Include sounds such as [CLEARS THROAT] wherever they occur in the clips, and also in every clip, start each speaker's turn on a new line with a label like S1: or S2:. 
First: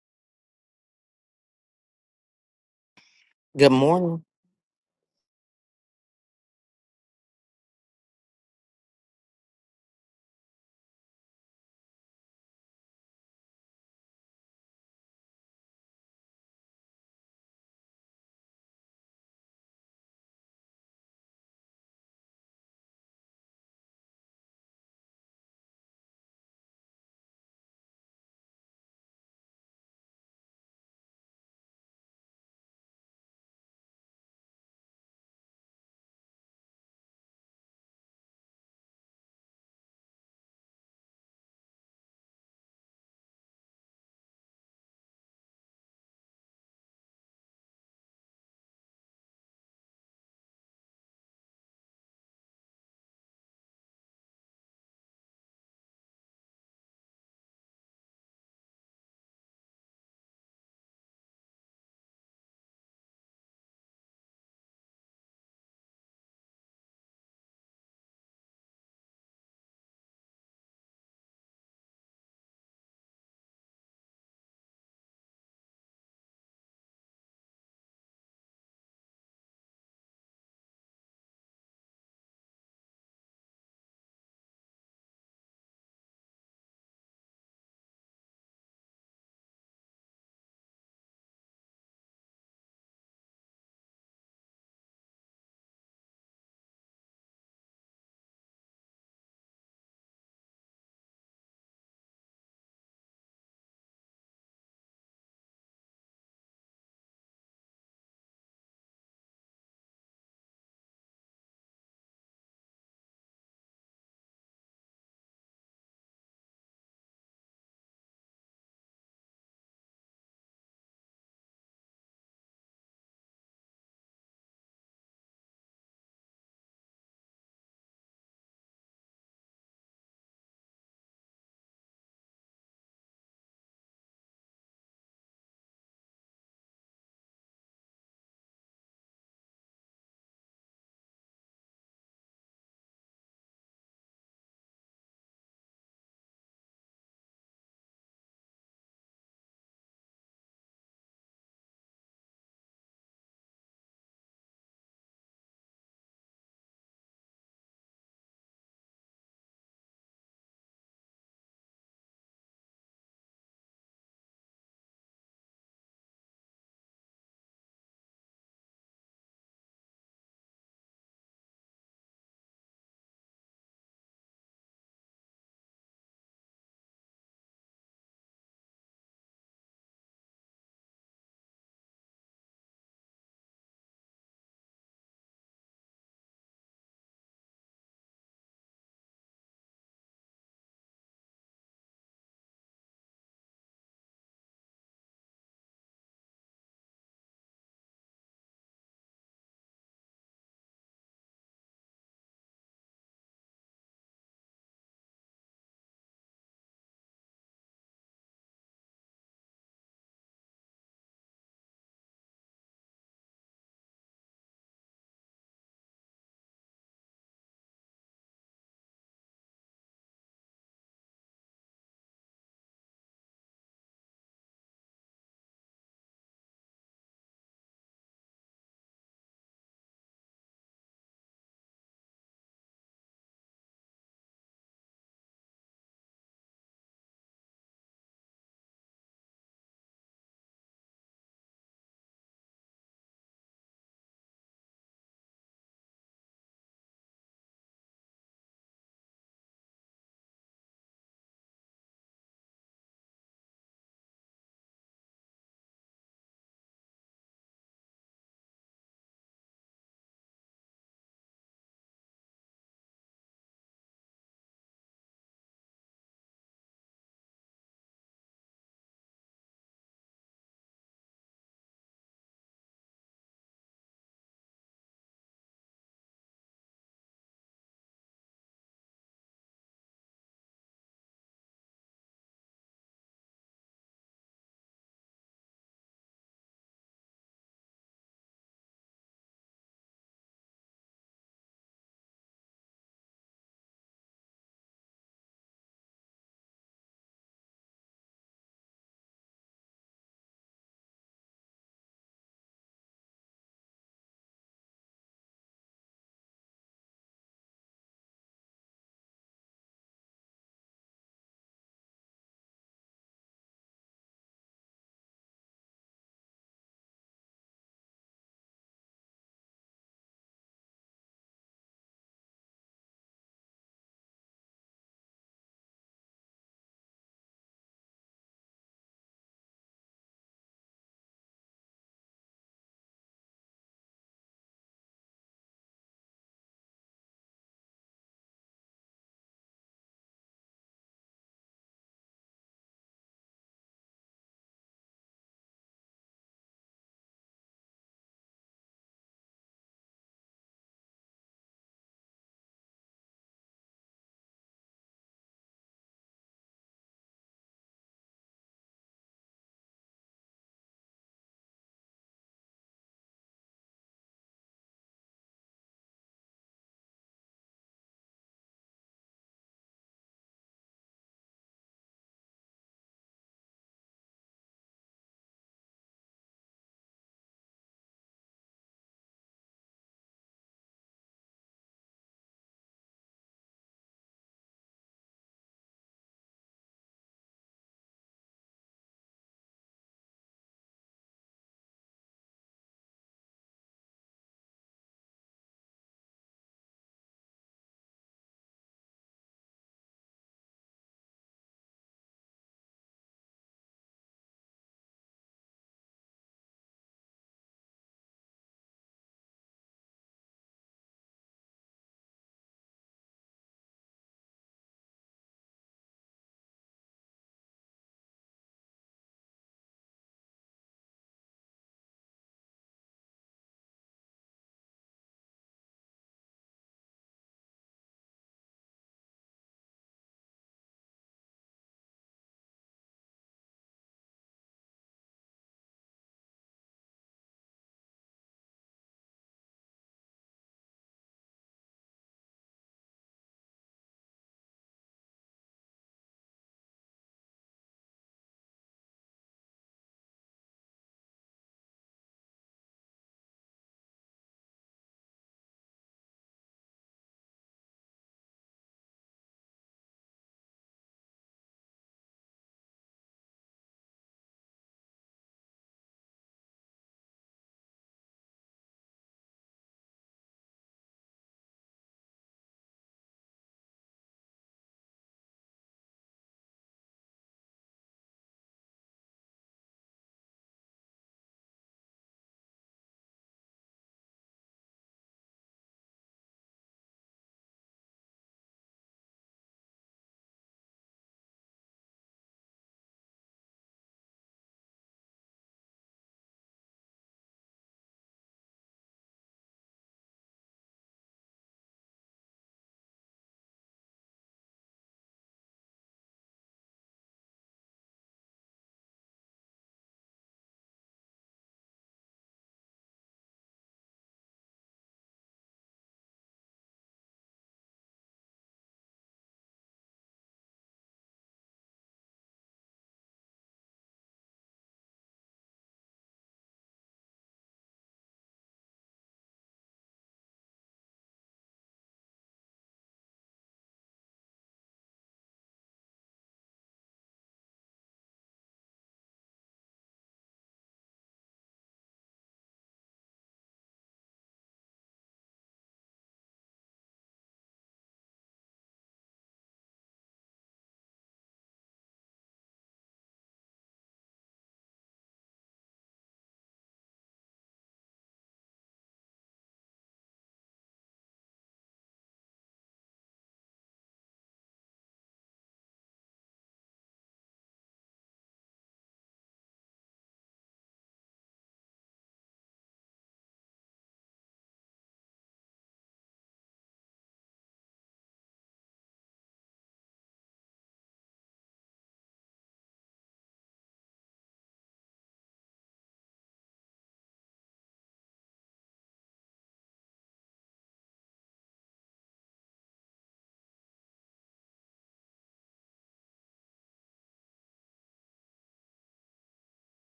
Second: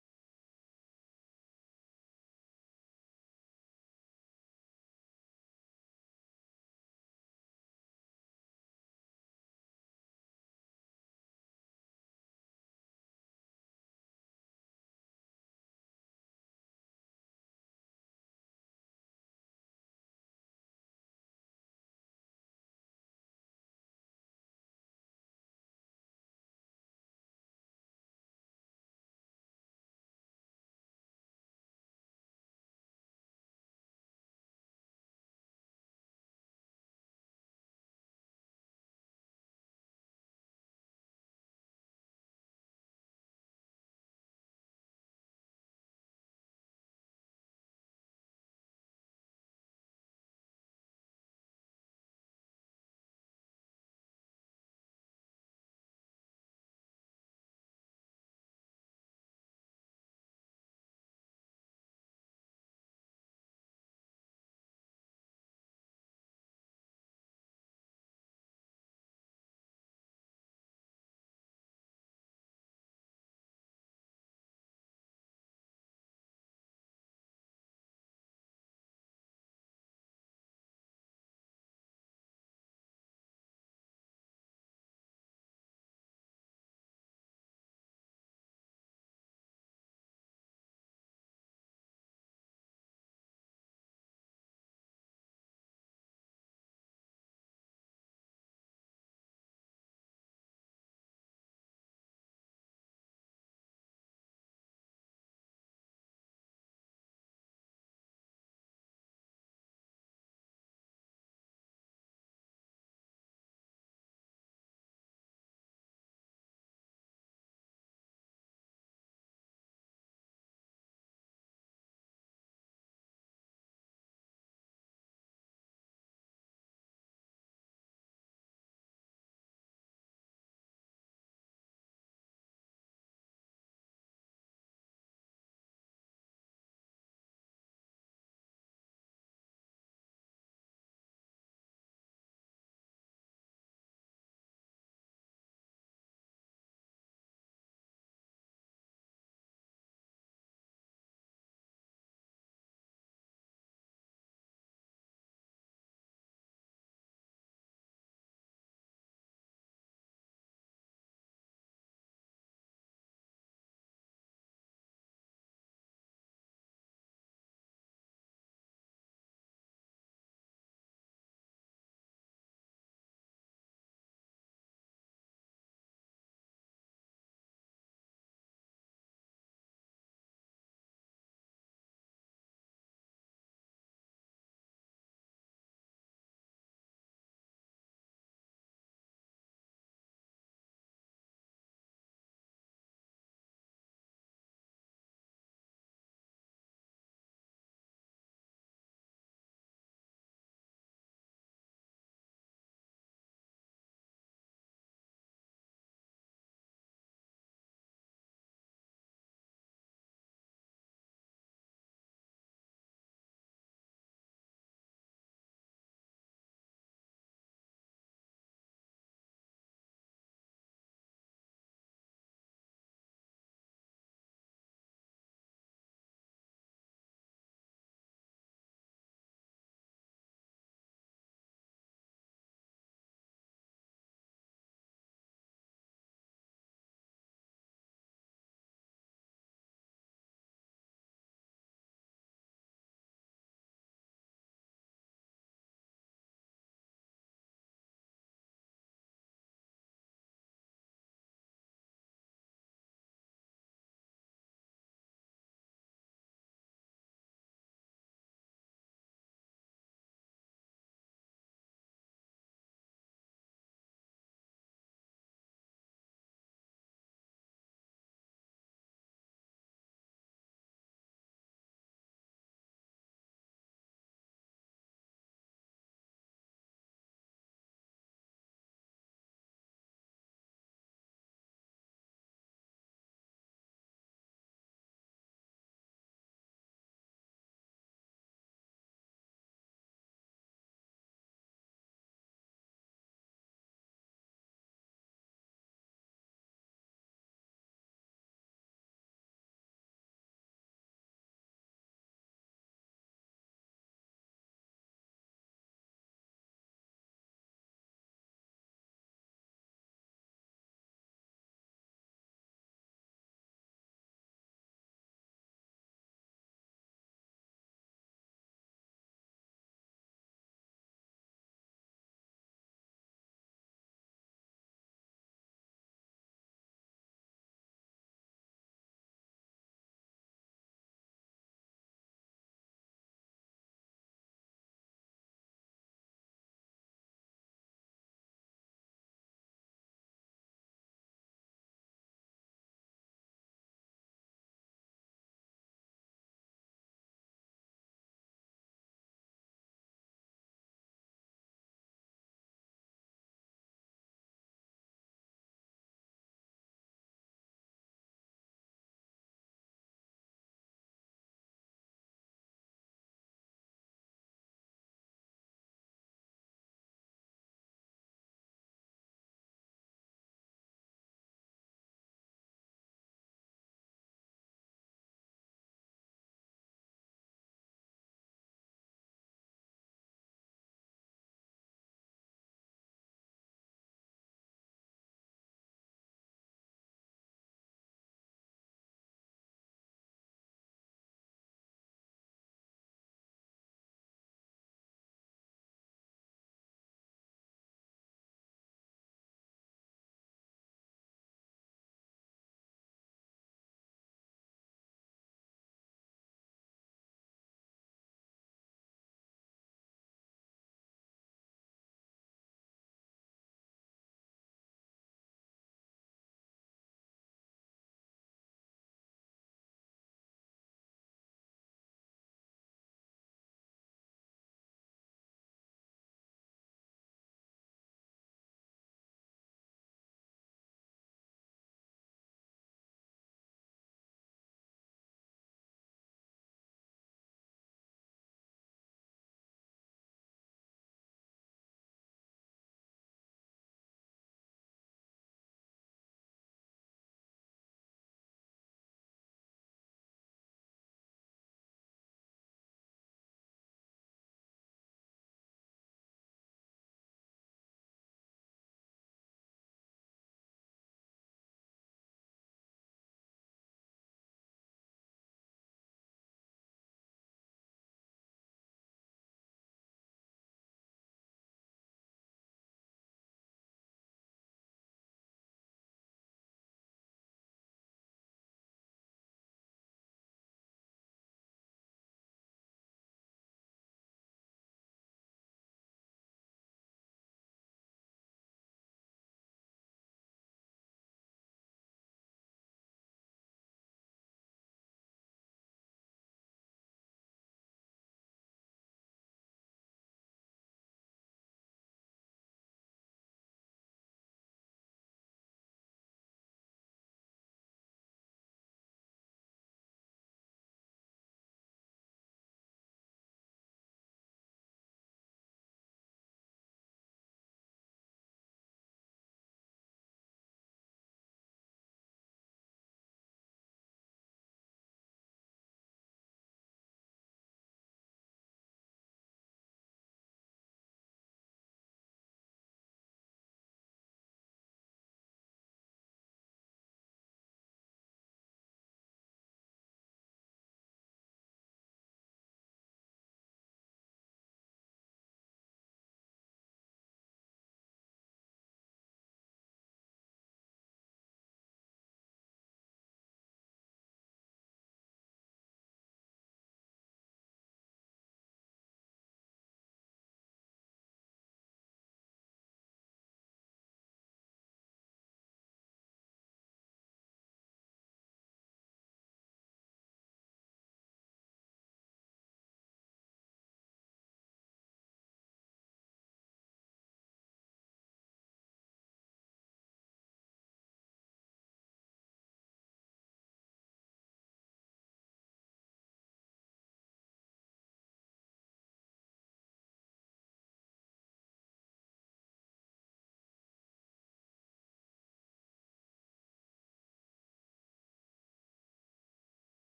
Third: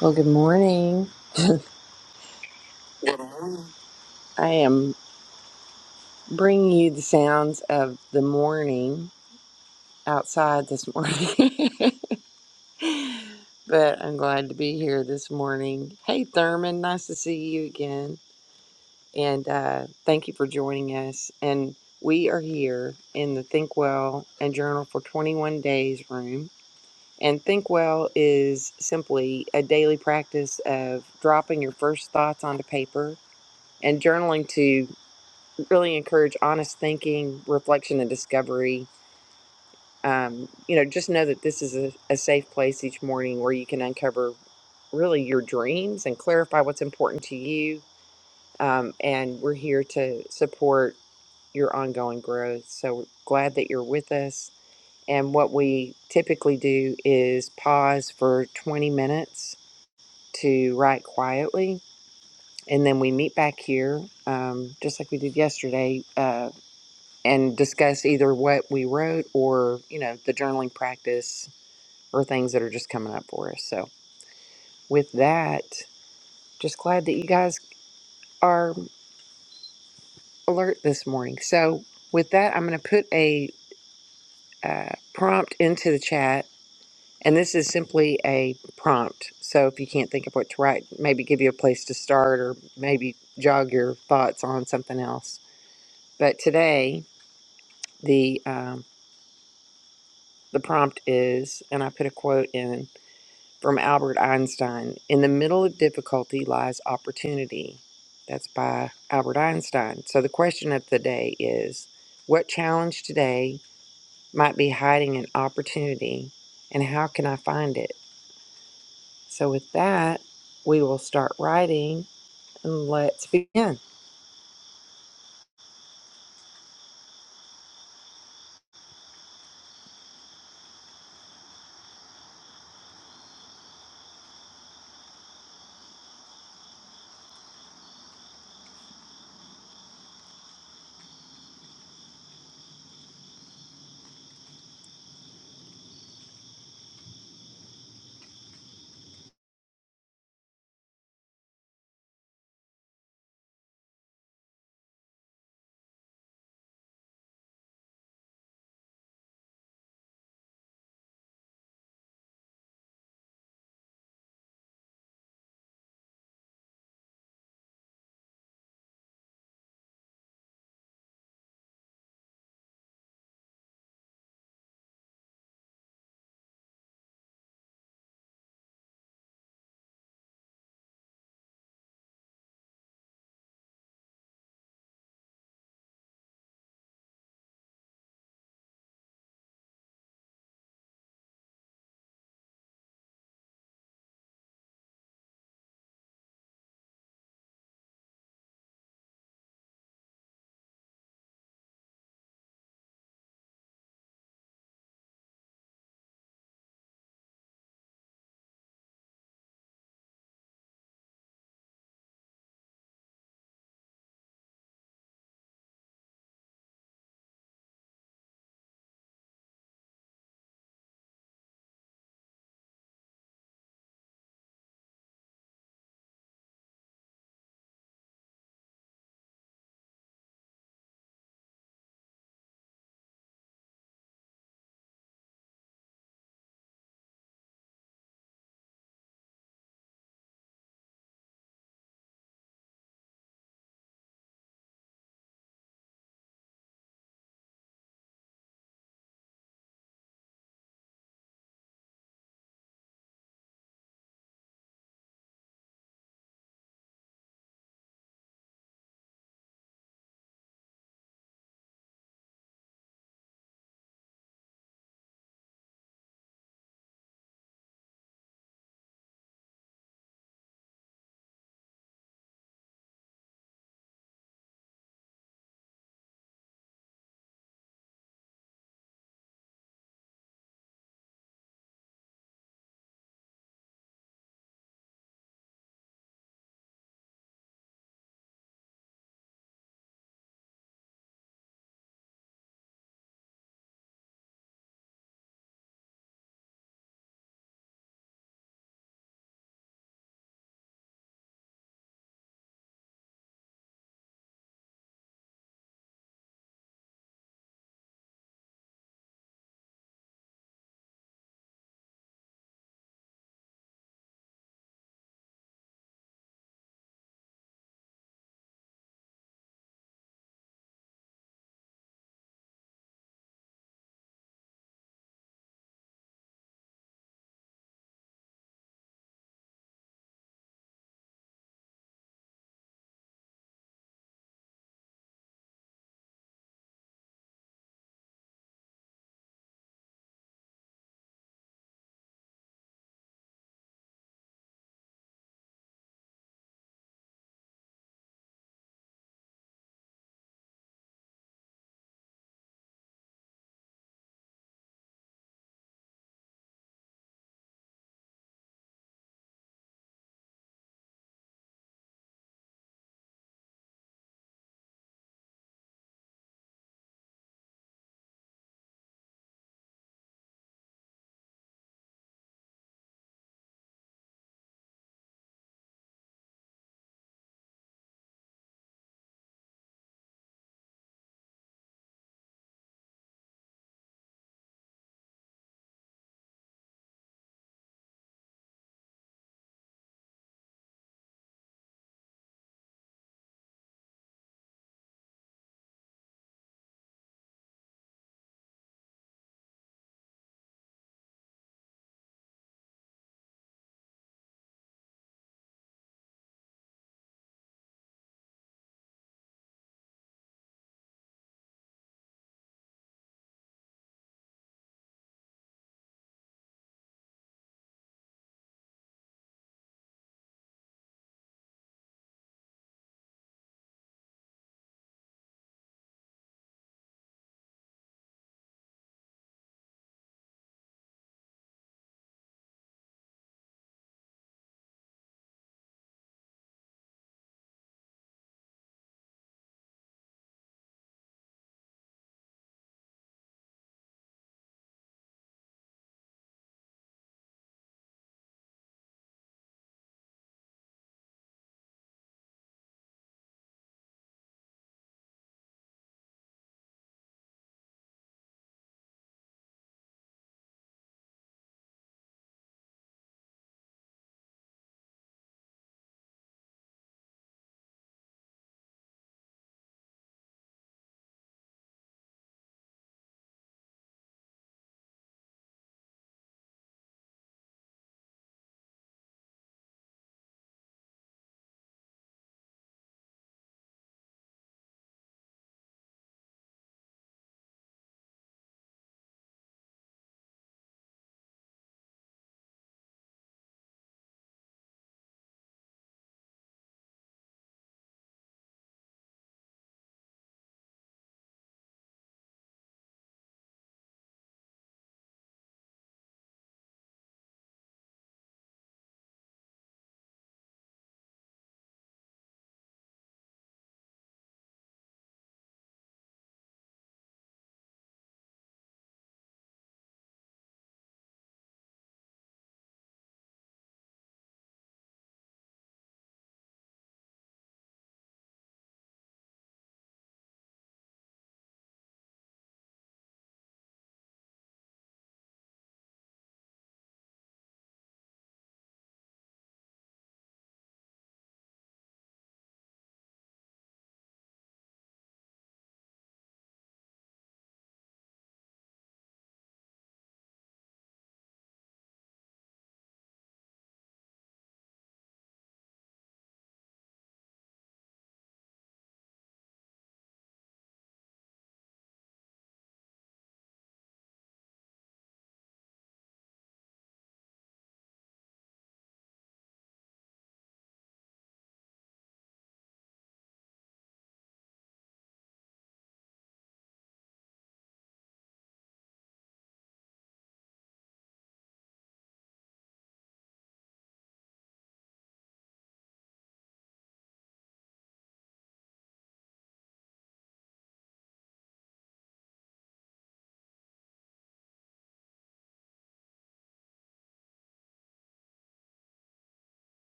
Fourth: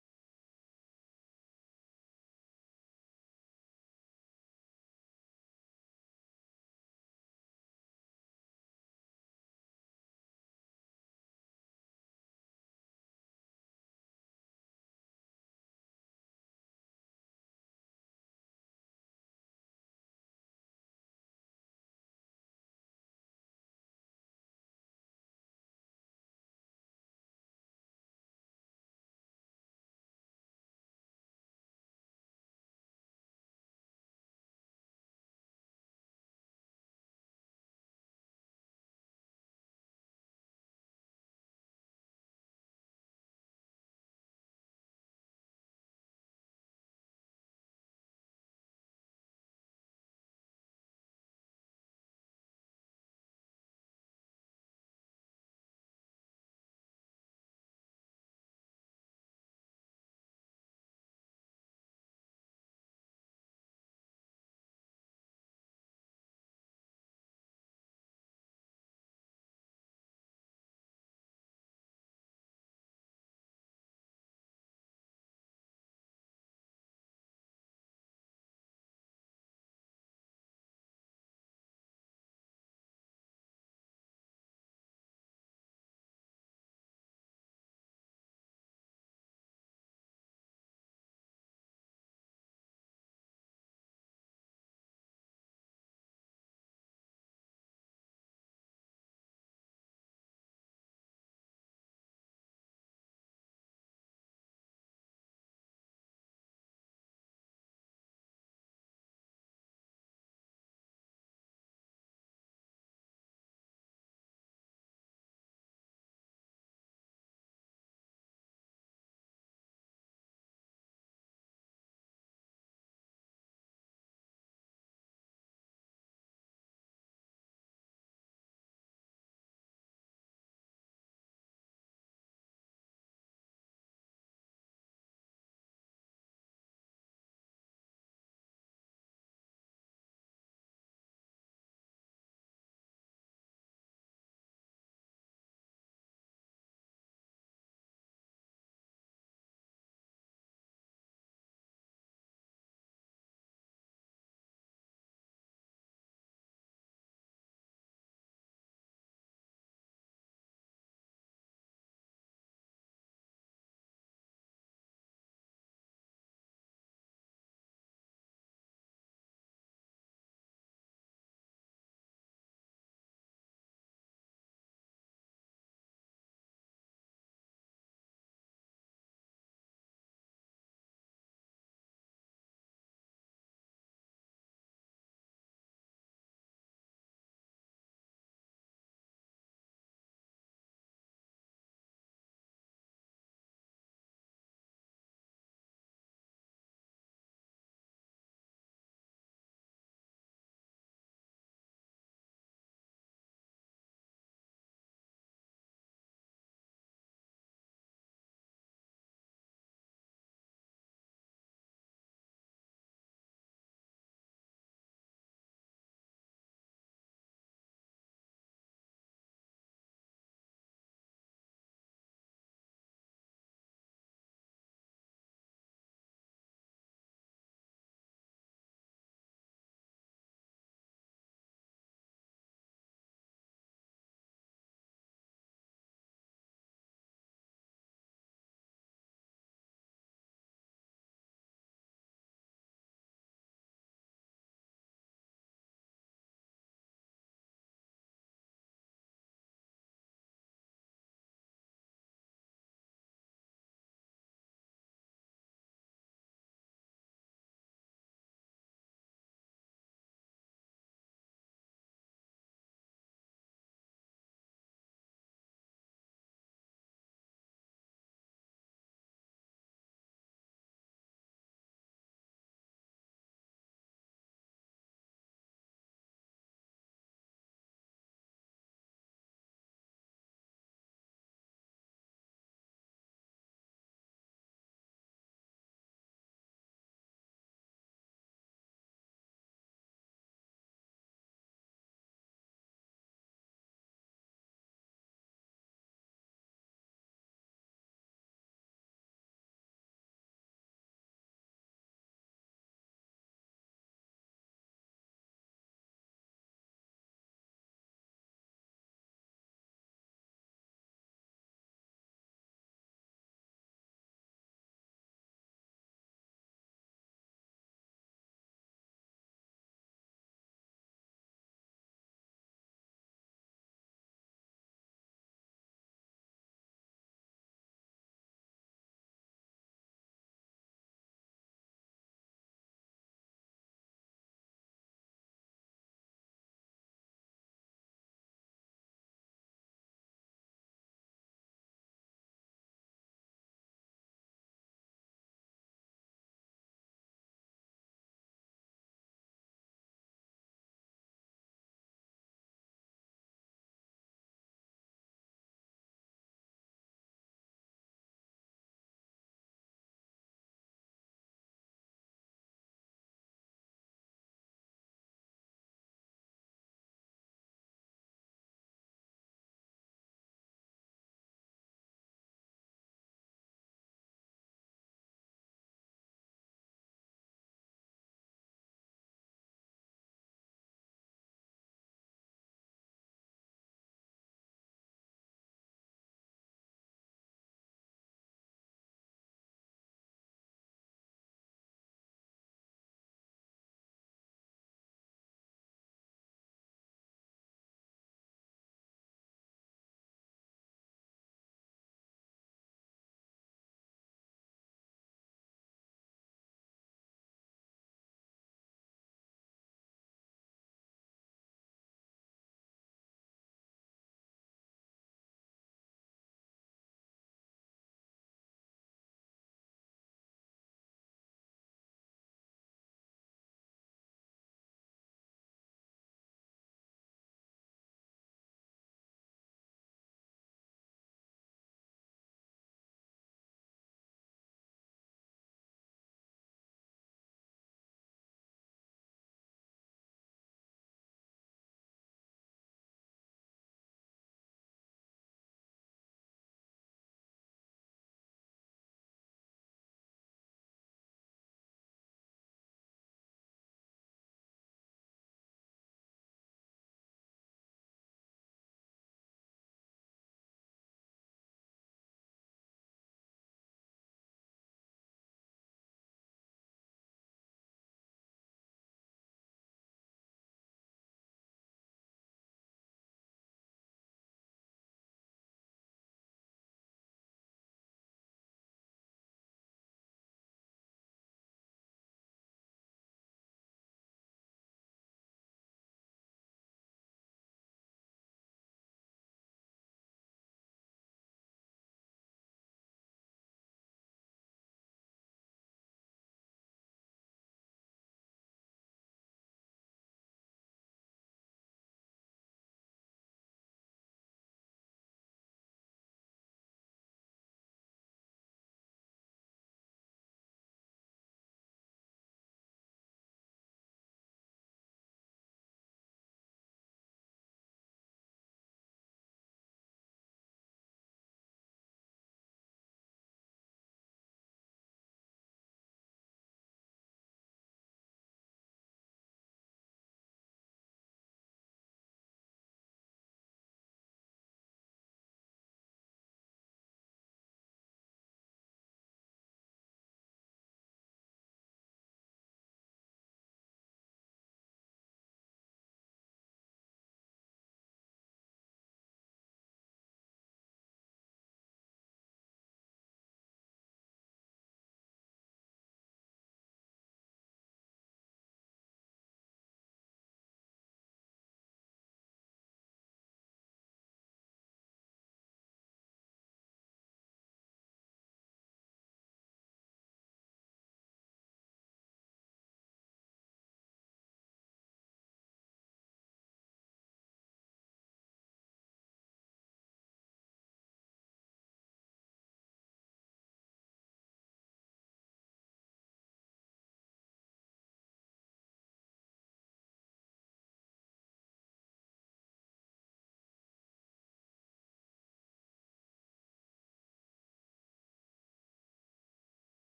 S1: Well, good morning.
S2: Good morning.
S1: I am bringing you the sounds of the morning outside this morning, [LAUGHS] but I'm glad to be here this morning. Hey, Thurman, nice to see you again. And uh, thank you for joining us. And we are here in the Think Well and Journal for 21 Days room. And Think Well is simply a daily practice of dropping your first thoughts onto paper and journaling to. really encourage honest thinking, reflection, and discovery. Um, you know, just know that this is a, a safe place each morning where you can uncover really your dreams and clarify what's important to you. Um, and we're here to support your ongoing growth. So we're glad that you're with us. And what we typically do is pause for 20 minutes to write quietly. And then we meet back here, um, just like we did yesterday, uh, and discuss either what we wrote or, you know, the journaling practice or things that are just coming up for us. So, with that, just glad that you guys are alert this morning. So, with that, I'm going to put a uh, prompt into the chat. And this is simply a prompt. So, if you can't think of what to write, maybe give you a place to start or maybe jog your thoughts on something else. But today, the, um, the prompt is, and I put a quote in from Albert Einstein. In the middle of difficulty lies opportunity. That's by Albert Einstein. So the question of the day is what challenge today might be hiding an opportunity and how can I find it? So with that, we will start writing and let's begin.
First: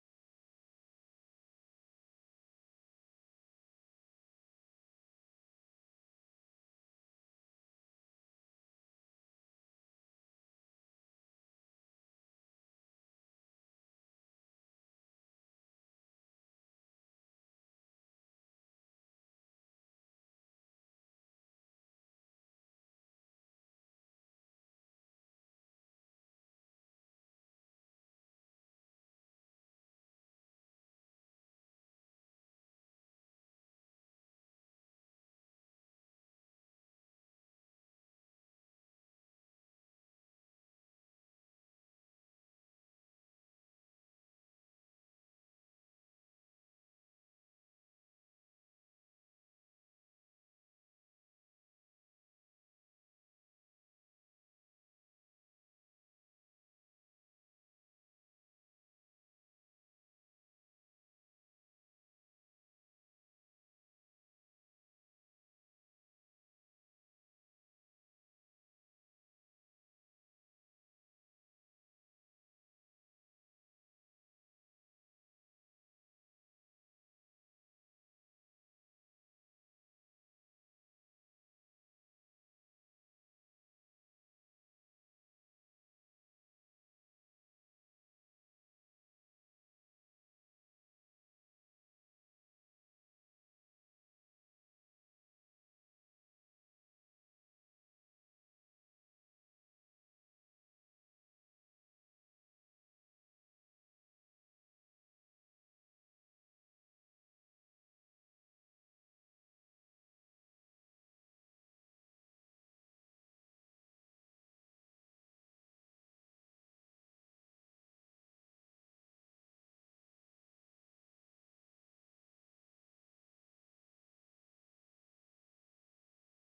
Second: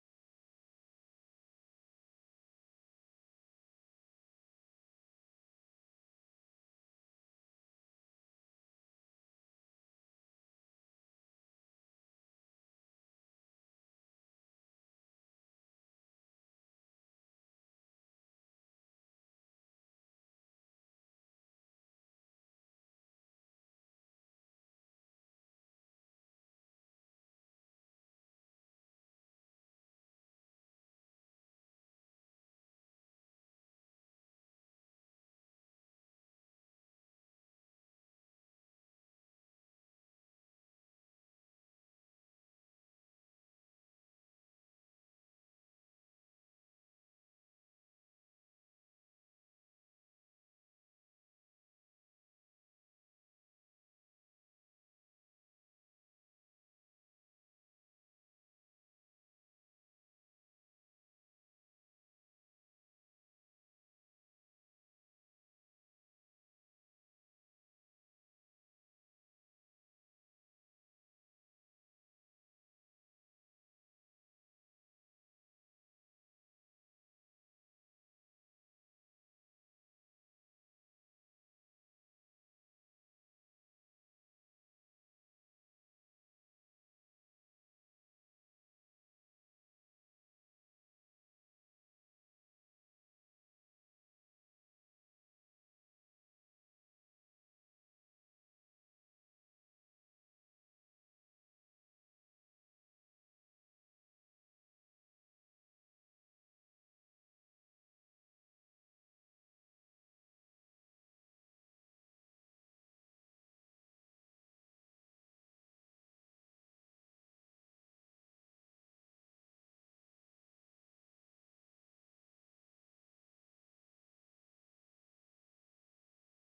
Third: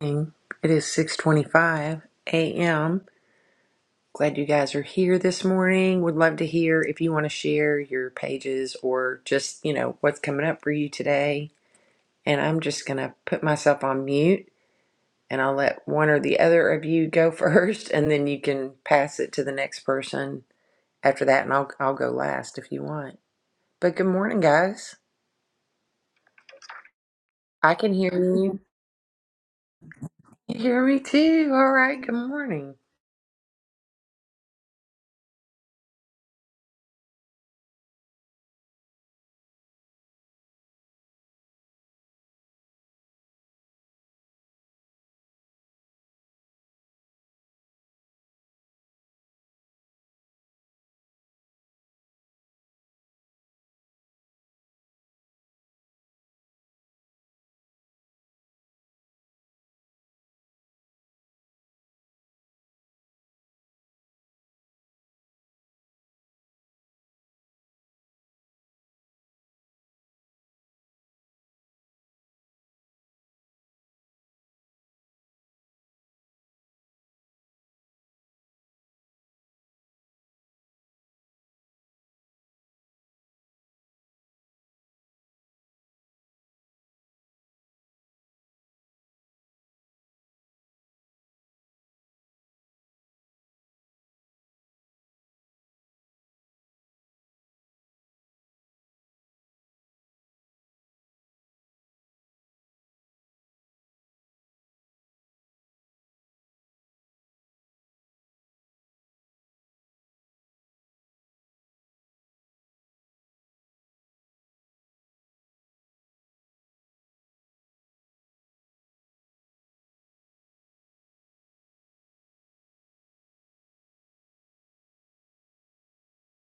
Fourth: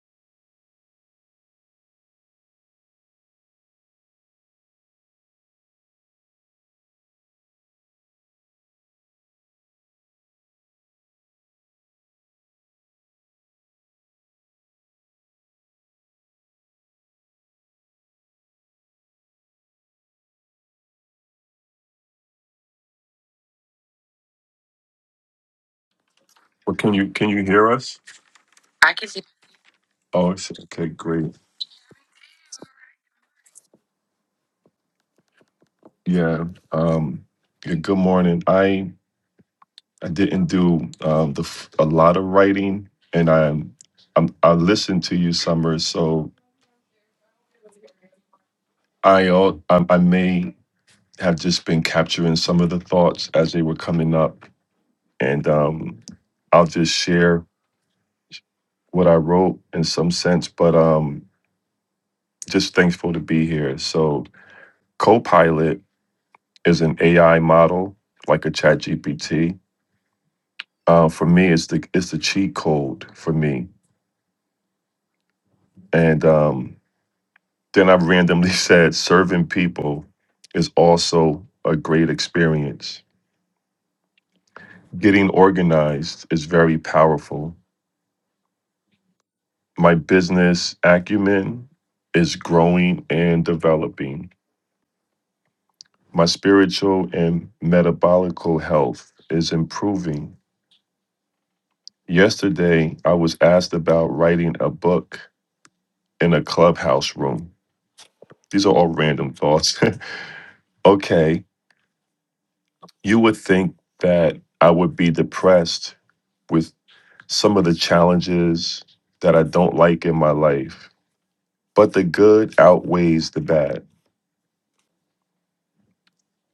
S1: It is 6:25 a.m. Glad you guys are here this morning. Would love to hear if you want to share your pages or just, you know, what's coming up for you today and I'm just going to put myself on mute and I'll let one or the other of you go [LAUGHS] first and then you can pass it to the next person after that and I'll I'll go last if you want. But good morning guys.
S3: Well, can you can you hear
S1: I can
S3: us?
S1: hear you.
S3: I can see. Oh, it's-
S1: You hear
S3: okay,
S1: me
S3: great.
S1: too. All right, good morning.
S3: Yeah. Um. Yeah, good morning. I I didn't do um the f- a lot of writing, and I'm I'm I listened to you, Summer. So I al- I, I may have just been capturing some of the thoughts as they were coming up, and um, I'll just share what I wrote in some sense. But um, just thankful to be here. So Copilot. is an AI model like a Chat GPT. Uh, for me, it's the it's the cheat code for me. And um, then I randomly [LAUGHS] said serving people is also a great experience. Getting organized is very powerful. My business acumen is growing and developing. My spiritual and metabolical health is improving. Yesterday, I was asked about writing a book in a clubhouse room. These are all random thoughts. [LAUGHS] okay, you would think that I would be depressed with some of the challenges that I don't like in my life, but the good outweighs the bad.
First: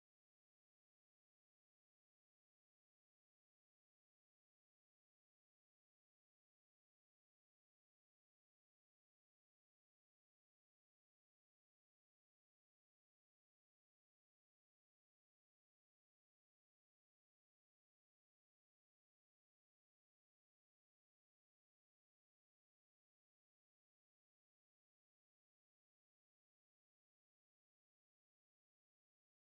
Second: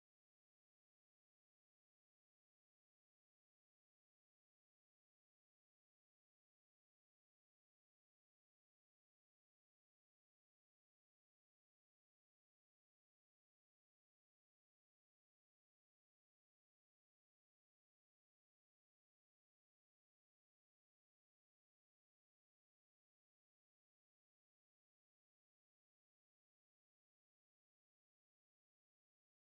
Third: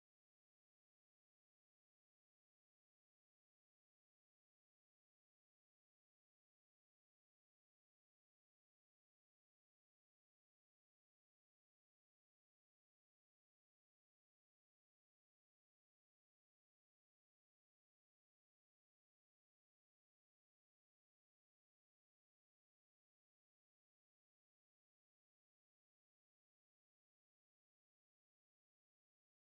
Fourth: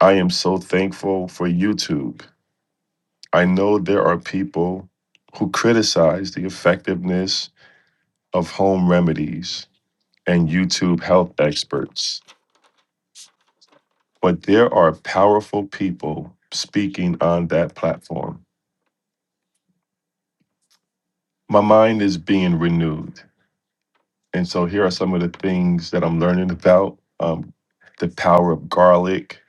S3: I am so thankful for YouTube. I know there are people who criticize the effectiveness of home remedies and YouTube health experts, but there are powerful people speaking on that platform. my mind is being renewed. And so here are some of the things that I'm learning about um, the power of garlic,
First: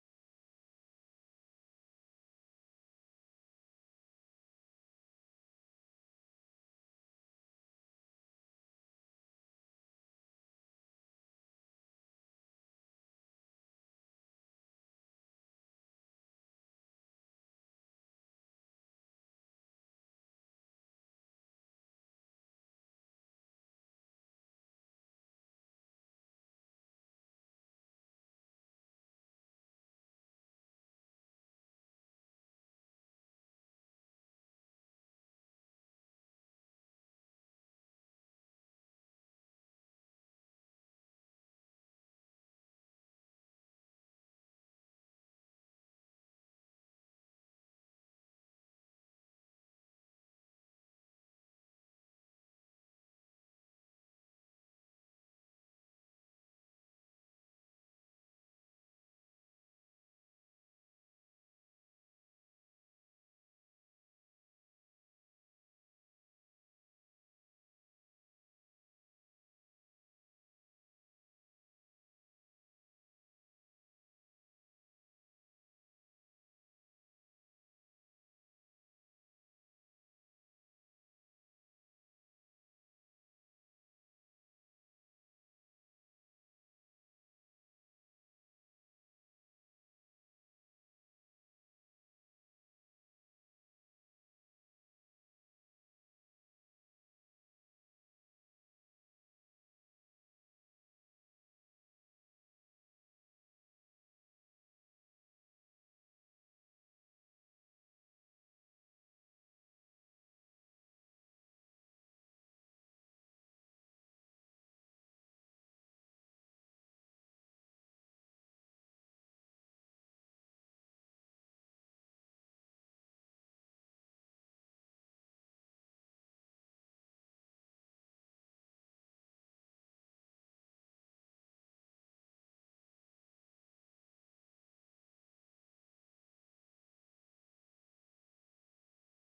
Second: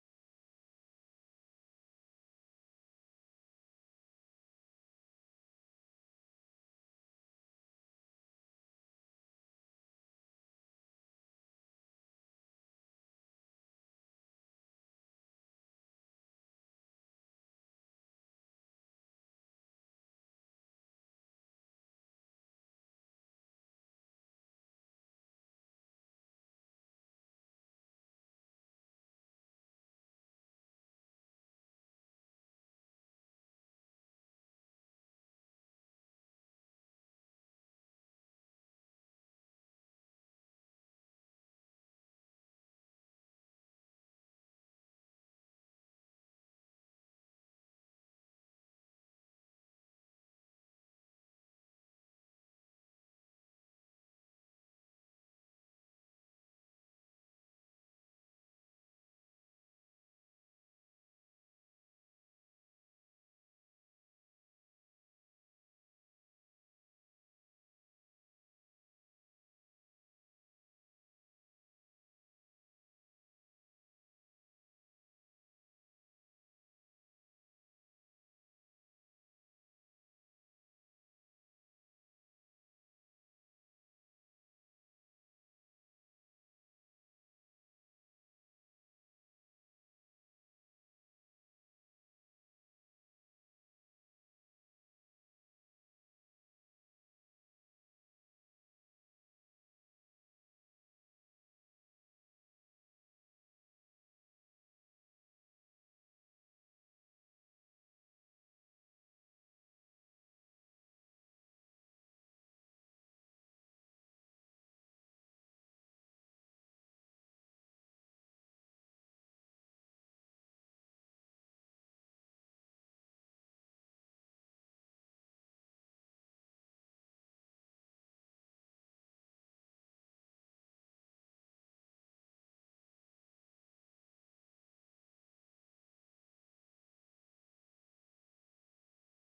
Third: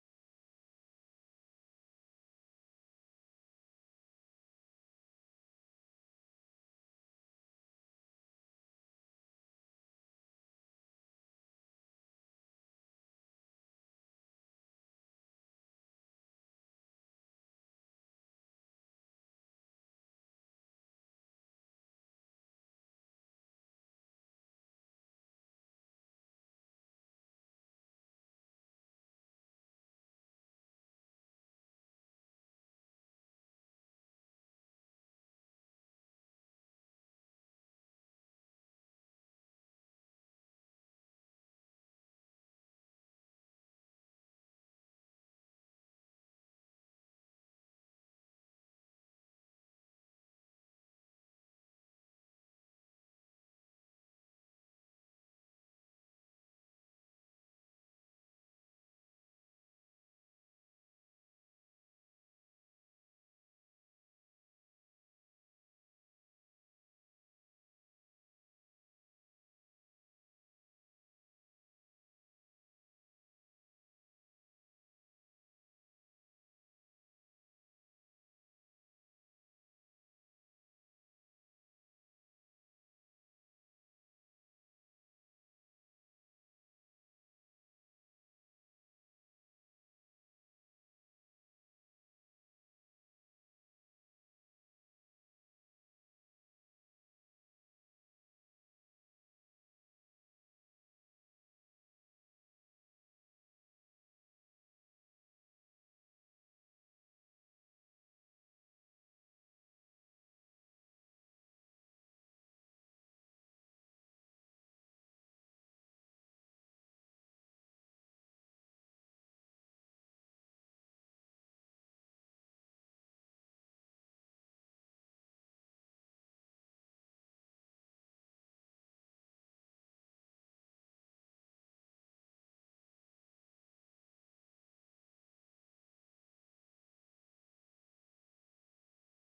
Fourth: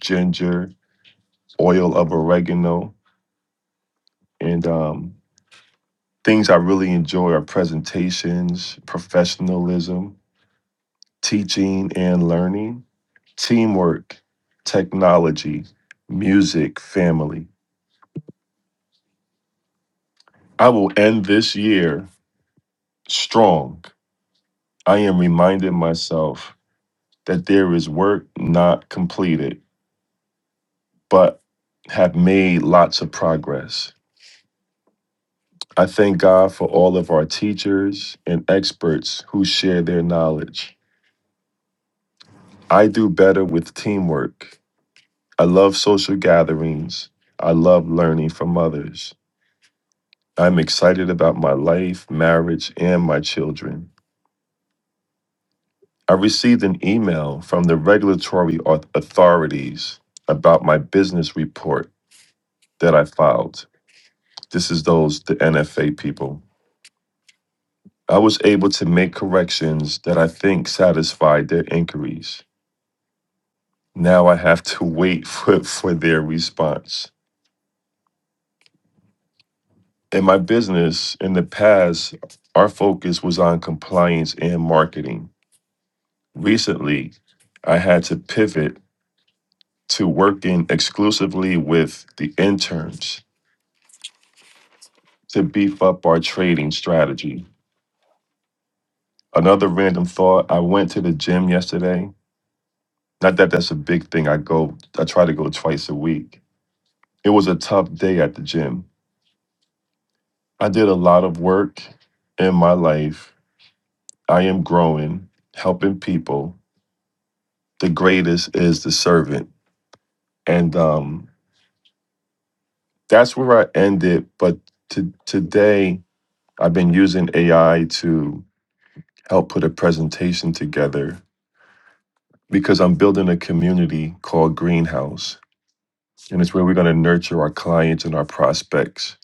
S3: ginger, oil of oregano, and um, things I really enjoy are presentations, professionalism, teaching and learning, teamwork, technology, music, family. I will end this year strong. I am reminding myself that there is work not completed but have made lots of progress. I thank God for all of our teachers and experts who share their knowledge. I do better with teamwork. I love social gatherings. I love learning from others. I'm excited about my life, marriage, and my children. I received an email from the regulatory au- authorities about my business report that I filed. This is those, the NFA people. I was able to make corrections that I think satisfied their inquiries. Now I have to [LAUGHS] wait for, for their response. In my business, in the past, our focus was on compliance and marketing. Recently, I had to pivot to working exclusively with the interns to beef up our trading strategy. Another random thought I went to the gym yesterday. Not that that's a big thing. I go, I try to go twice a week It was a tough day at the gym. I did a lot of work in my life. I am growing, helping people. The greatest is the servant. And um, that's where I ended. But to, today, I've been using AI to help put a presentation together because I'm building a community called Greenhouse. And it's where we're going to nurture our clients and our prospects,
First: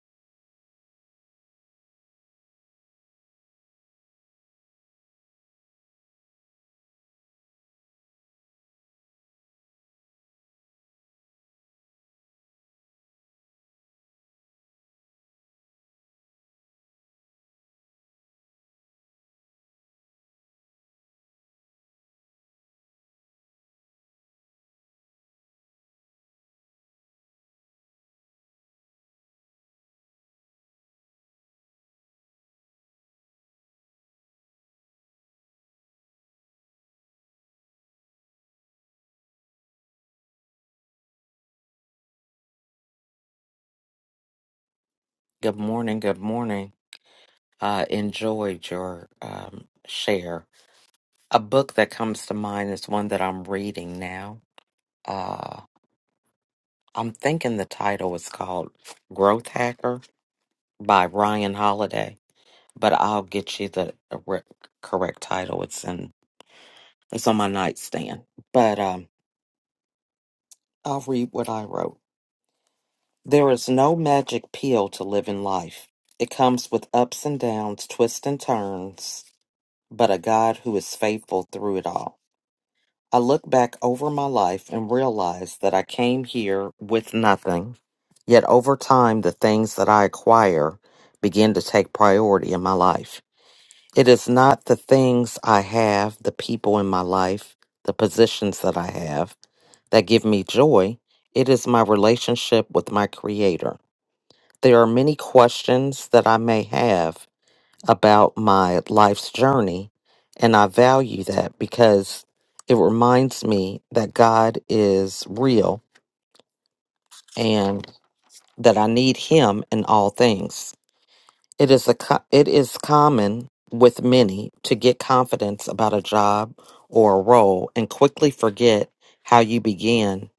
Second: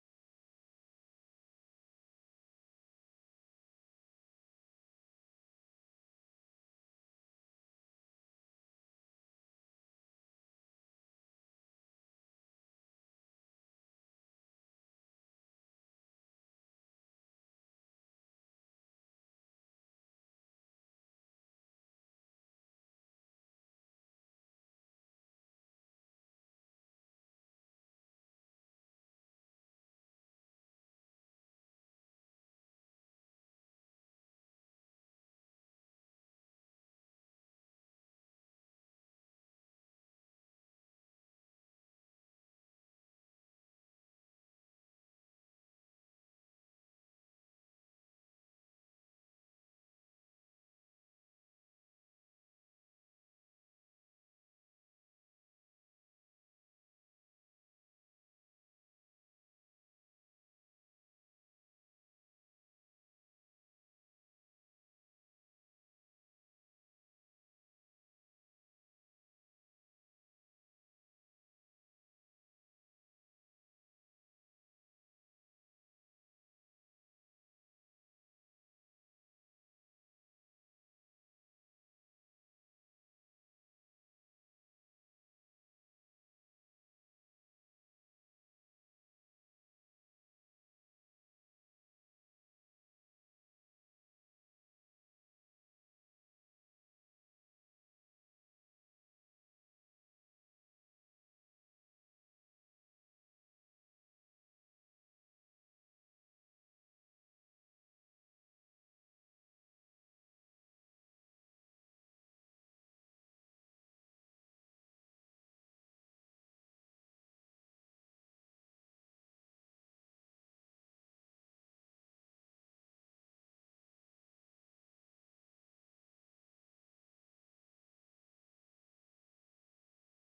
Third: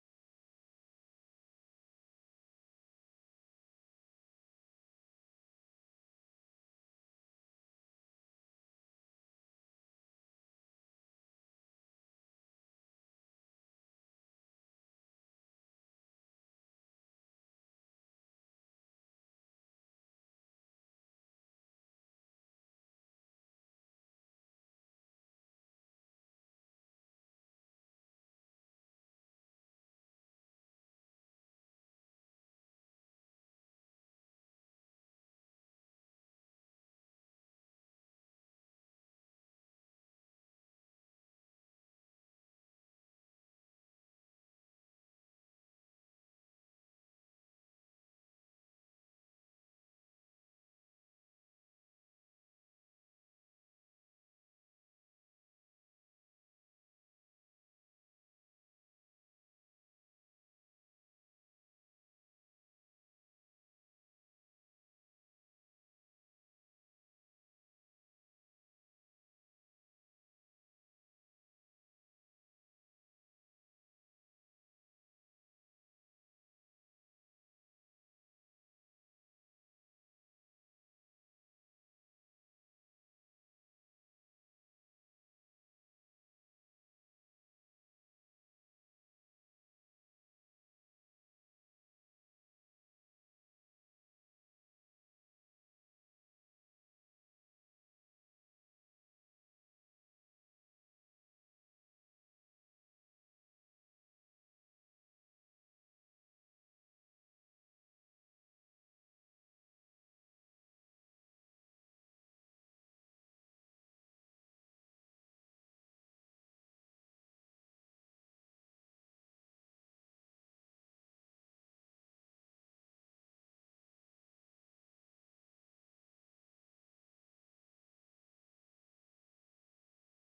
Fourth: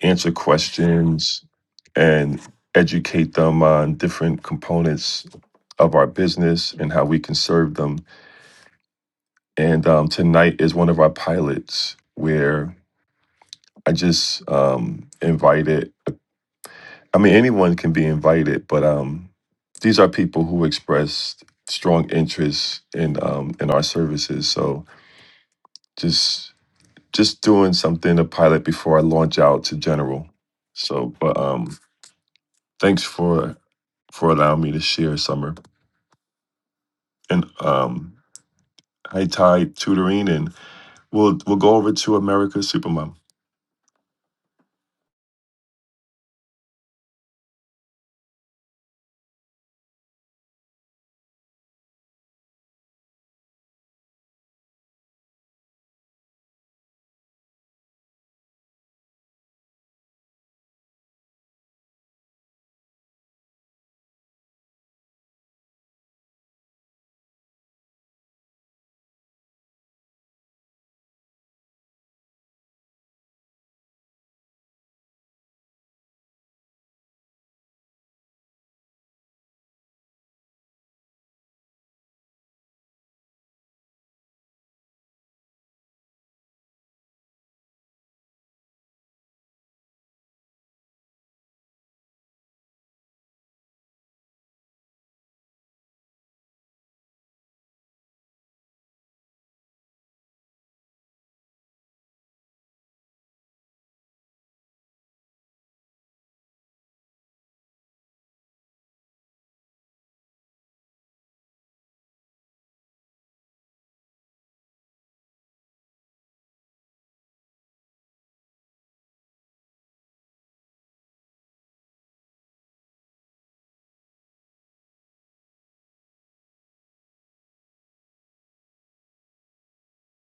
S3: answer questions, and educate them on different components of our business and how we can serve them. And um, tonight is one of our pilots where I just um, invited. I mean, anyone can be invited, but um, these are people who expressed strong interest in um, in our services. So just just doing something a pilot before I launch out to general. So, but um, thanks for for allowing me to share, Summer, and um, High Tide Tutoring, and we'll we'll go over to America Supermom.
S2: Good morning. Good morning. Uh, enjoyed your um, share. A book that comes to mind is one that I'm reading now. Uh, I'm thinking the title is called Growth Hacker by Ryan Holiday, but I'll get you the re- correct title. It's in it's on my nightstand. But um, I'll read what I wrote. There is no magic pill to live in life. It comes with ups and downs, twists and turns but a God who is faithful through it all. I look back over my life and realize that I came here with nothing. Yet over time, the things that I acquire begin to take priority in my life. It is not the things I have, the people in my life, the positions that I have that give me joy. It is my relationship with my Creator. There are many questions that I may have about my life's journey. And I value that because it reminds me that God is real and that I need Him in all things. It is a co- it is common with many to get confidence about a job or a role and quickly forget how you began,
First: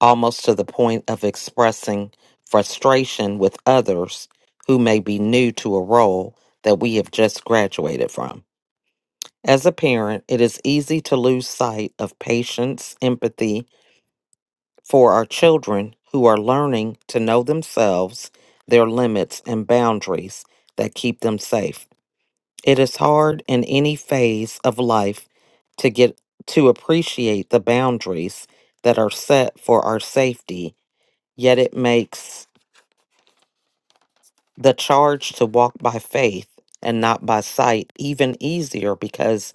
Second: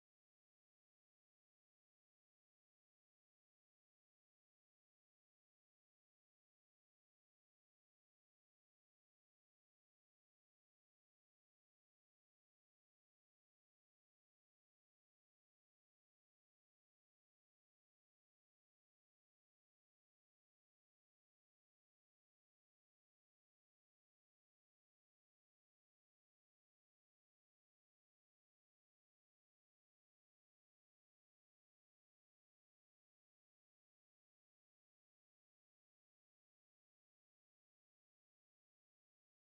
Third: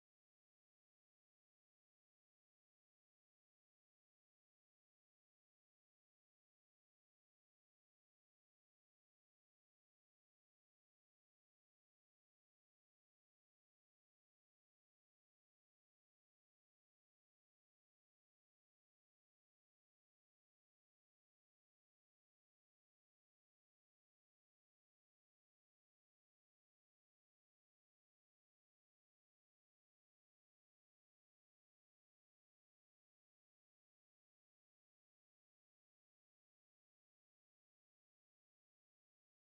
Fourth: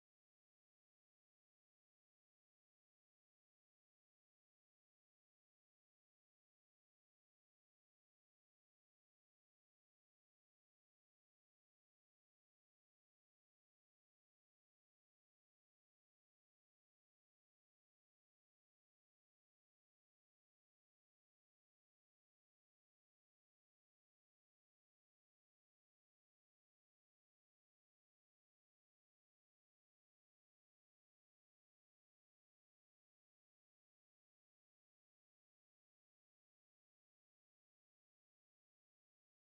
S2: almost to the point of expressing frustration with others who may be new to a role that we have just graduated from. As a parent, it is easy to lose sight of patience, empathy for our children who are learning to know themselves, their limits, and boundaries that keep them safe. It is hard in any phase of life to get to appreciate the boundaries that are set for our safety, yet it makes the charge to walk by faith and not by sight even easier because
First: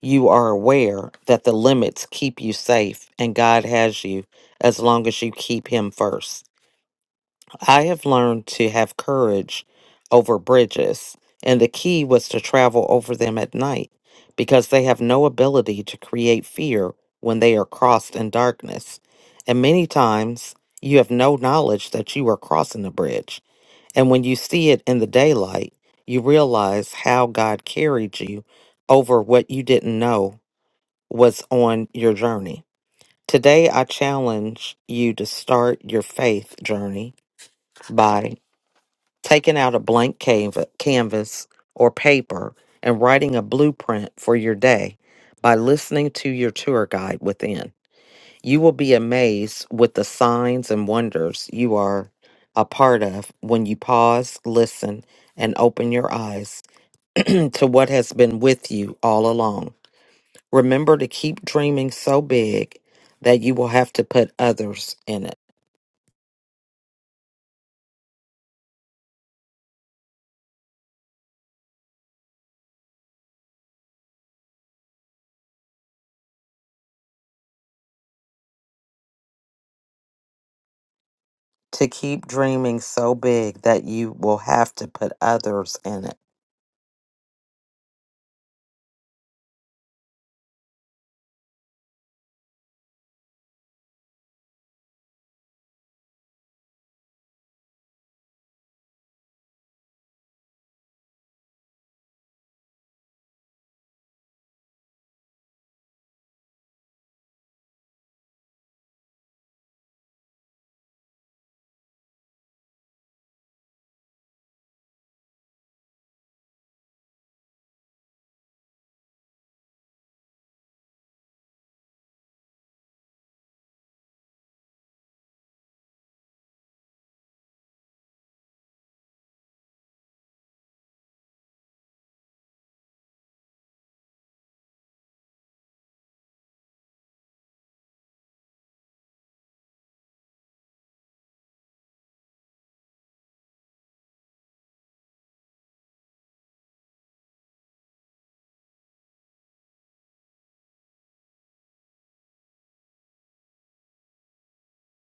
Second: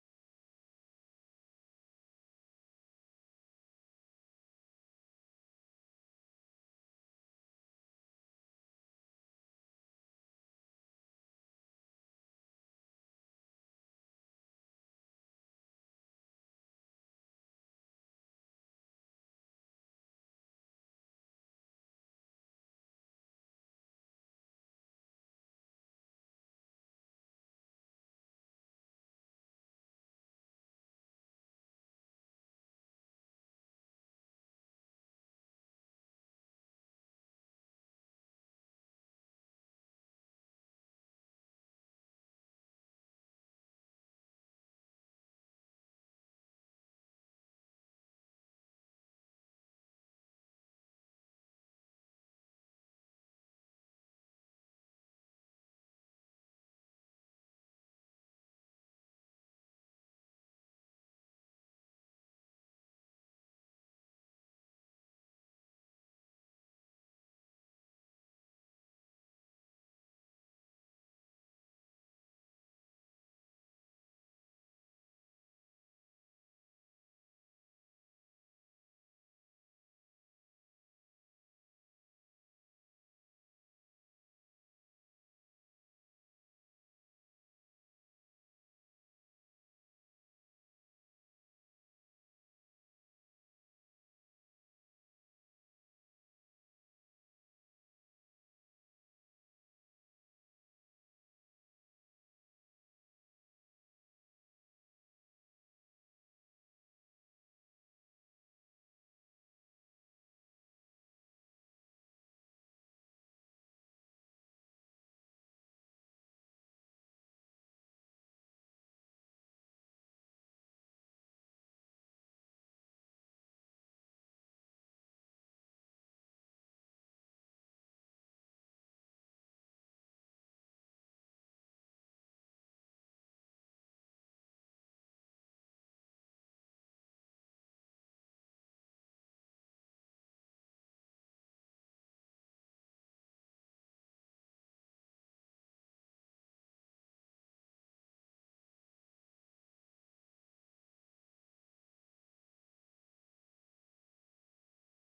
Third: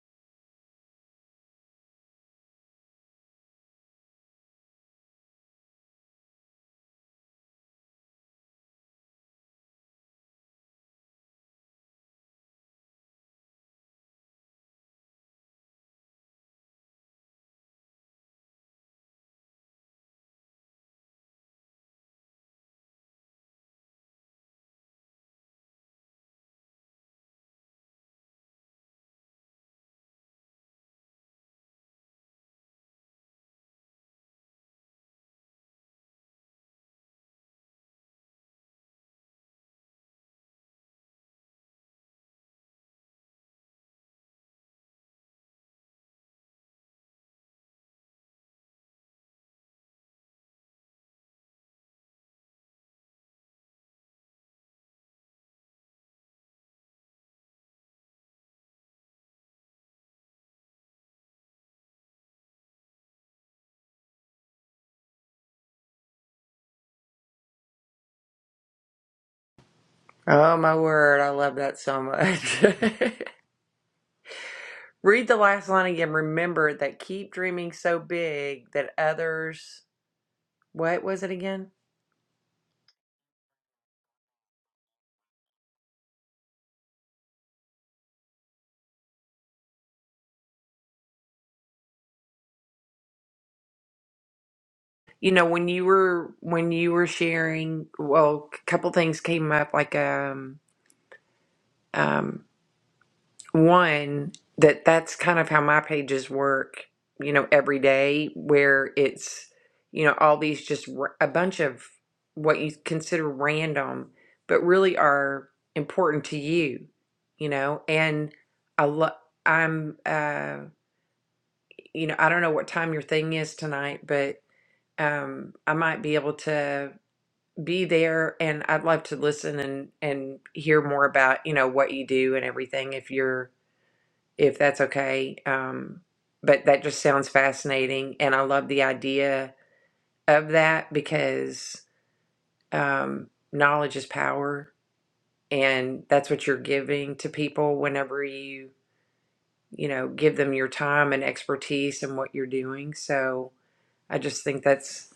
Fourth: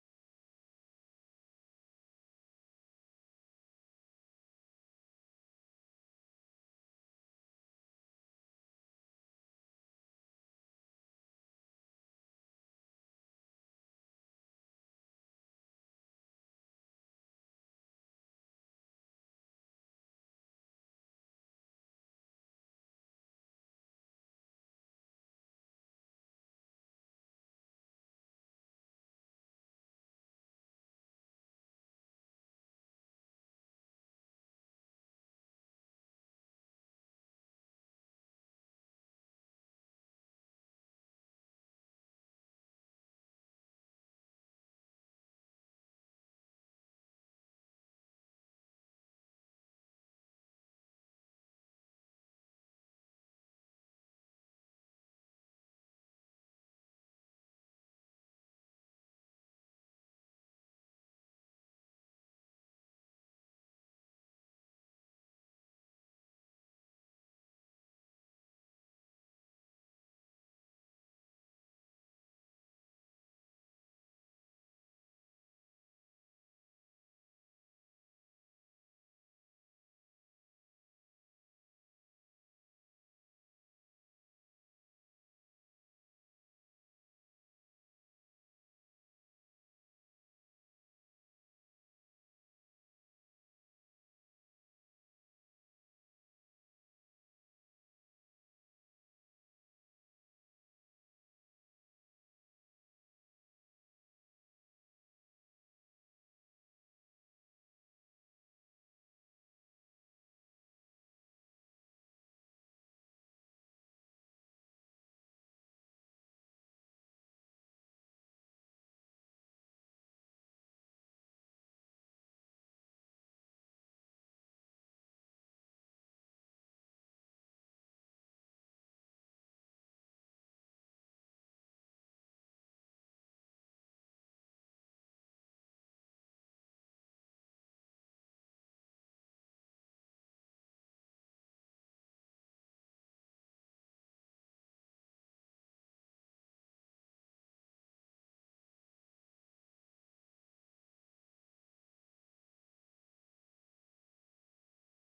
S2: you are aware that the limits keep you safe and God has you as long as you keep Him first. I have learned to have courage over bridges, and the key was to travel over them at night because they have no ability to create fear when they are crossed in darkness. And many times you have no knowledge that you are crossing a bridge. And when you see it in the daylight, you realize how God carried you over what you didn't know was on your journey. Today, I challenge you to start your faith journey by taking out a blank canva- canvas or paper and writing a blueprint for your day by listening to your tour guide within. You will be amazed with the signs and wonders you are a part of when you pause, listen, and open your eyes [CLEARS THROAT] to what has been with you all along. Remember to keep dreaming so big that you will have to put others in it.
S1: Oh my word, I love that so much. [LAUGHS] Read the last line again. Remember that keep dreaming so big that others what was it again?
S2: To keep dreaming so big that you will have to put others in it.
S1: You know, when you were when you were sharing, well, a couple things came up. Like, um, um, one that that's kind of how my pages work. You know, every day where it's you know all these just r- a bunch of what you consider random, but really are important to you. You know, and I love. I'm, uh, you know, I don't know what time your thing is tonight, but um, I might be able to be there and I'd love to listen and and hear more about, you know, what you do and everything if you're if that's okay. Um but that just sounds fascinating and I love the idea of that because um knowledge is power and that's what you're giving to people whenever you, you know, give them your time and expertise and what you're doing. So I just think that's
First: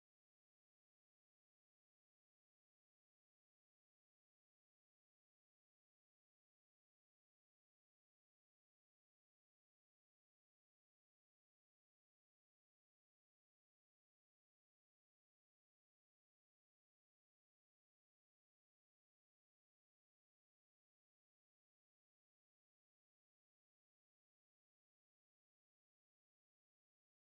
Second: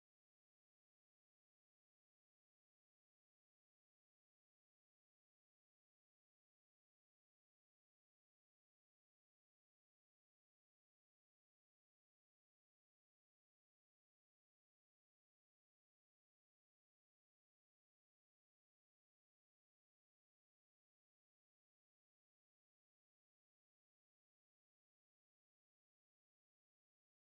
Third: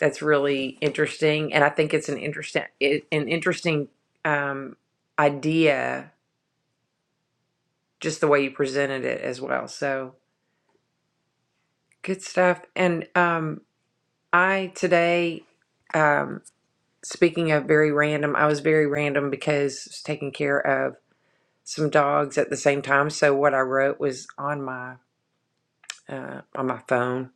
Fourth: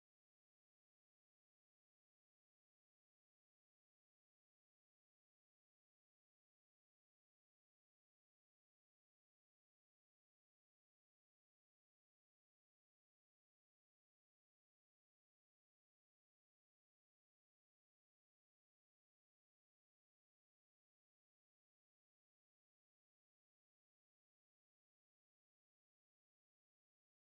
S1: that's really interesting, and I think it's an interesting it, an interesting um, idea, just the way you presented it as well. So good stuff. And um, I today, um, speaking of very random, I was very random because I was taking care of some dogs at the same time. So what I wrote was on my uh, on my phone,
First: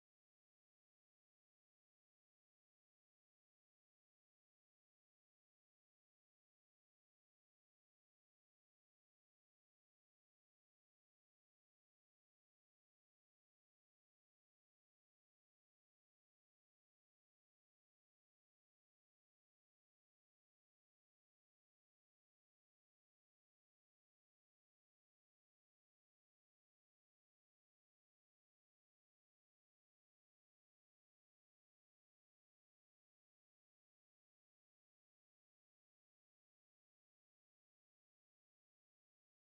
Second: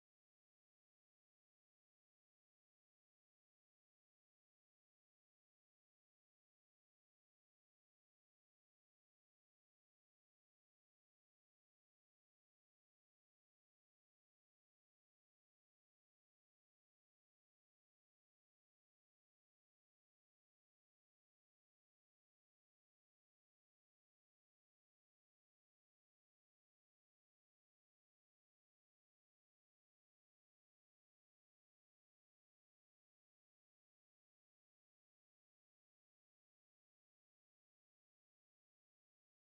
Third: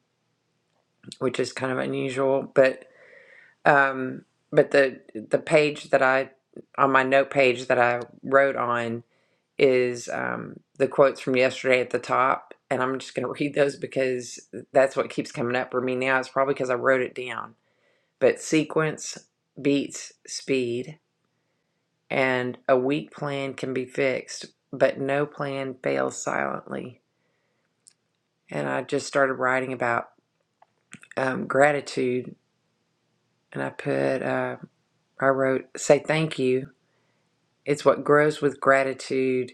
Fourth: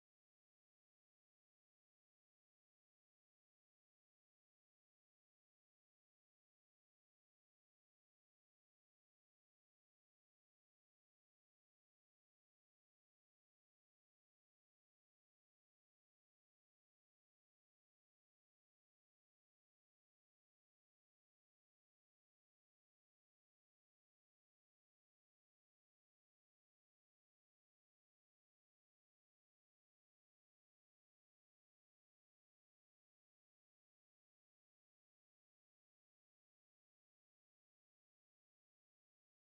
S1: which is kind of unusual, but um, but the the page that I on my note page that I wrote on is um, the quotes from yesterday at the top, and I'm just going to [LAUGHS] read those because that's what keeps coming up for me now. It's probably because I wrote it down. But sequence beats speed, and a weak plan can be fixed, but no plan fails silently. And I just started writing about um, gratitude, and I put, uh, I wrote, say thank you. It's what grows with gratitude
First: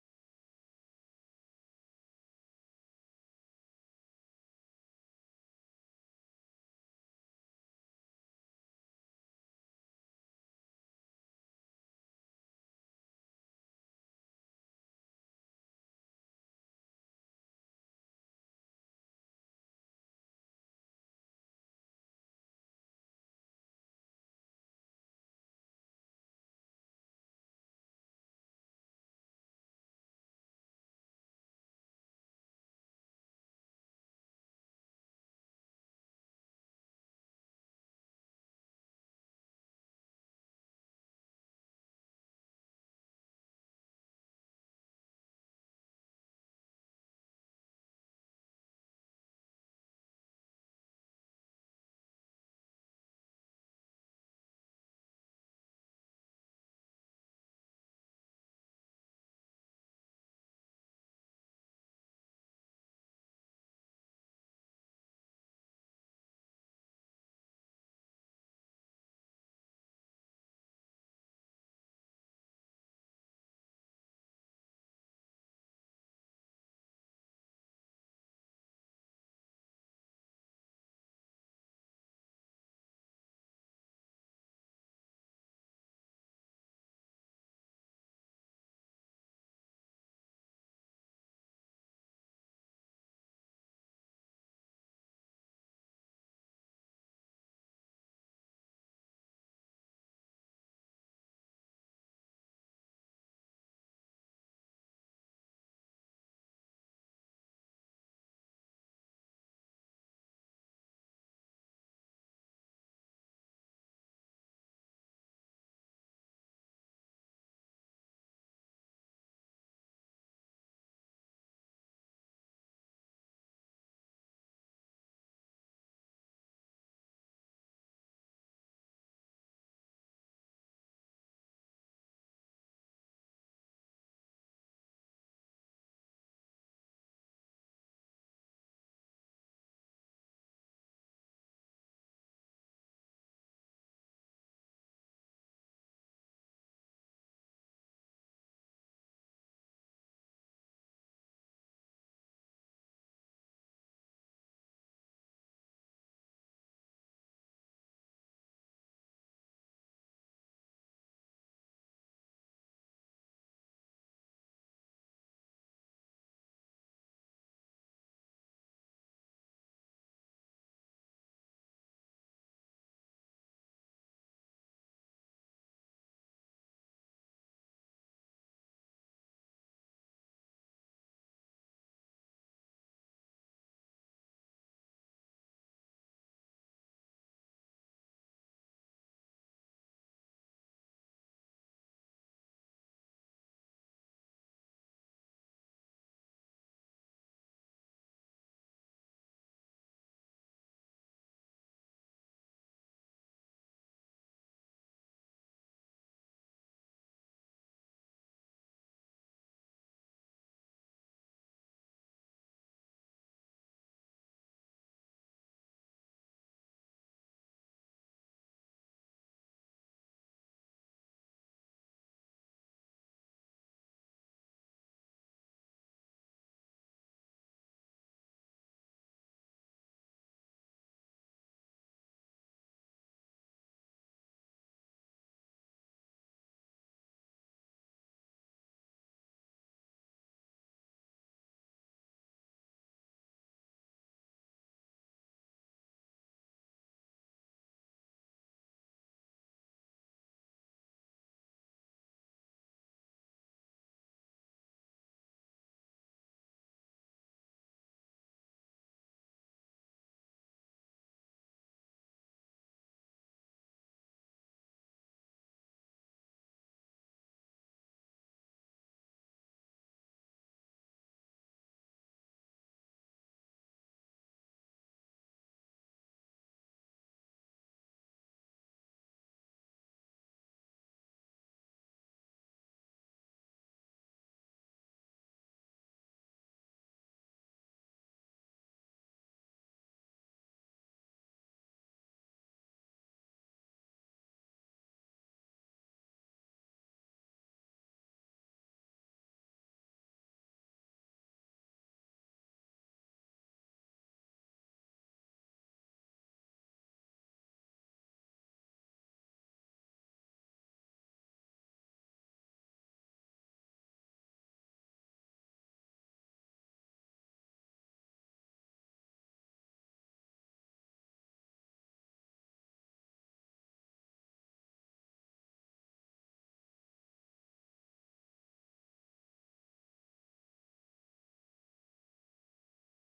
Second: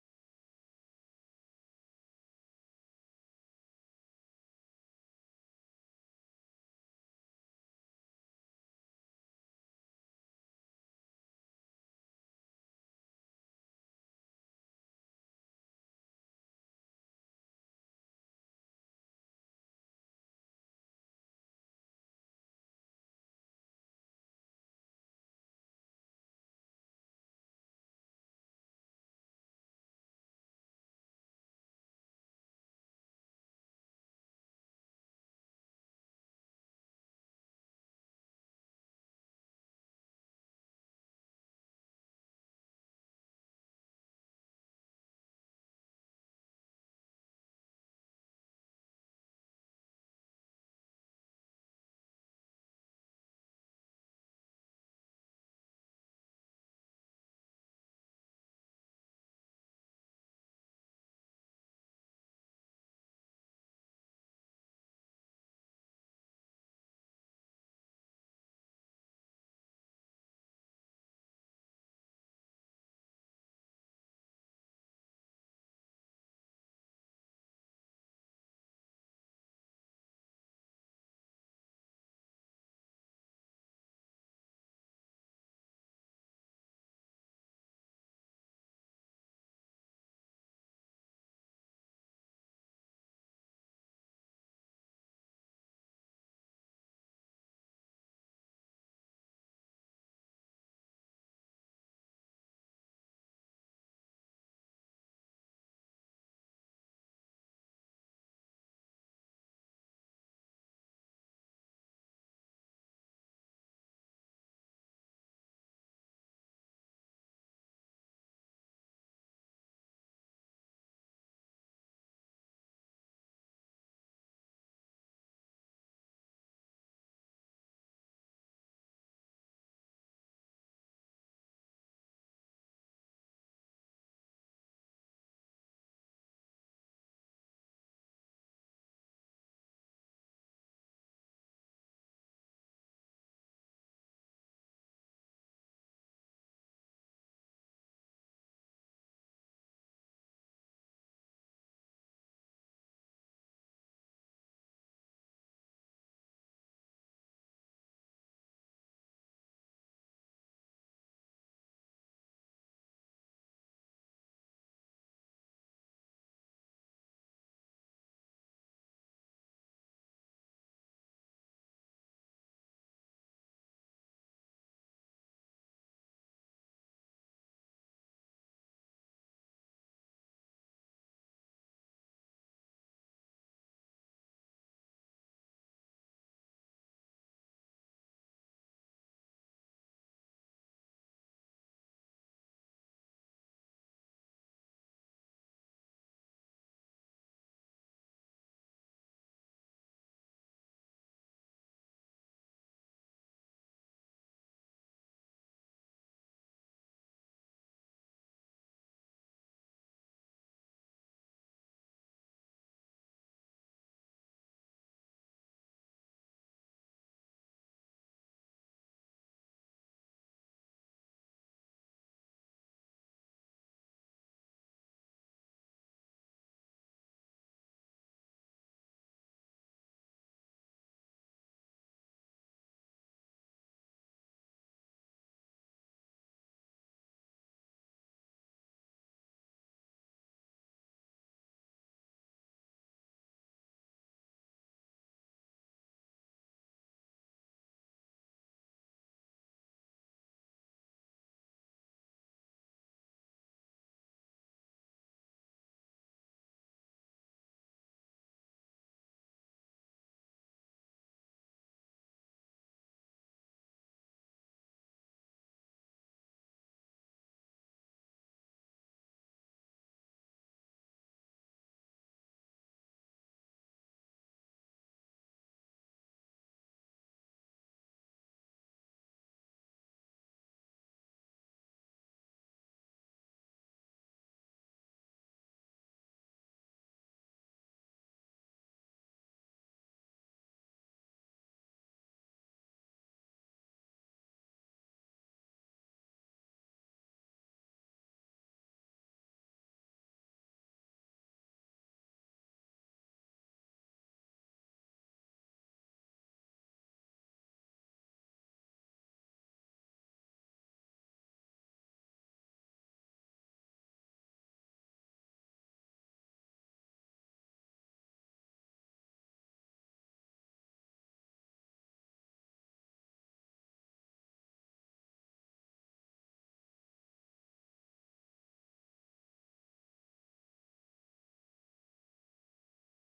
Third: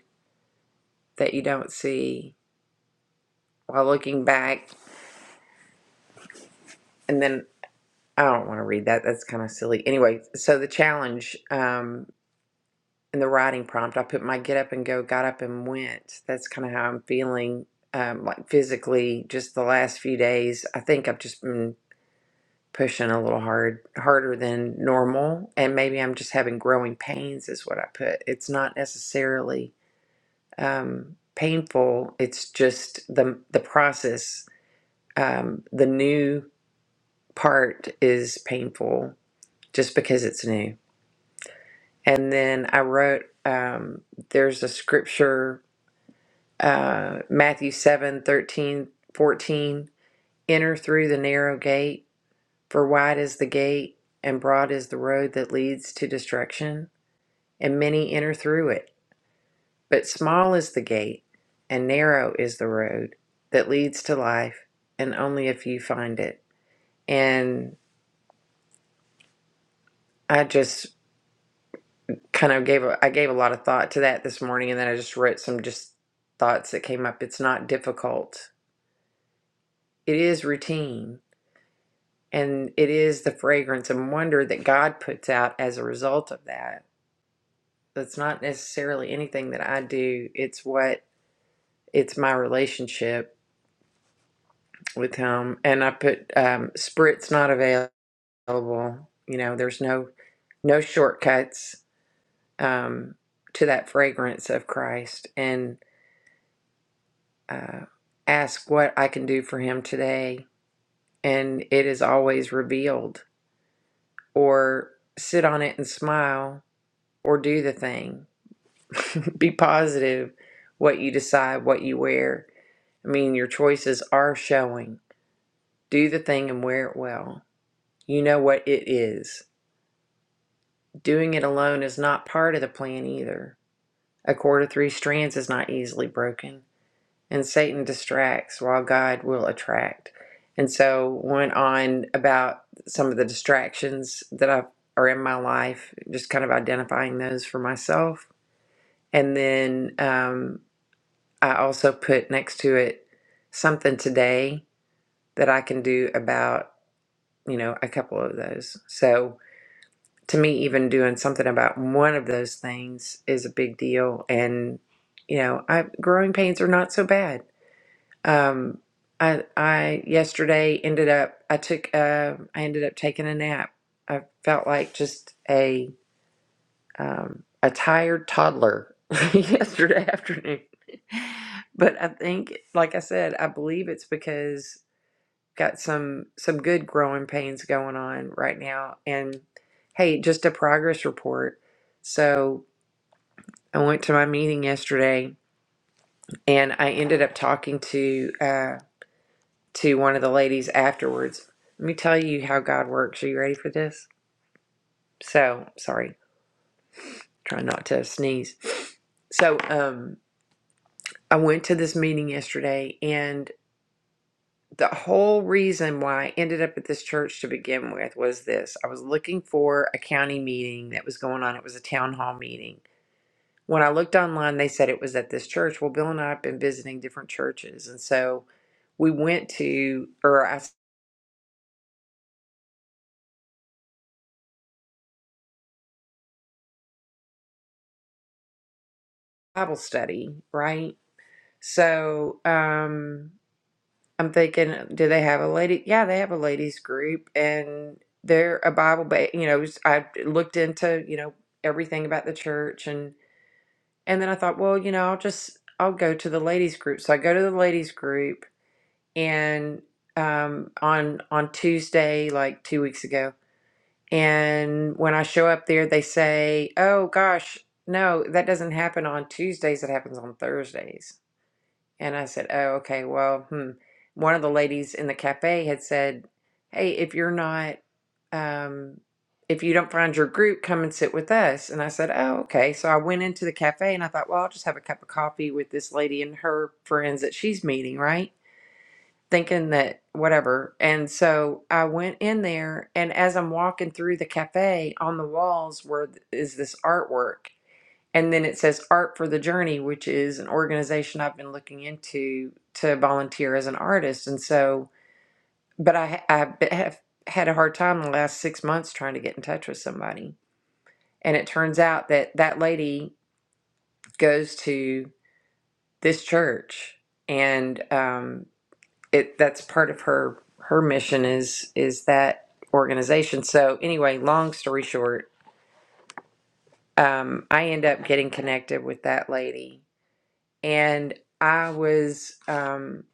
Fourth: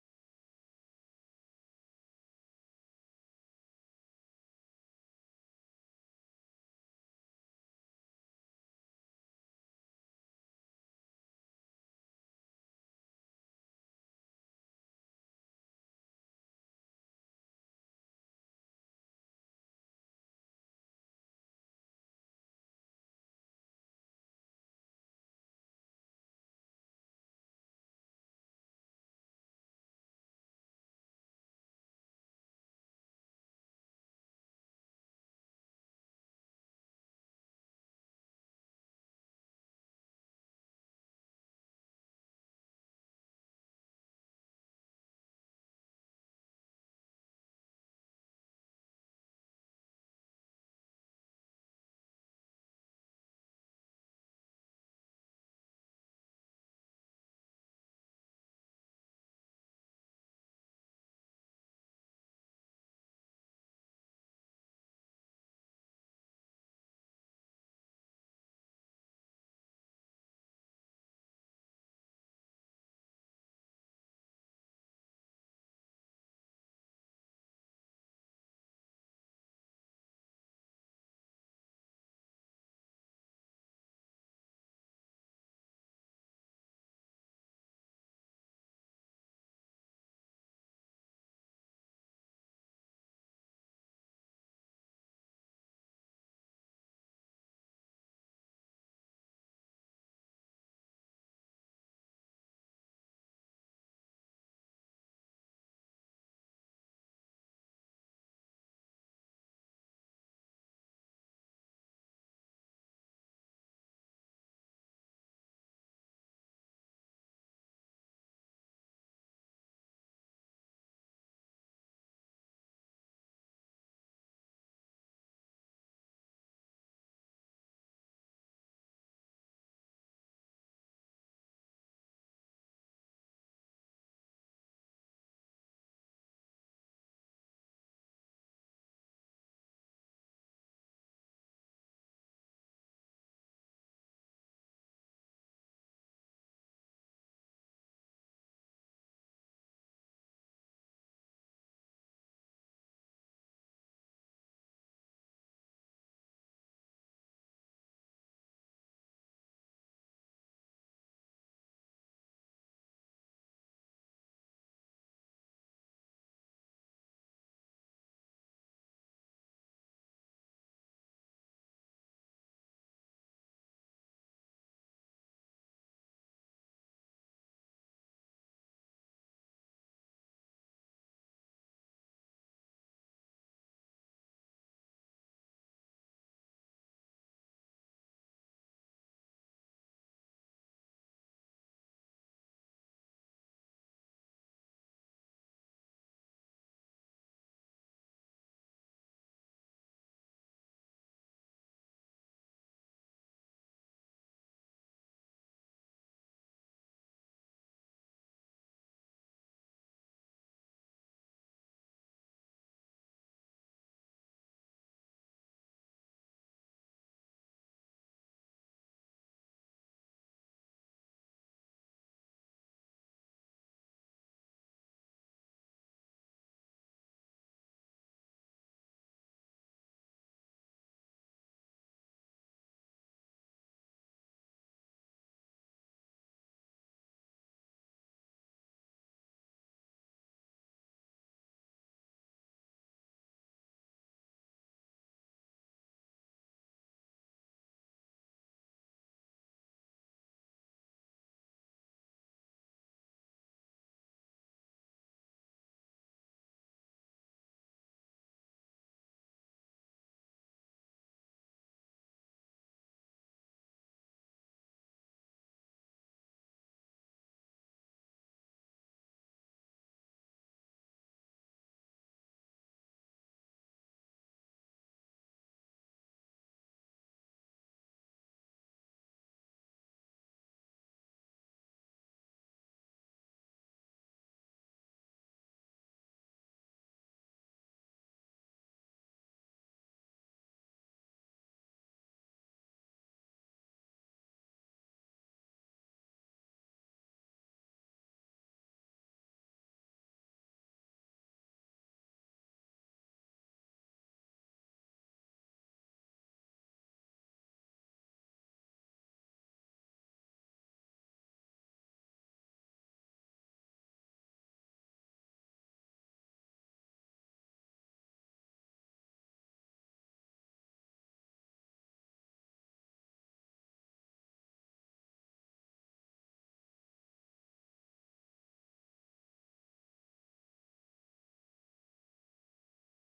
S1: that you don't see while looking back. And then I don't want to read that. That's kind of silly. Anyway, so the challenge um, in the writing prompt, I put my get up and go, got up and went. That's kind of how I'm feeling, um, like physically, just the last few days. I think I've just been pushing a little hard, harder than normal. And maybe I'm just having growing pains, is what I put. It's not necessarily um, painful, it's just the, the process. Um, the new part is painful just because it's new And then I wrote, um, there's a scripture, uh, Matthew 7 13 14. Enter through the narrow gate, for wide is the gate, and broad is the road that leads to destruction, and many enter through it. But small is the gate, and narrow is the road that leads to life, and only a few find it. And I just kind of gave a, I gave a lot of thought to that this morning, and then I just wrote some just thoughts that came up. It's not difficult. It is routine, and it is the fragrance and wonder that God puts out as a result of that. That's not necessarily anything that I do. It's what it's my relationship with Him, and I put um, sprit's not available. You know, there's no no shortcuts um, to that fragrance of Christ, and. uh, ask what I can do for him today, and it is always revealed, or sit on it and smile, or do the thing. [LAUGHS] Be positive what you decide, what you wear. I mean, your choices are showing. Do the thing and wear it well. You know what it is. Doing it alone is not part of the plan either. A cord of three strands is not easily broken. and Satan distracts while God will attract. And so went on about some of the distractions that I are in my life, just kind of identifying those for myself. And then um, I also put next to it something today that I can do about you know a couple of those. So to me, even doing something about one of those things is a big deal. And you know, I, growing pains are not so bad Um, I I yesterday ended up I took uh, I ended up taking a nap. I felt like just a um, a tired toddler [LAUGHS] yesterday afternoon. But I think, like I said, I believe it's because got some some good growing pains going on right now. And hey, just a progress report. So I went to my meeting yesterday, and I ended up talking to. uh, to one of the ladies afterwards. Let me tell you how God works. Are you ready for this? So, sorry, Try not to sneeze. So, um, I went to this meeting yesterday, and the whole reason why I ended up at this church to begin with was this I was looking for a county meeting that was going on, it was a town hall meeting. When I looked online, they said it was at this church. Well, Bill and I have been visiting different churches, and so we went to, or I Bible study, right? So um, I'm thinking, do they have a lady? Yeah, they have a ladies group, and they're a Bible. Ba- you know, I looked into you know everything about the church, and and then I thought, well, you know, I'll just I'll go to the ladies group. So I go to the ladies group, and um, on on Tuesday, like two weeks ago, and when I show up there, they say, oh gosh, no, that doesn't happen on Tuesdays. It happens on Thursdays. And I said, Oh, okay, well, hmm. One of the ladies in the cafe had said, Hey, if you're not, um, if you don't find your group, come and sit with us. And I said, Oh, okay. So I went into the cafe and I thought, Well, I'll just have a cup of coffee with this lady and her friends that she's meeting, right? Thinking that whatever. And so I went in there, and as I'm walking through the cafe, on the walls were is this artwork and then it says Art for the Journey, which is an organization I've been looking into to volunteer as an artist. And so, but I, I b- have had a hard time the last six months trying to get in touch with somebody. And it turns out that that lady goes to this church, and um, it that's part of her her mission is is that organization. So anyway, long story short, um, I end up getting connected with that lady and I was, um,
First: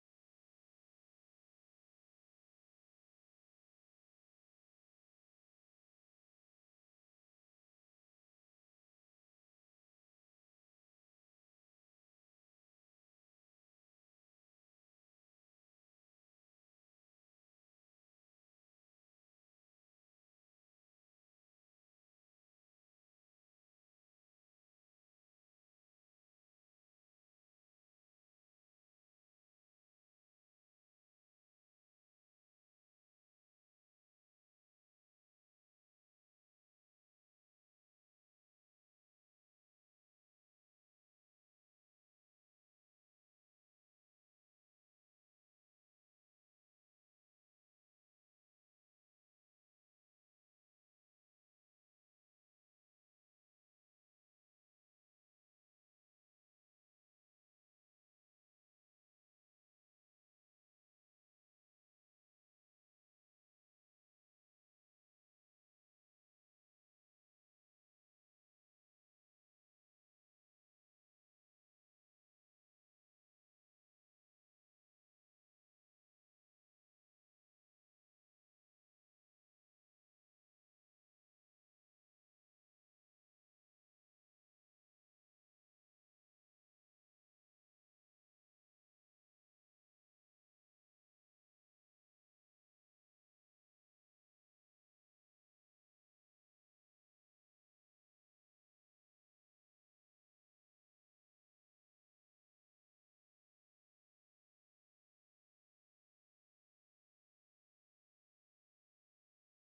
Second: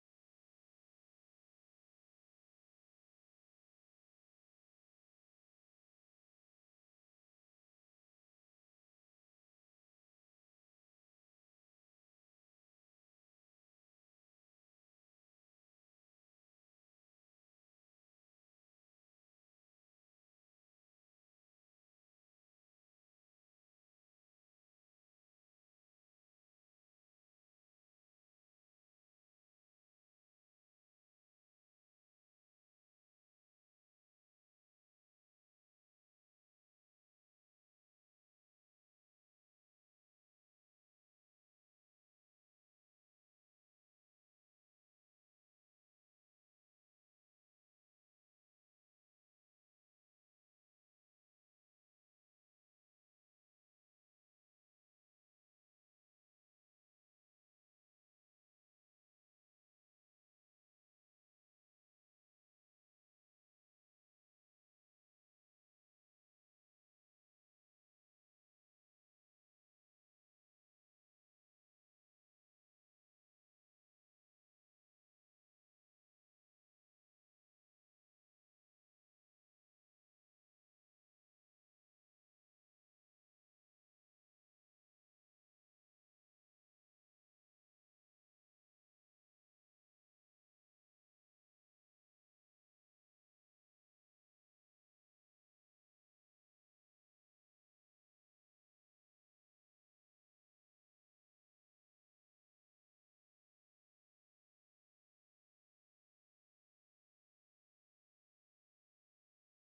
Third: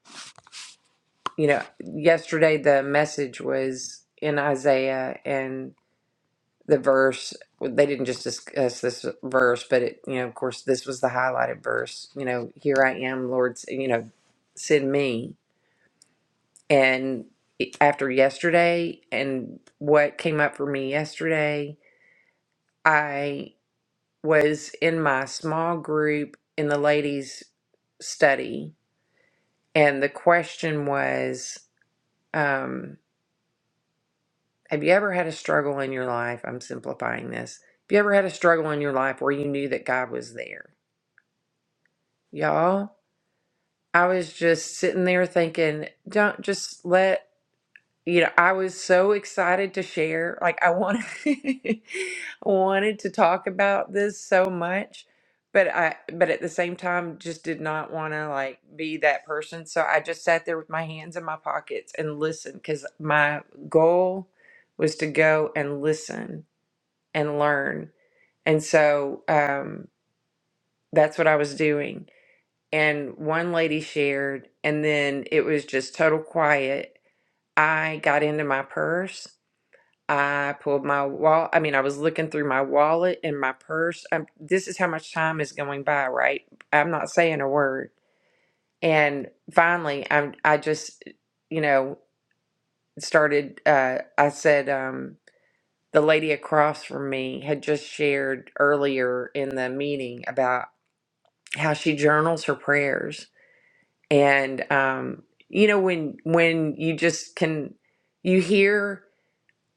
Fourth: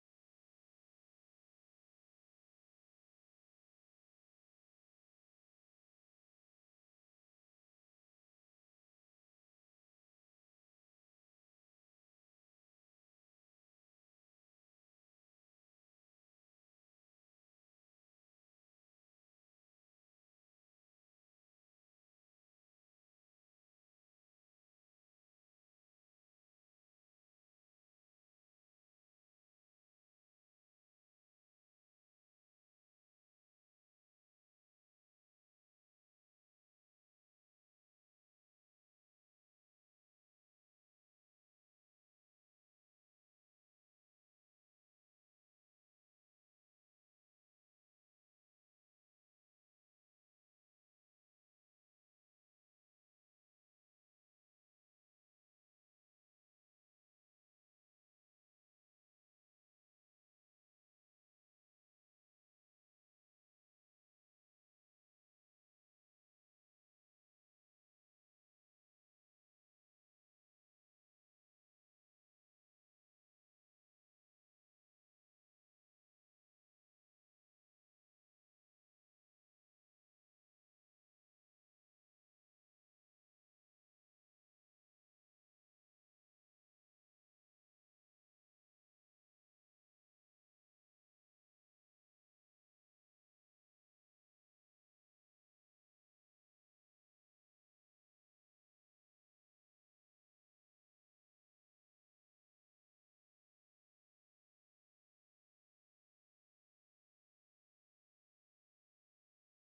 S1: you know, yesterday the message was in Isaiah and the verse. well, They didn't just discuss this verse, but it, you know, of course, this was the highlighted verse. You know, here I am, Lord, s- you know, send me. And it- after yesterday and what came up for me yesterday, I was in my small group in the ladies' study, and the question was, Um, have you ever had a struggle in your life? I'm simplifying this. Have you ever had a struggle in your life where you knew that God was there? Y'all, I was just sitting there thinking, don't just let you know, I was so excited to share. Like I wanted [LAUGHS] wanted to talk about this so much, but I but at the same time just did not want to like be that person. So I just sat there with my hands in my pockets and listened cuz my goal was to go and listen and learn. And so um that's what I was doing. And one lady shared and then it was just total quiet. I got into my purse I pulled my wall. I mean, I was looking through my wallet and my purse. Um this is how much time is going by, right? I'm not saying a word. And finally, I'm. I just, you know, started. Uh, I said, um, the lady across from me had just shared earlier in the meeting about how she journals her prayers, and um, you know, when when you just can, you hear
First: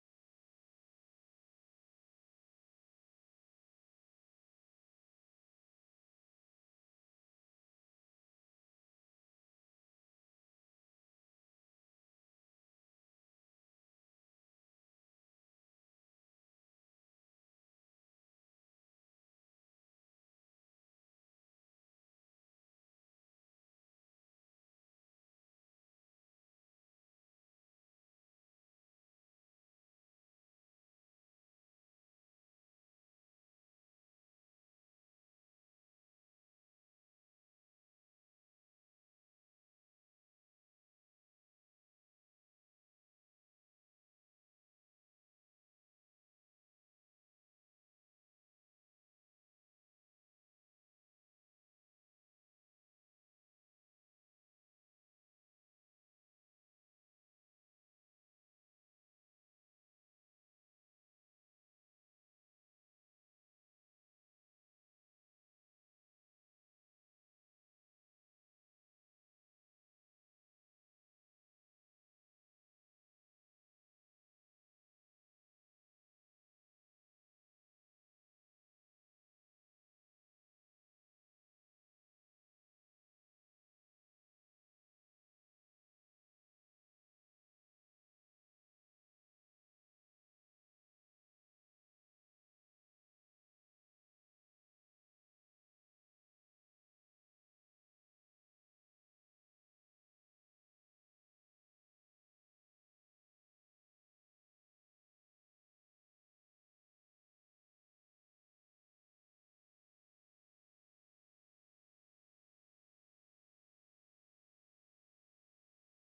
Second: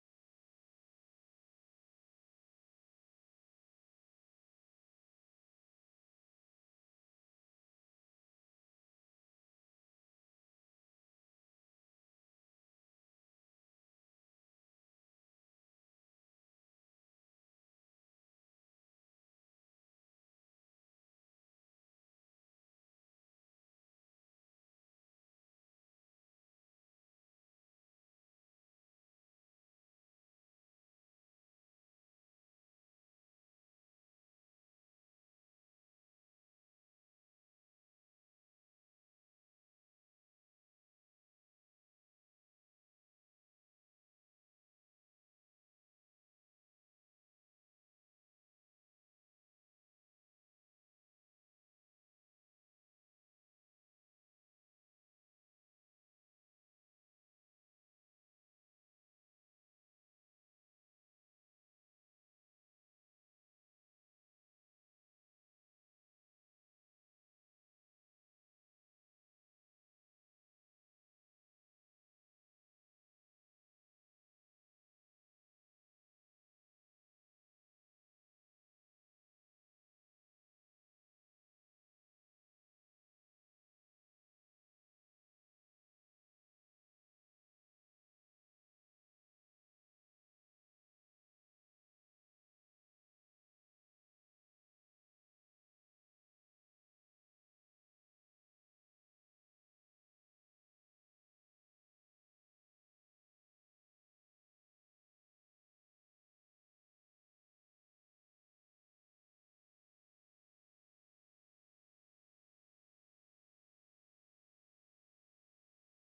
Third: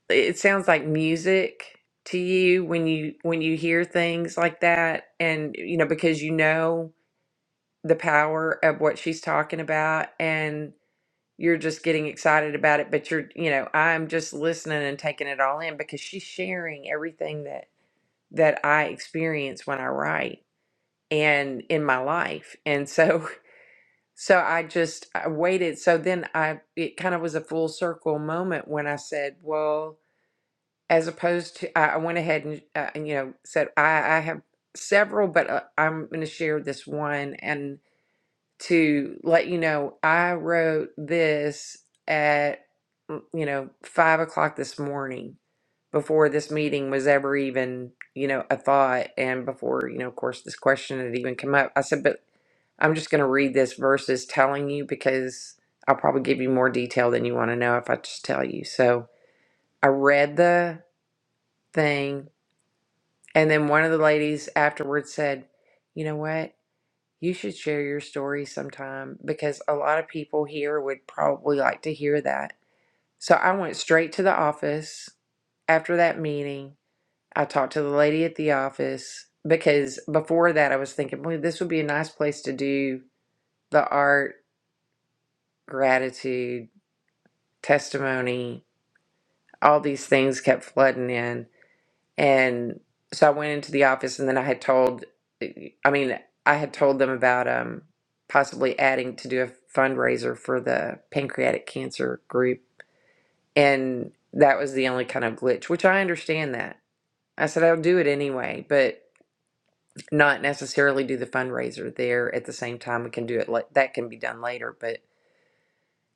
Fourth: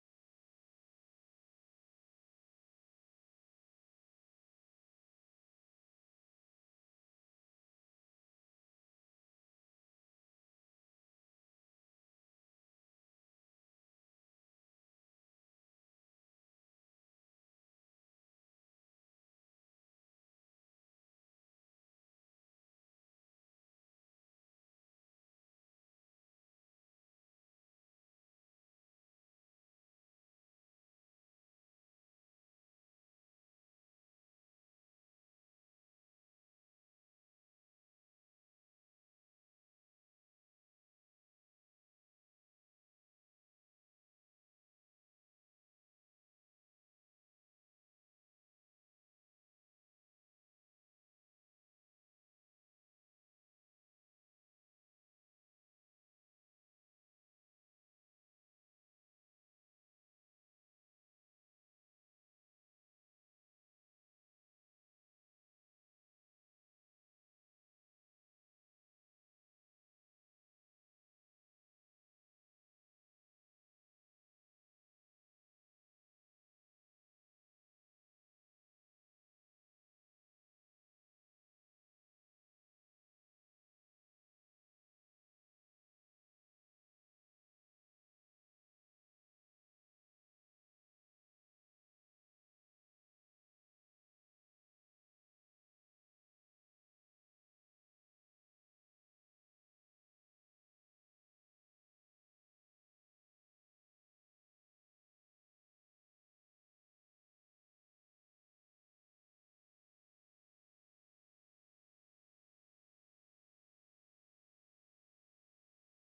S1: it sounds like music to you when you when you hear things like that and you know because you know the power of what she's talking about and you're just getting excited about it but you're you know I'm just listening and taking it all in because she's sharing everything that that I experience when I write and in my life and so [LAUGHS] so I just I waited so then I it kind of was a full circle moment when I said well as opposed to I, I went ahead and, uh, and you know said I, I have several, but uh, I'm going to share this one and to let you know I wrote this at mm, you know five o'clock this morning before this meeting was ever even you know a thought and before you know of course this question had even come up. I said, but I'm just going to read this versus telling you because I'll probably give you more detail than you want to know if I just tell you. So I read the thing and then one of the ladies afterwards said, You know what? You should share your story sometime because a lot of people here would probably like to hear that. So I went straight to the office after that meeting. I talked to the lady at the office because before that I was thinking, well, this would be a nice place to do the art, gratitude, testimony. All these things kept flooding in. And so I went into the office and then I had told, I mean, I had told them about um, possibly adding to do a fundraiser for the pancreatic cancer group. And that was the only kind of glitch, which I understand that. I said, I'll do it anyway, but not necessarily do the fundraiser there at the same time. We can do it, la- that can be done later. But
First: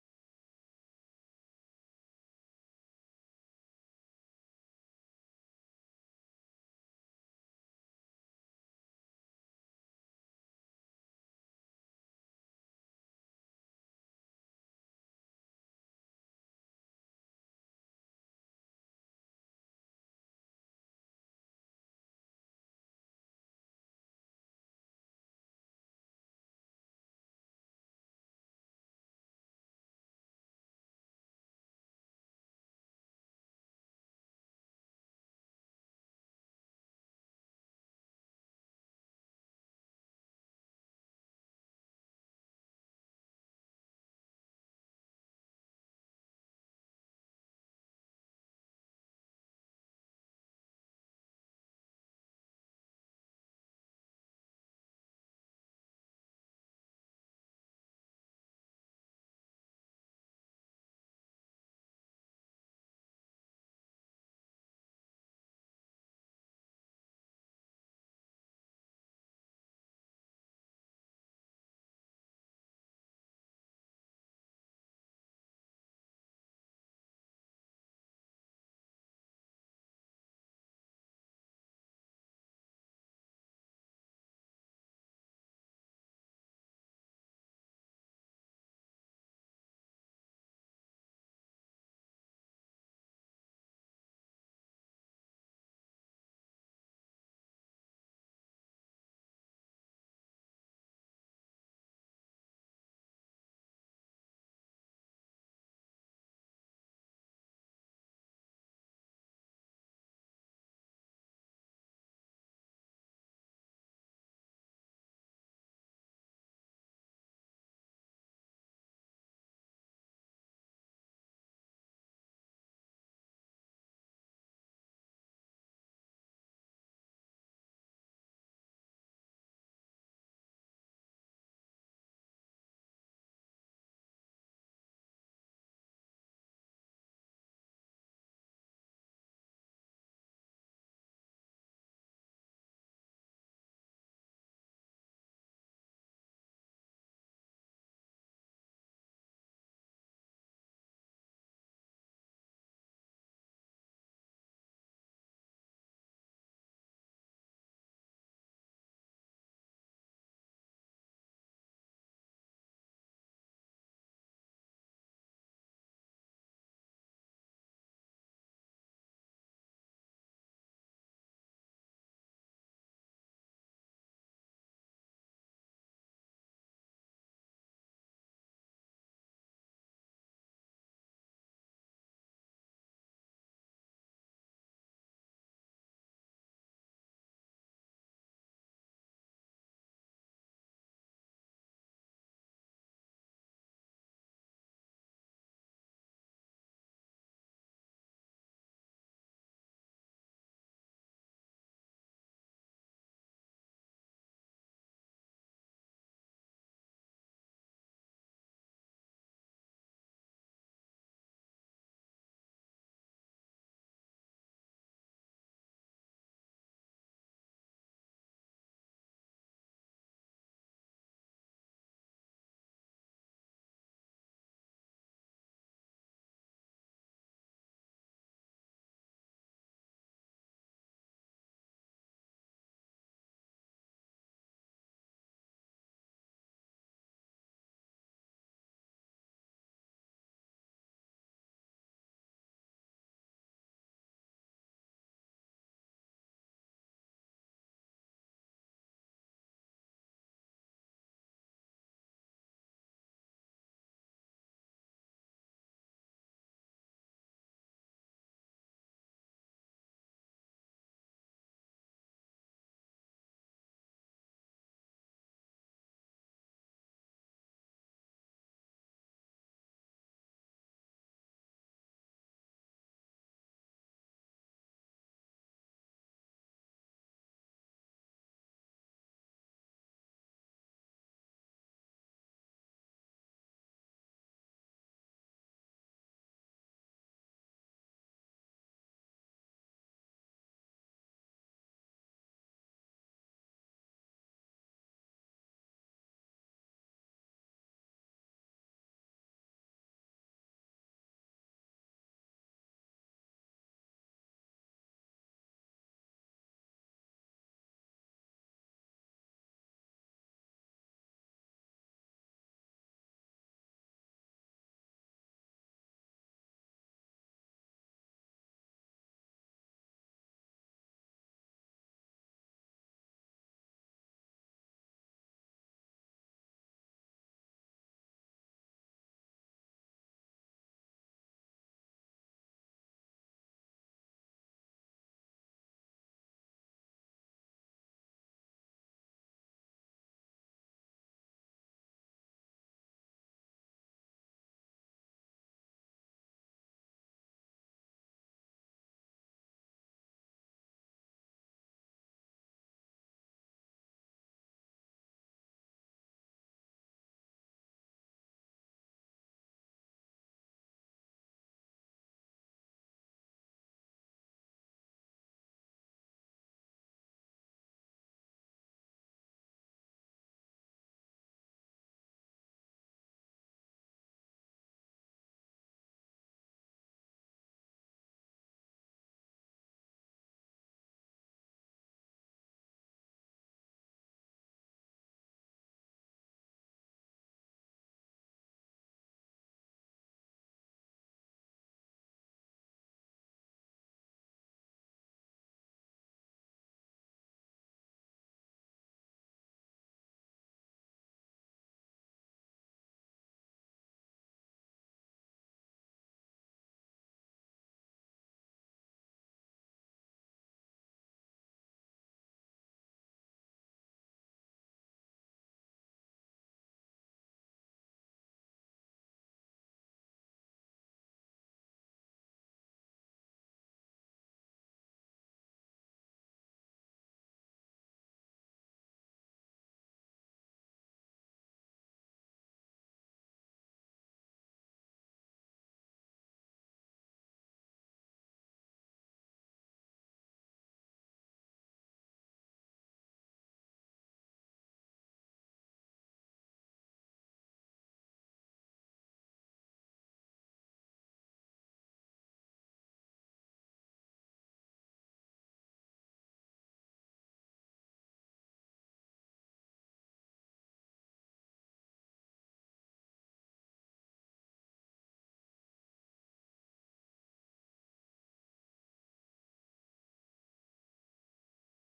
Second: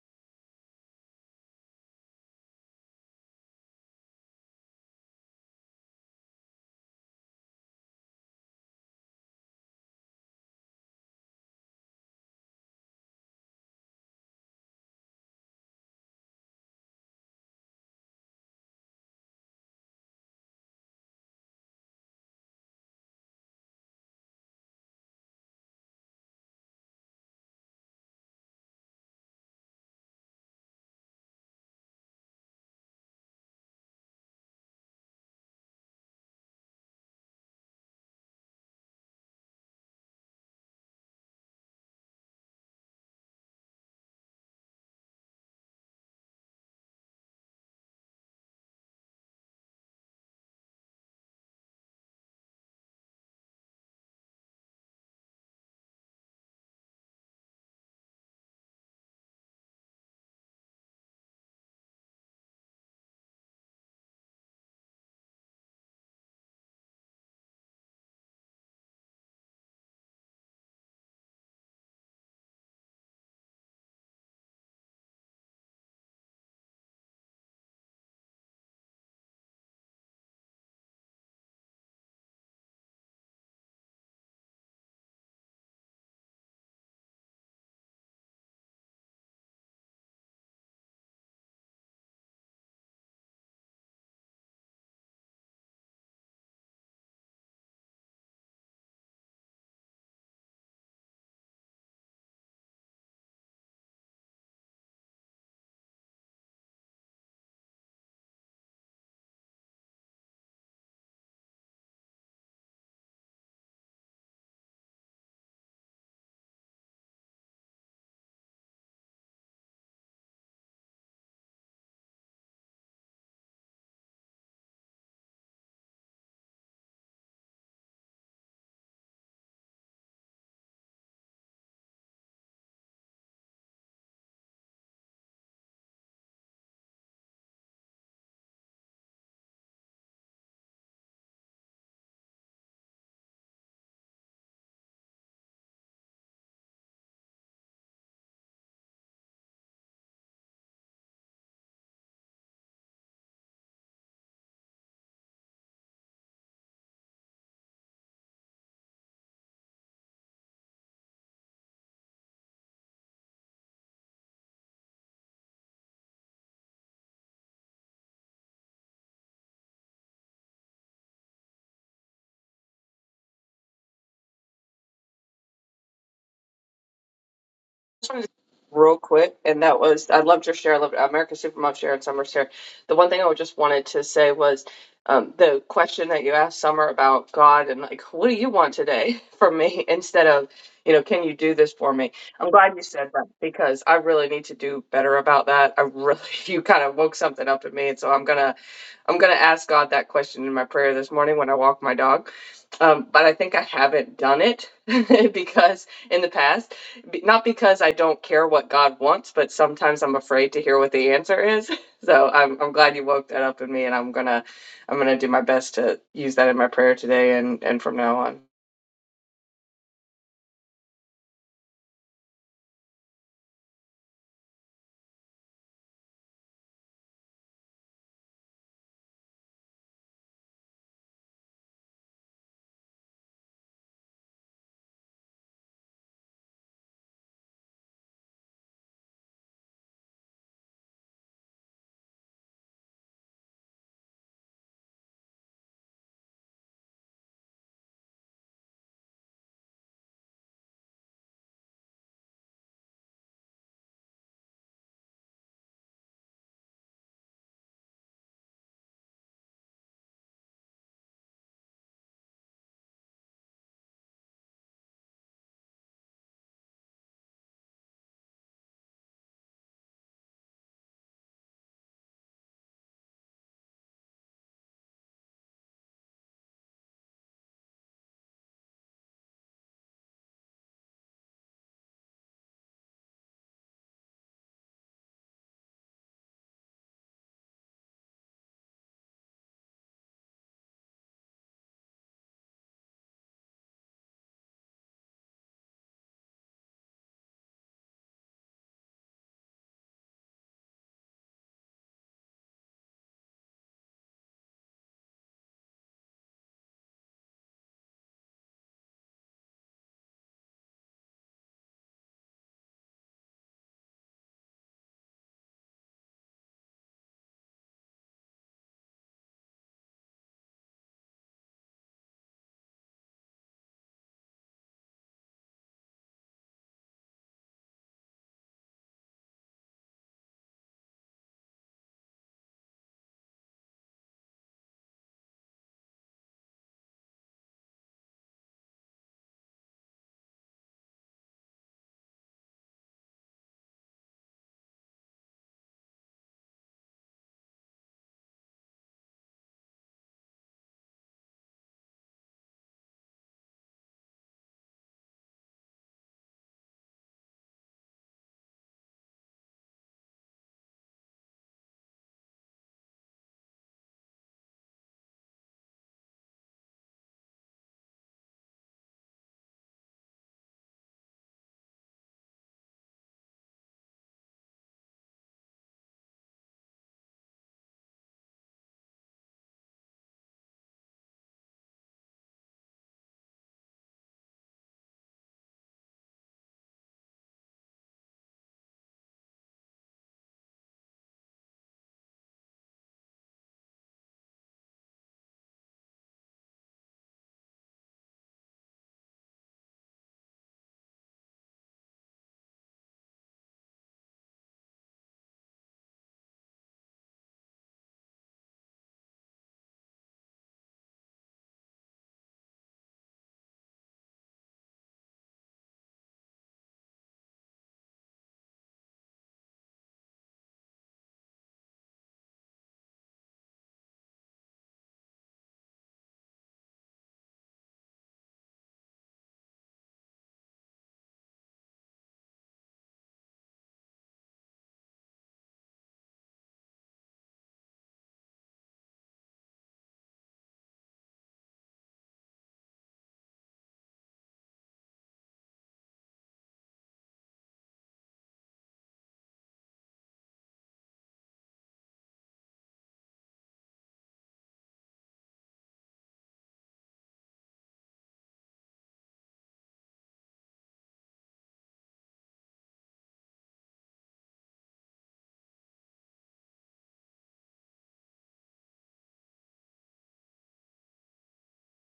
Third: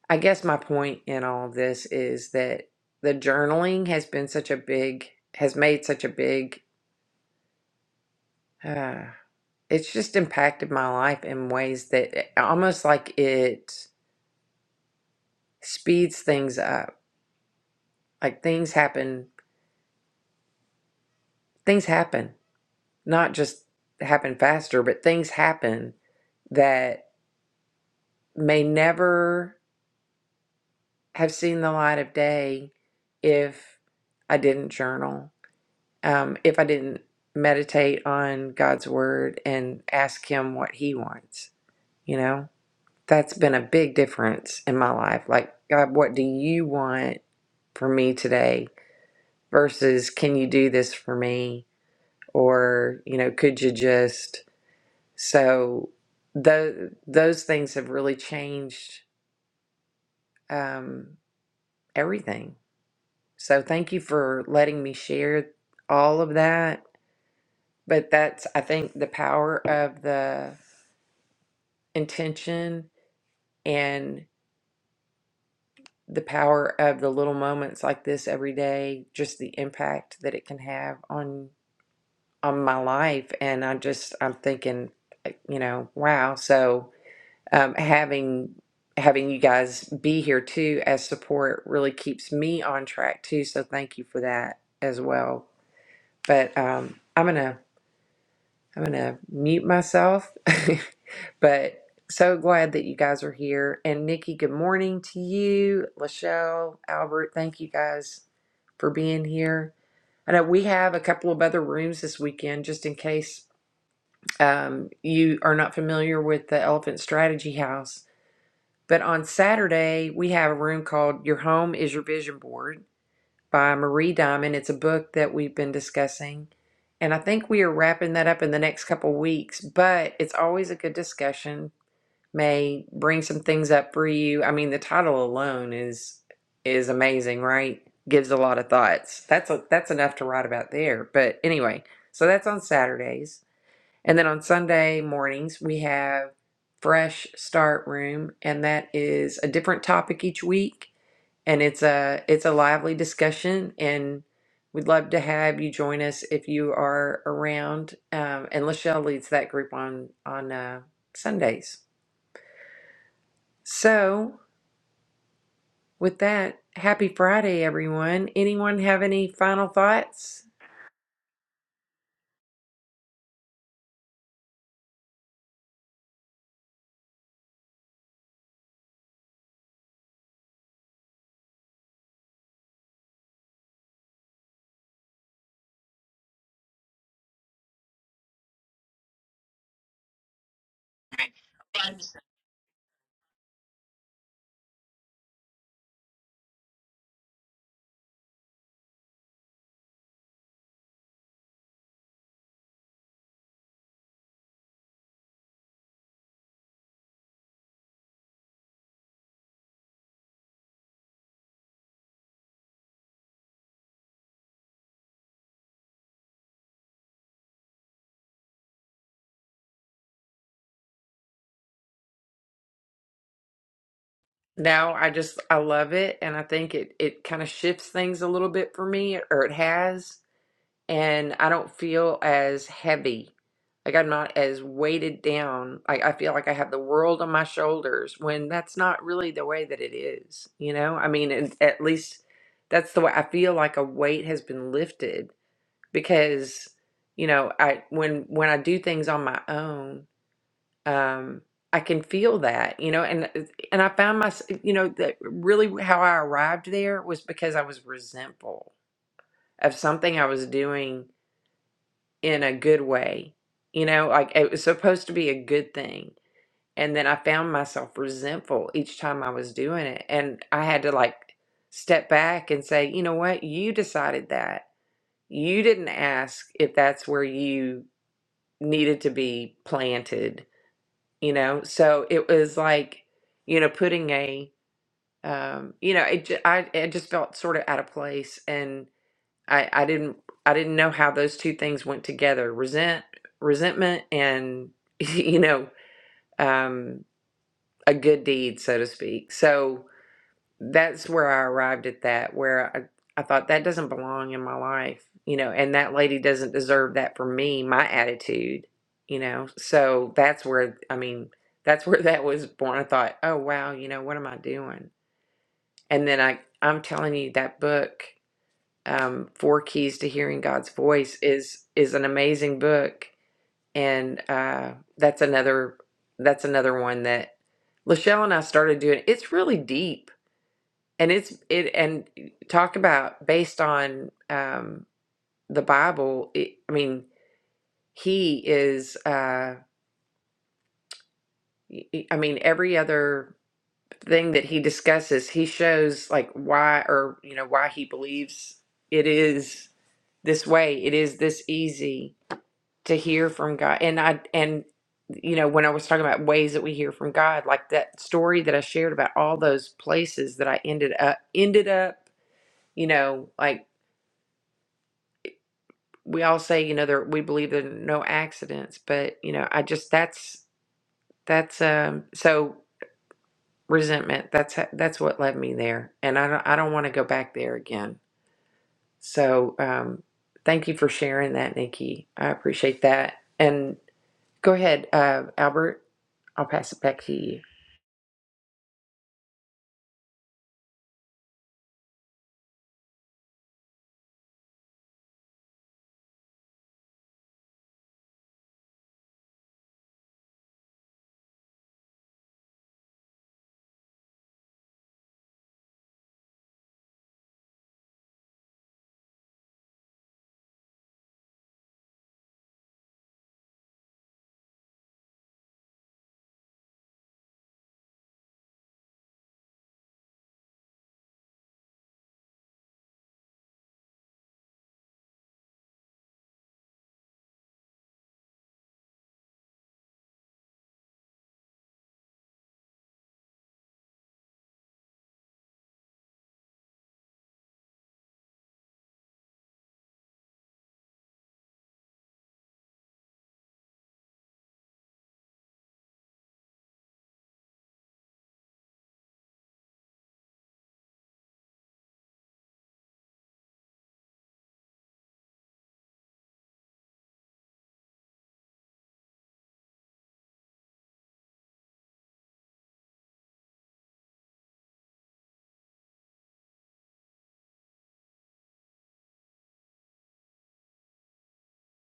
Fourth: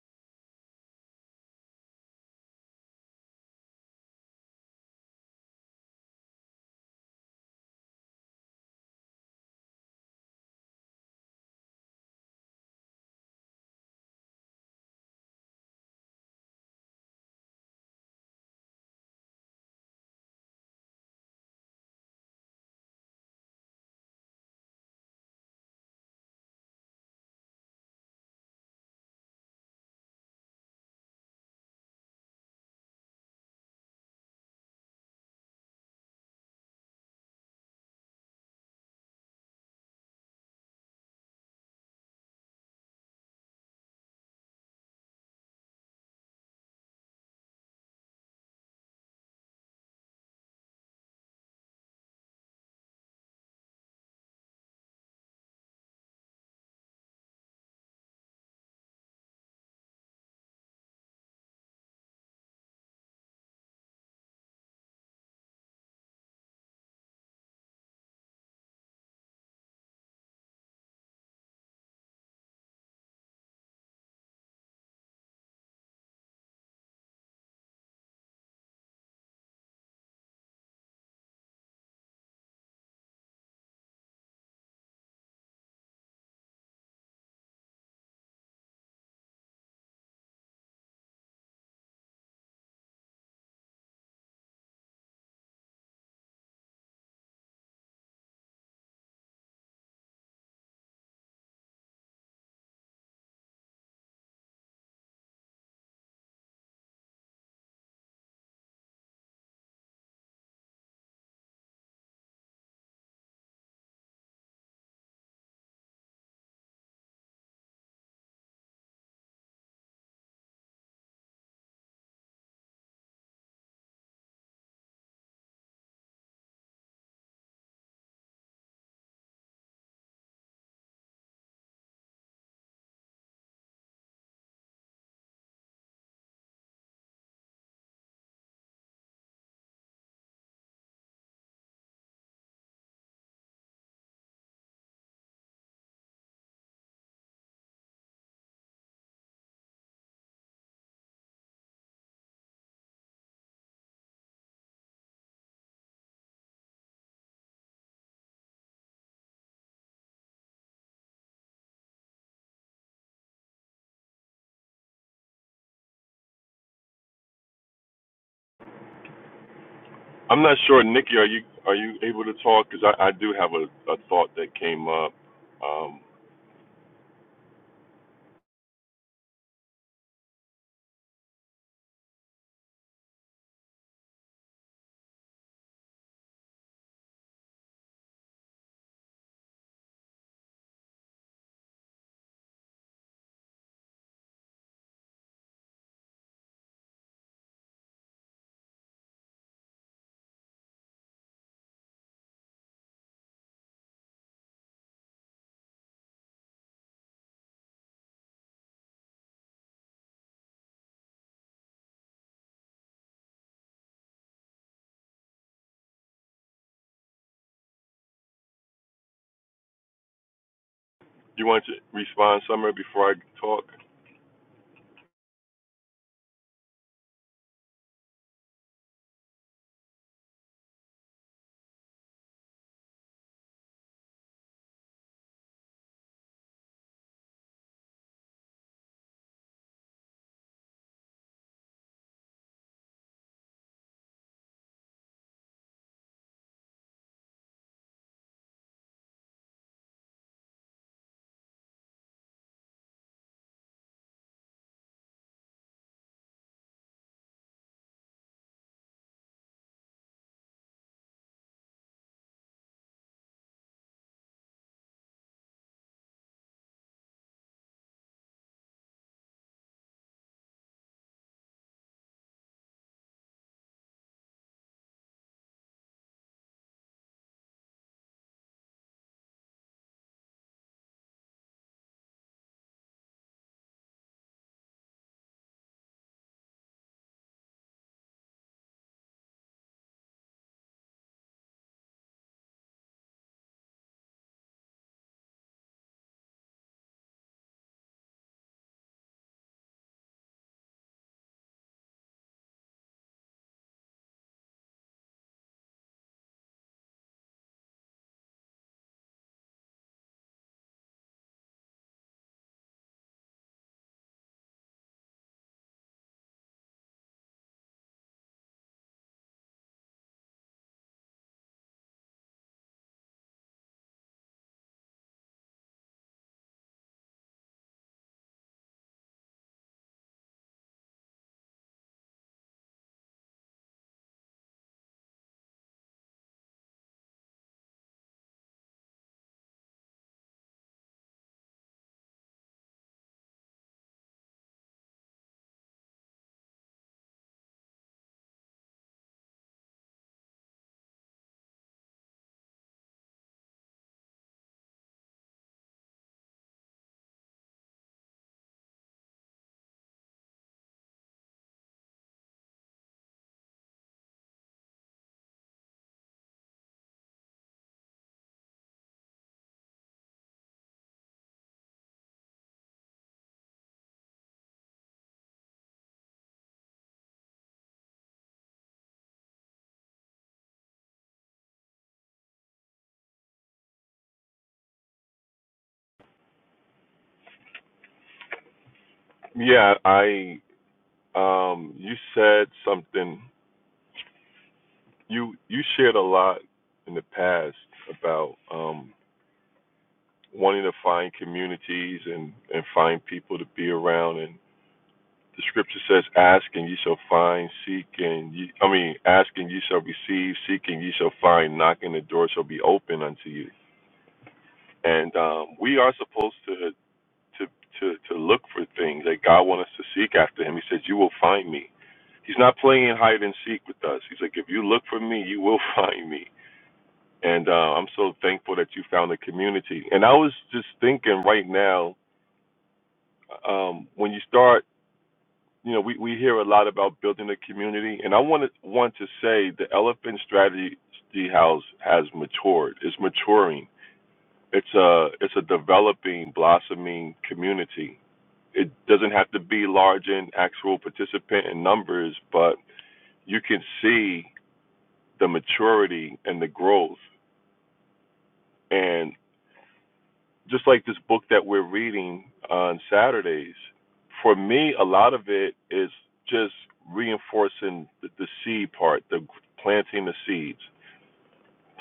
S1: I guess my point in all of this is that the journaling has been such a big, has made such a big uh, it's just impacted my life in ways that it- almost like it speeds things up. Like things happen, things happen, not just happen faster, but things happen that may never have seen the light of day if I didn't journal, um, if I didn't meditate on God's word and ask Him what He wants, you know? That's been a big difference in my life. Like, God, what do you want for me today versus can you do this for me? Or, you know, could you just. So, tho- those things have really changed um, everything. So, thank you for letting me share all of that. But that's, I think, the power of the intention and. the power of the little moments like this every day, just the impact that it can have on on my life. And I just I'm thinking, uh, you know, wow. So um, having having you guys be here too as support really keeps me on track too. So thank you for that as well. But um, I'm gonna I'm going to mute myself, [LAUGHS] but so glad that you guys are here. And Nikki, good morning to you. Lachelle, Albert, thank you guys for being here. I know we have a couple of other rooms this weekend, just in case um, you are not familiar with the Elephant Strategy House. But on Saturday, we have a room called Your Home is Your Vision Board by Marie Diamond. It's a book that we've been discussing. And I think we are wrapping that up in the next couple weeks, but it's always a good discussion. May bring some things up for you. I mean, the title alone is is amazing, right? Gives a lot of thoughts. That's a, that's enough to write about there. But anyway, so that's on Saturdays. And then on Sunday mornings, we have Fresh Start Room, and that is a different topic each week and it's a it's a lively discussion and we'd love to have you join us if you are around um, and lachelle leads that group on on uh, sundays so with that happy friday everyone anyone have any final
S3: I'm
S1: thoughts
S3: not sure, Nikki. Are you are you able to talk? Because I, I do have a, a thought that came up. Um,
S4: one real quick, and that was I loved your share. I loved America Supermom share and Summer's share. The one thing I just wanted to say was um, the question that you asked Summer about God and like, what do you want today [LAUGHS] from me instead of you know, can you do this for me? I'm glad you said that because I really need to do better about that. I really, [LAUGHS] you kind of woke something up in me, and so I'm gonna, I'm gonna ask God that question in my prayer this morning when I walk my dog um, but I think I haven't done it [LAUGHS] because in the past, b- not because I don't care what God wants, but sometimes I'm afraid to hear what the answer is. [LAUGHS] So I'm I'm glad you woke that up in me, and I'm gonna I'm gonna do my best to use that in my prayer today and and from now on.
S3: you want to respond, Summer, before I talk?
S1: no i just i love it and i think it it kind of shifts things a little bit for me or it has and I don't feel as heavy. Like I'm not as weighted down. I, I feel like I have the world on my shoulders when that's not really the way that it is. You know, I mean, and at least that's the way I feel like a weight has been lifted because, you know, I when when I do things on my own, um, I can feel that, you know, and uh, and I found my, you know, that really how I arrived there was because I was resentful of something I was doing in a good way. You know, like it was supposed to be a good thing. And then I found myself resentful each time I was doing it. And I had to like step back and say, you know what? You decided that. You didn't ask if that's where you needed to be planted, you know? So it was like, you know, putting a, um, you know, it, ju- I, I just felt sort of out of place I, I didn't I didn't know how those two things went together. Resent resentment and [LAUGHS] you know, um a good deed, so to speak. So that's where I arrived at that, where I, I thought that doesn't belong in my life, you know, and that lady doesn't deserve that from me, my attitude, you know. So that's where I mean, that's where [LAUGHS] that was born. I thought, oh wow, you know, what am I doing? And then I I'm telling you that book um, Four Keys to Hearing God's Voice is is an amazing book, and uh, that's another that's another one that Lachelle and I started doing. It's really deep, and it's it and talk about based on um, the Bible. It, I mean, he is. Uh, y- y- I mean, every other thing that he discusses, he shows like why or you know why he believes it is this way. It is this easy to hear from God. And I and you know, when I was talking about ways that we hear from God, like that story that I shared about all those places that I ended up ended up, you know, like we all say, you know, there we believe there are no accidents, but you know, I just that's that's um so resentment. That's ha- that's what led me there, and I don't I don't want to go back there again. So um, thank you for sharing that, Nikki. I appreciate that. And go ahead, uh, Albert. I'll pass it back to you.
S3: Yeah, I. Um, you said something. You you shared a lot in the past about um, wanting to find communities and and find people to be around and. the scripture says, "Ask and ye shall find; seek and ye, I mean, ask and ye shall receive; seek and ye shall find; knock and the door shall be open unto you." And um, we are supposed to to to to look for things that God wants us to seek after Him. He says, "You will find me." He's not playing hide and seek with us. He's like, "If you look for me, you will [LAUGHS] find me." And uh, I'm so thankful that you found a community. And I was just thinking right now, um, when you start you know, we, we hear a lot about building a community, and I want to want to say the Elephant Strategy House has matured. It's maturing. It's a it's a developing, blossoming community. It doesn't have to be large in actual participant in numbers, but you can see the maturity and the growth. and. just like this book that we're reading on Saturdays, for me, a lot of it is just reinforcing the, the seed part, the planting the seeds,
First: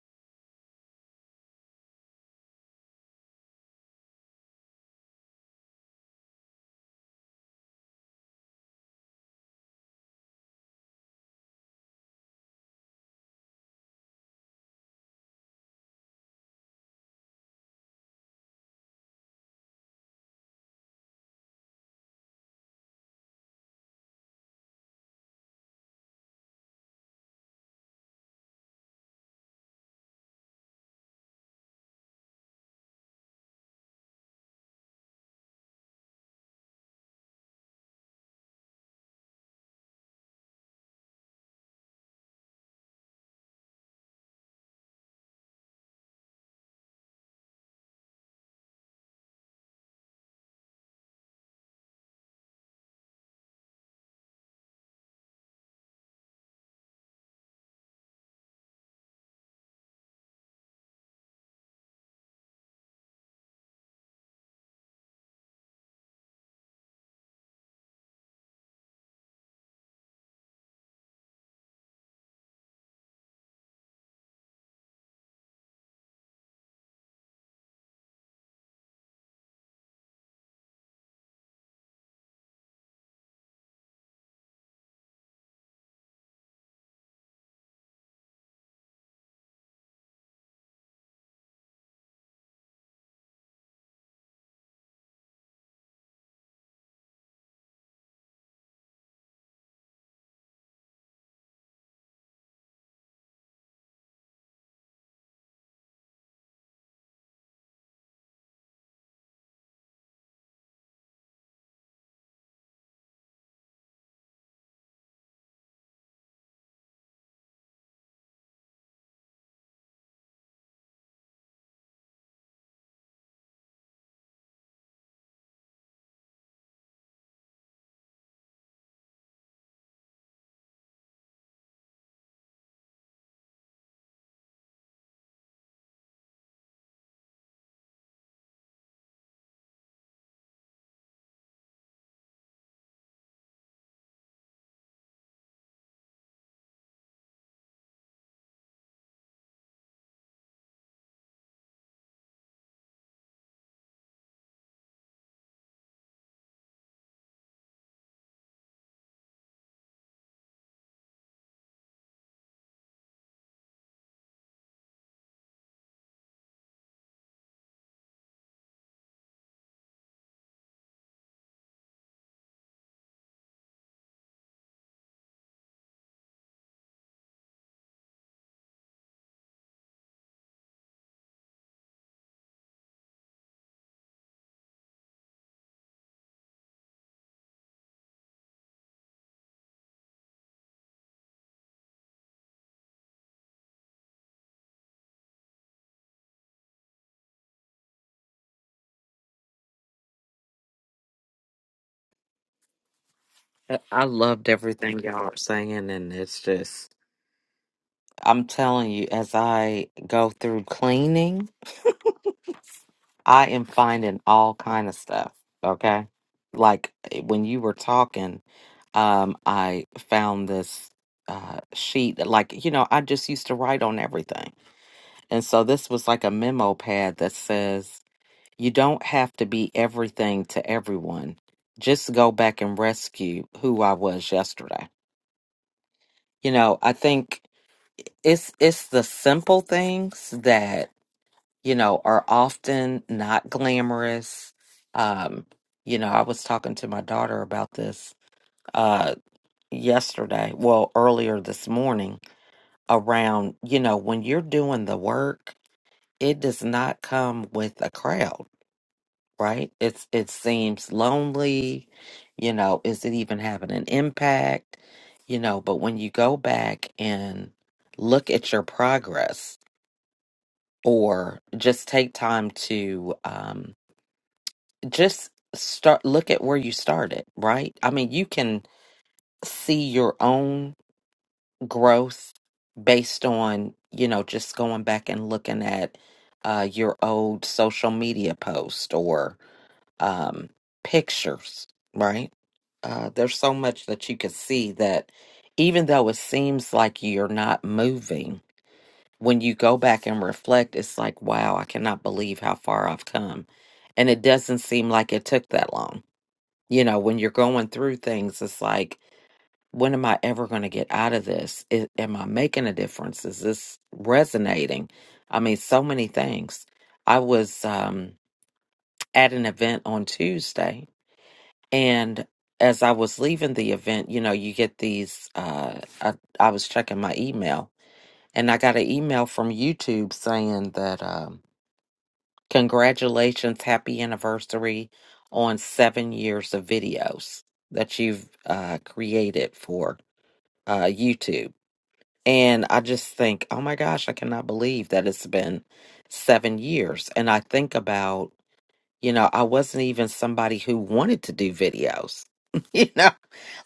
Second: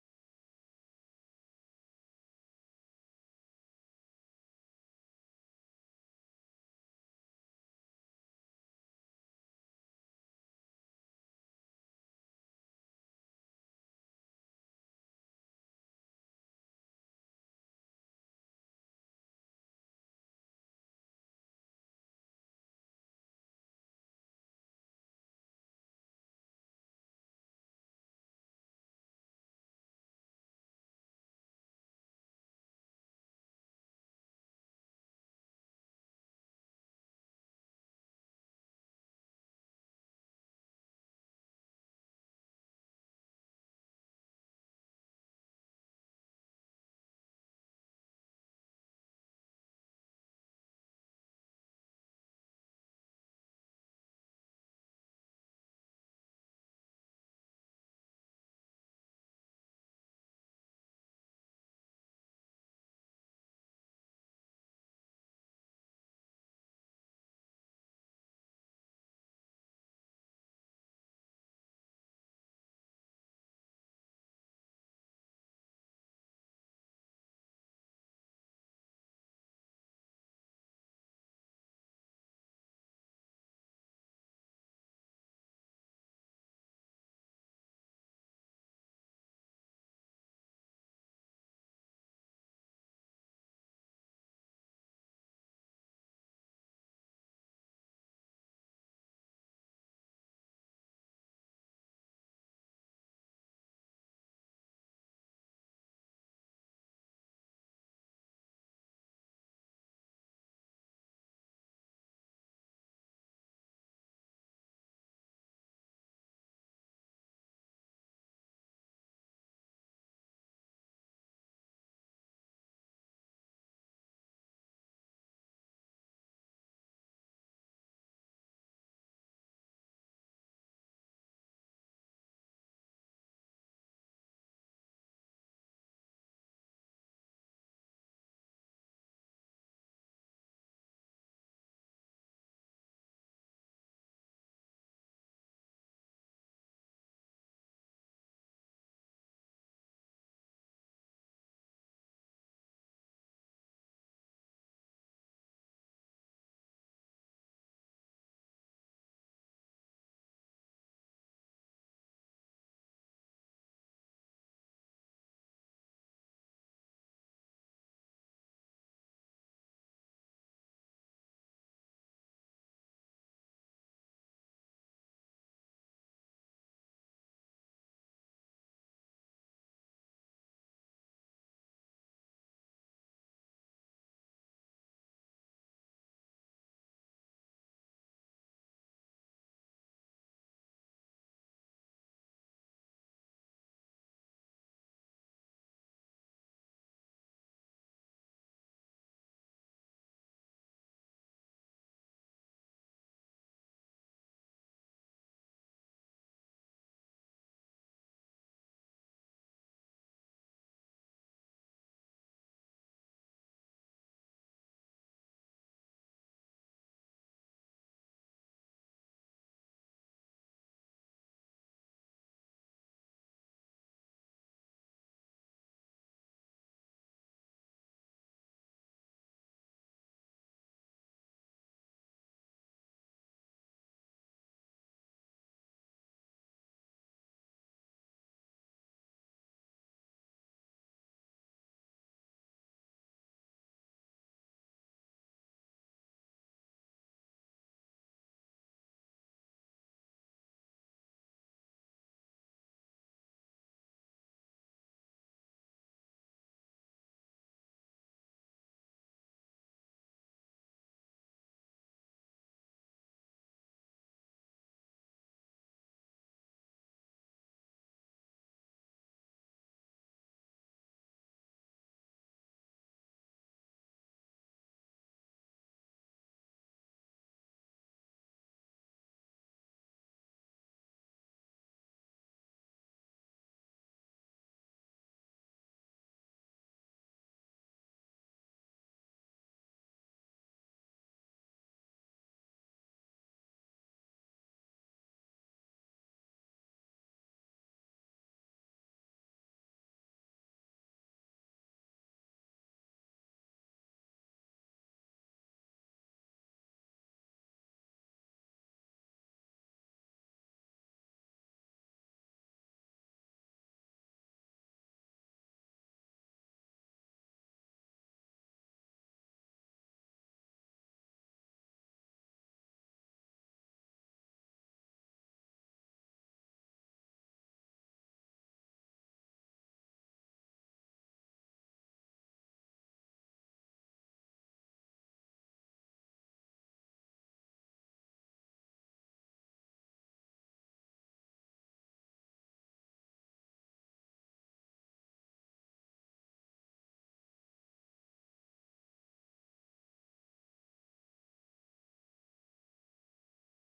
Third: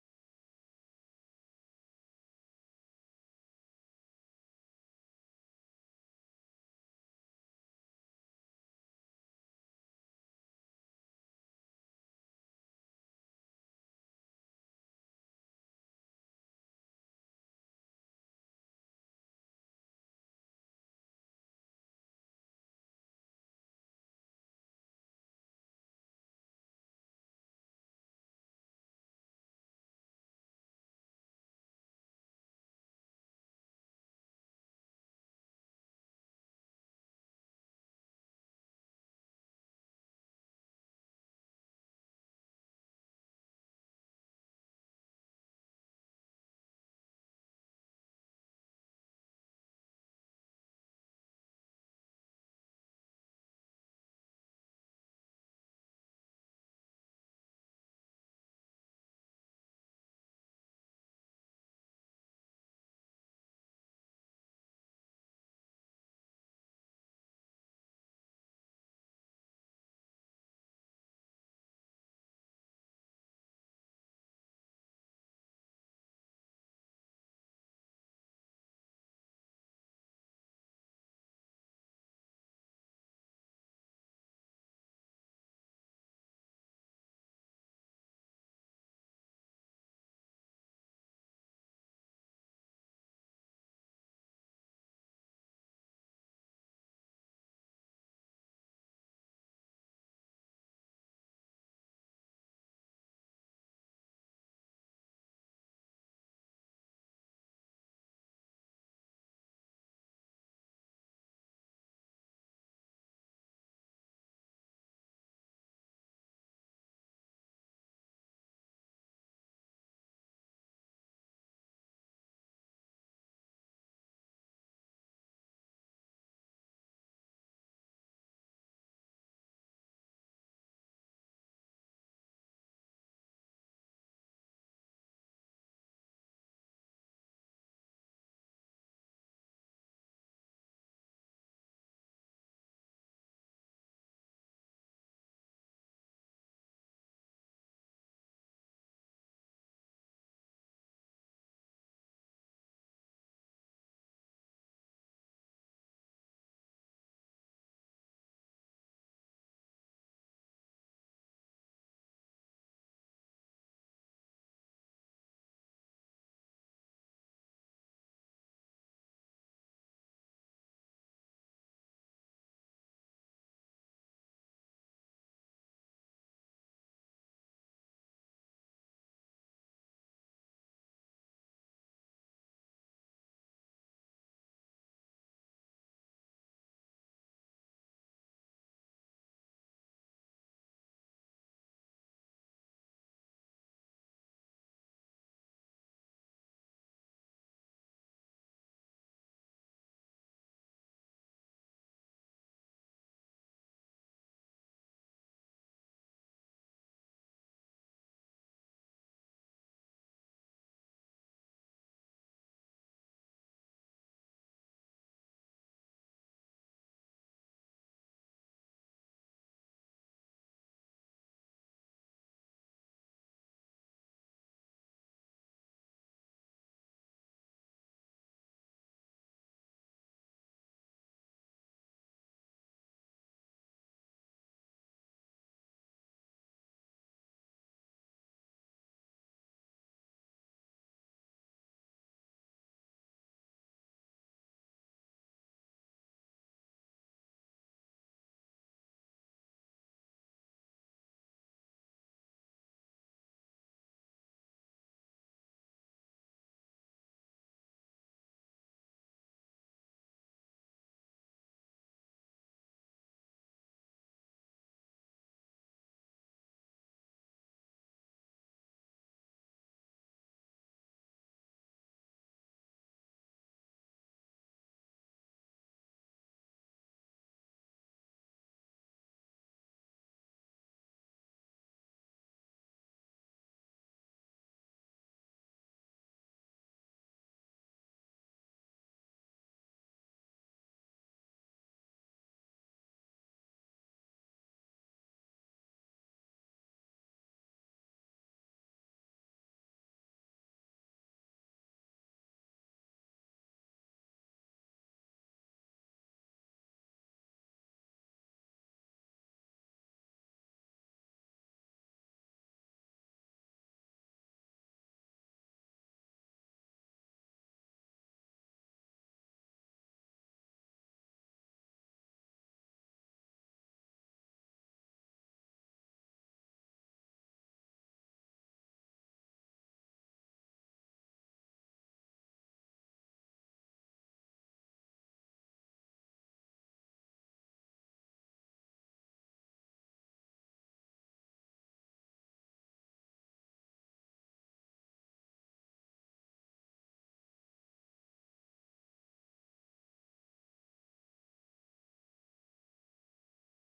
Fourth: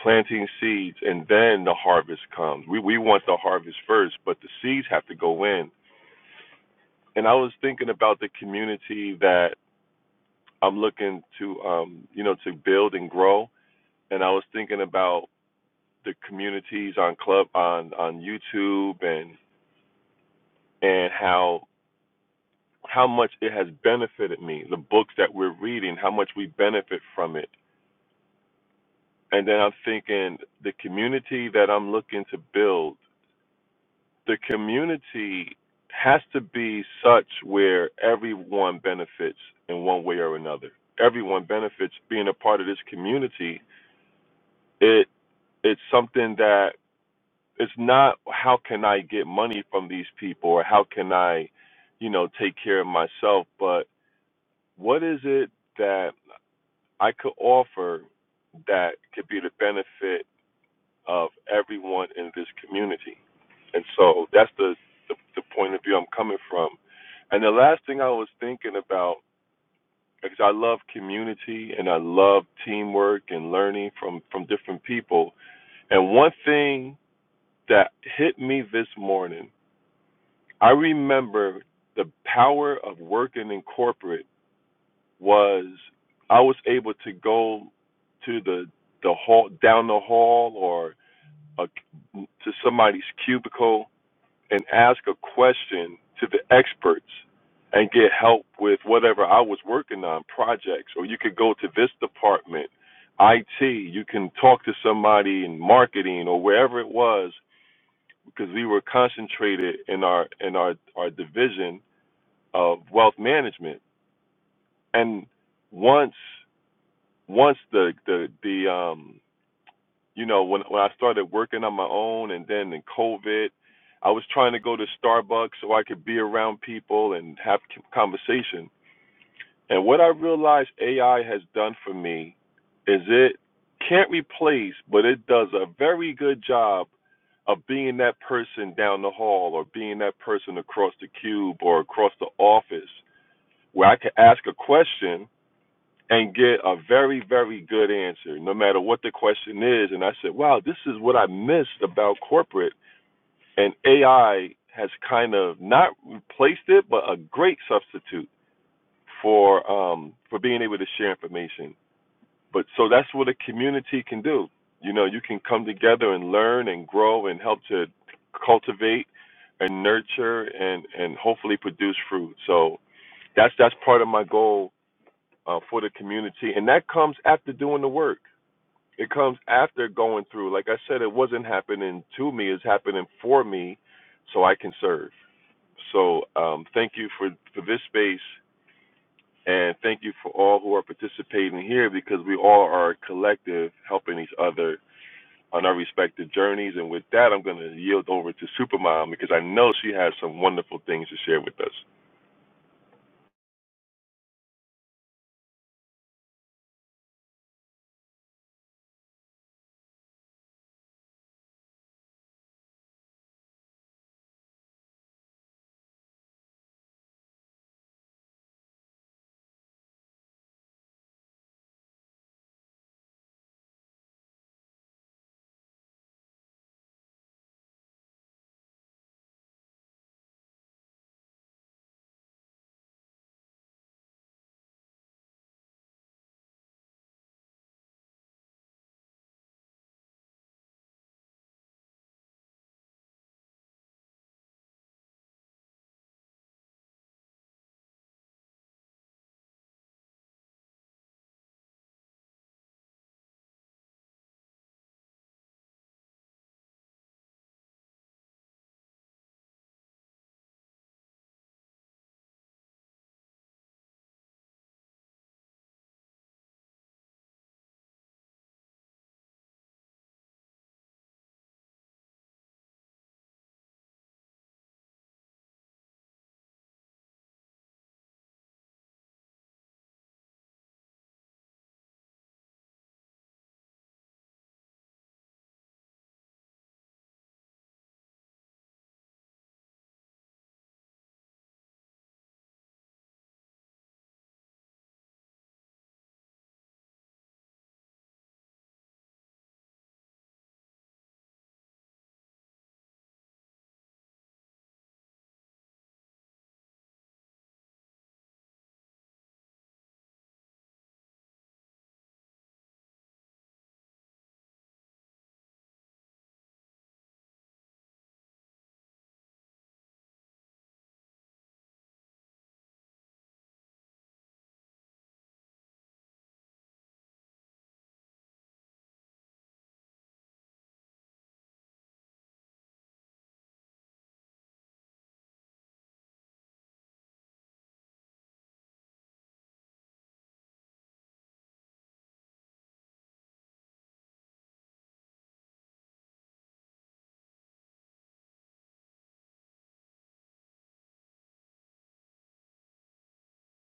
S3: planting seeds, and then the harvest comes. We we want the harvest first, but the seeds have to go in. And I was thinking about the community that I'm looking to, um, you know, to build and grow. And I was thinking about the communities on club on on YouTube and and how how much it has benefited me, the books that we're reading, how much we benefit from it. And then I'm thinking the community that I'm looking to build, the community has to be such where everyone benefits in one way or another. Everyone benefits being a part of this community. It it's something that it's not how can I get money from these people or how can I, you know, take care of myself, but what is it that I could offer that could be the benefit of everyone in this community. And so that's the, the, the point of view I'm coming from. And the last thing I was thinking about, because I love community and I love teamwork and learning from, from different people. And one thing that hit me this morning, I remember the power of working in corporate was I was able to go to the the hall down the hall or a, to somebody's cubicle and ask a question to the experts and get help with whatever I was working on projects or you could go to this department IT you can talk to somebody in marketing or wherever it was because we were concentrated in our in our our division of wealth management and once once the the the um you know when when I started working on my own and then in COVID, I was trying to go to Starbucks so I could be around people and have c- conversation. And what I realized AI has done for me is it can't replace, but it does a very good job of being that person down the hall or being that person across the cube or across the office where I can ask a question and get a very, very good answer, no matter what the question is. And I said, wow, this is what I missed about corporate. And AI has kind of not replaced it, but a great substitute for um, for being able to share information. But so that's what a community can do. You know, you can come together and learn and grow and help to cultivate and nurture and and hopefully produce fruit. So that's that's part of my goal uh, for the community, and that comes after doing the work. It comes after going through. Like I said, it wasn't happening to me; it's happening for me, so I can serve. So um, thank you for for this space, and thank you for all who are participating here because we all are collective helping each other on our respective journeys. And with that, I'm going to yield over to Supermom because I know she has some wonderful things to share with us.
S2: I I loved everything y'all are saying, and it's just, I'm telling you, as I go through cleaning, I am finding all kind of stuff. Okay, like eh, when you were talking, um, I found this uh, sheet that, like, you know, I just used to write on everything And so this was like a memo pad that says, you don't have to be everything to everyone. Just go back and rescue who I was yesterday. You know, I think it's it's the simple things that, you know, are often not glamorous. Um, you know, I was talking to my daughter about this uh yesterday, well, earlier this morning around, you know, when you're doing the work, it does not come with a crowd right? It's it seems lonely, you know, is it even having an impact? You know, but when you go back and look at your progress or just take time to um just start look at where you started, right? I mean, you can see your own growth based on, you know, just going back and looking at uh your old social media post or um, pictures, right? Uh, there's so much that you can see that even though it seems like you're not moving, when you go back and reflect, it's like, wow, I cannot believe how far I've come. And it doesn't seem like it took that long. You know, when you're going through things, it's like, when am I ever going to get out of this? I am I making a difference? Is this resonating? I mean, so many things. I was um, at an event on Tuesday and as I was leaving the event, you know, you get these. Uh, I, I was checking my email and I got an email from YouTube saying that, um, congratulations, happy anniversary on seven years of videos that you've uh, created for uh, YouTube. And I just think, oh my gosh, I cannot believe that it's been seven years. And I think about you know, I wasn't even somebody who wanted to do videos, [LAUGHS] you know,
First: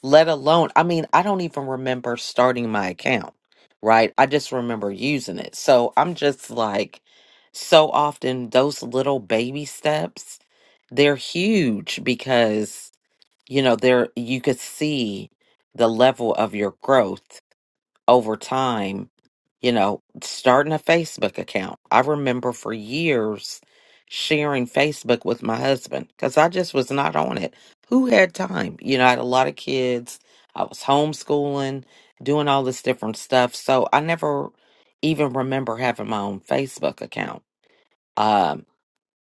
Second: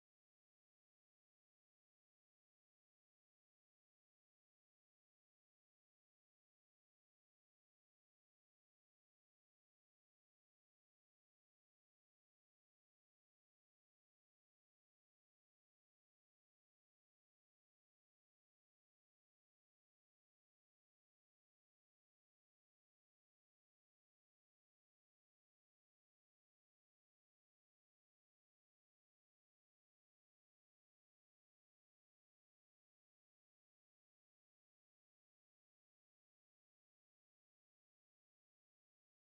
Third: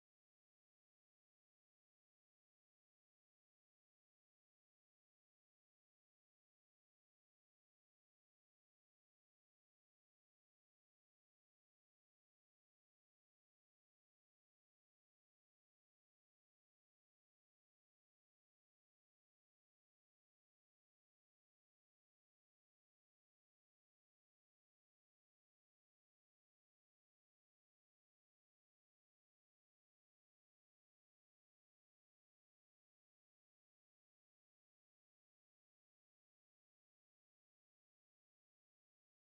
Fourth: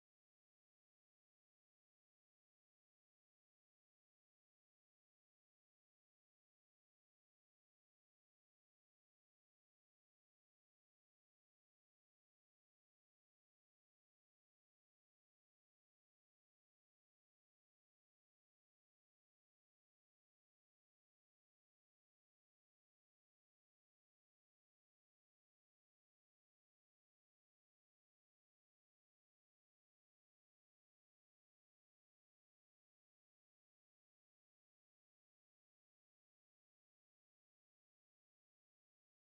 S2: let alone, I mean, I don't even remember starting my account, right? I just remember using it. So I'm just like, so often those little baby steps, they're huge because, you know, they're, you could see the level of your growth over time, you know, starting a Facebook account. I remember for years sharing Facebook with my husband because I just was not on it. Who had time? You know, I had a lot of kids. I was homeschooling, doing all this different stuff. So I never even remember having my own Facebook account. Um,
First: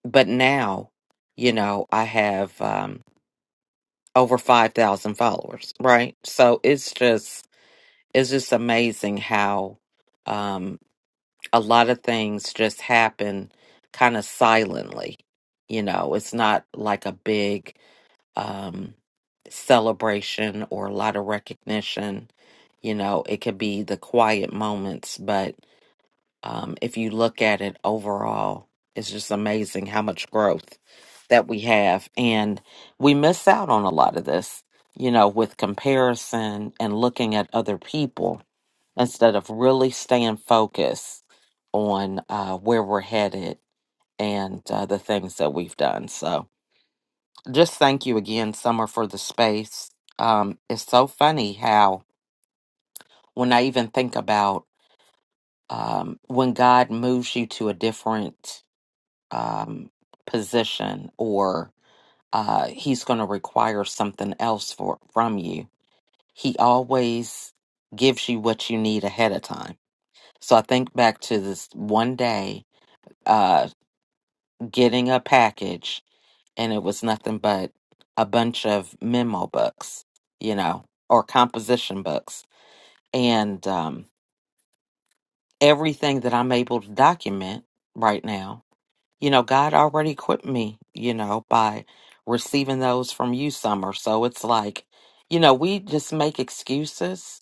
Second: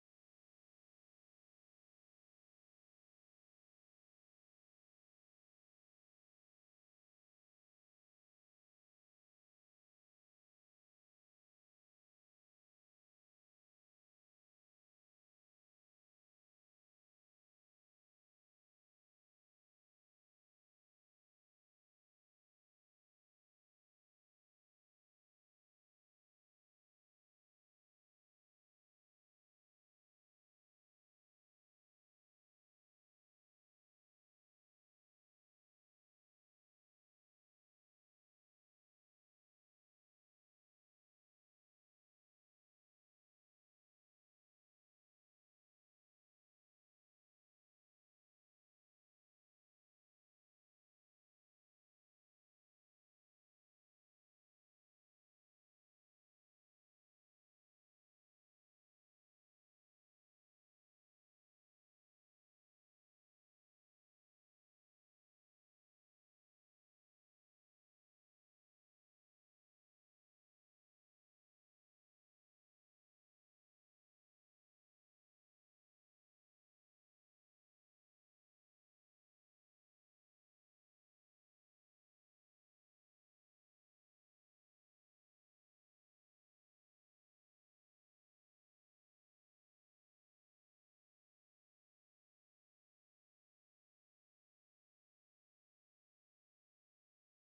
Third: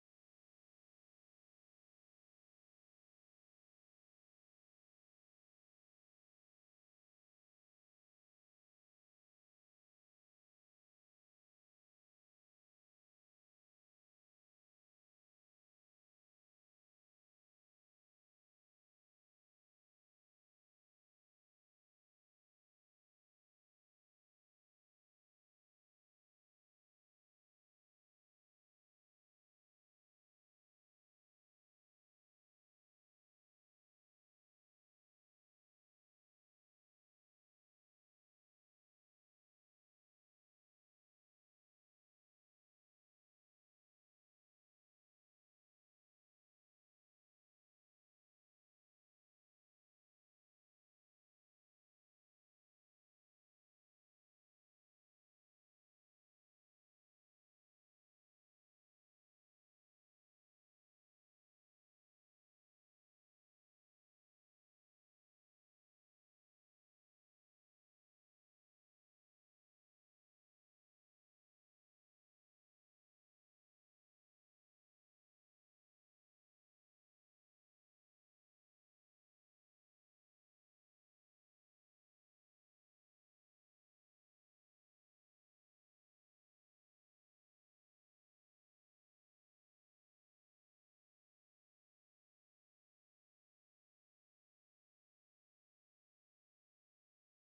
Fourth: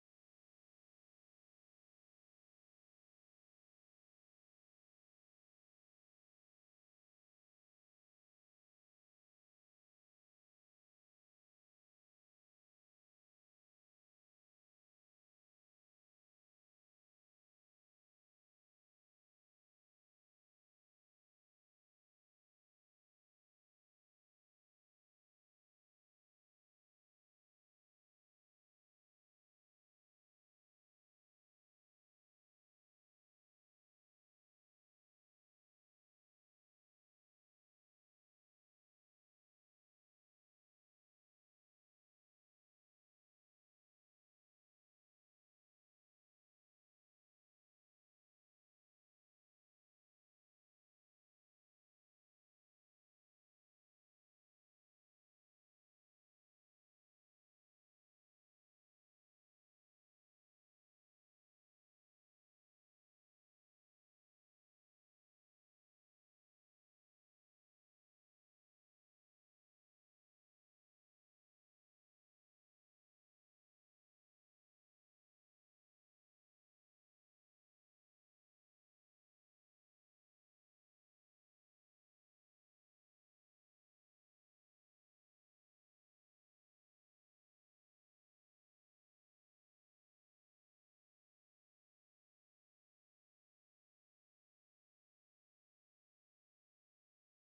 S2: but now, you know, I have um, over 5,000 followers, right? So it's just, it's just amazing how, um, a lot of things just happen kind of silently. You know, it's not like a big um, celebration or a lot of recognition. You know, it could be the quiet moments, but um, if you look at it overall, it's just amazing how much growth that we have. And we miss out on a lot of this, you know, with comparison and looking at other people instead of really staying focused on uh, where we're headed and uh, the things that we've done. So, just thank you again, Summer, for the space. Um, it's so funny how, when I even think about um, when God moves you to a different um, position or uh, He's going to require something else for, from you, He always gives you what you need ahead of time. So I think back to this one day uh, getting a package, and it was nothing but a bunch of memo books, you know, or composition books. And um, everything that I'm able to document right now, you know, God already equipped me, you know, by receiving those from you, Summer. So it's like, you know, we just make excuses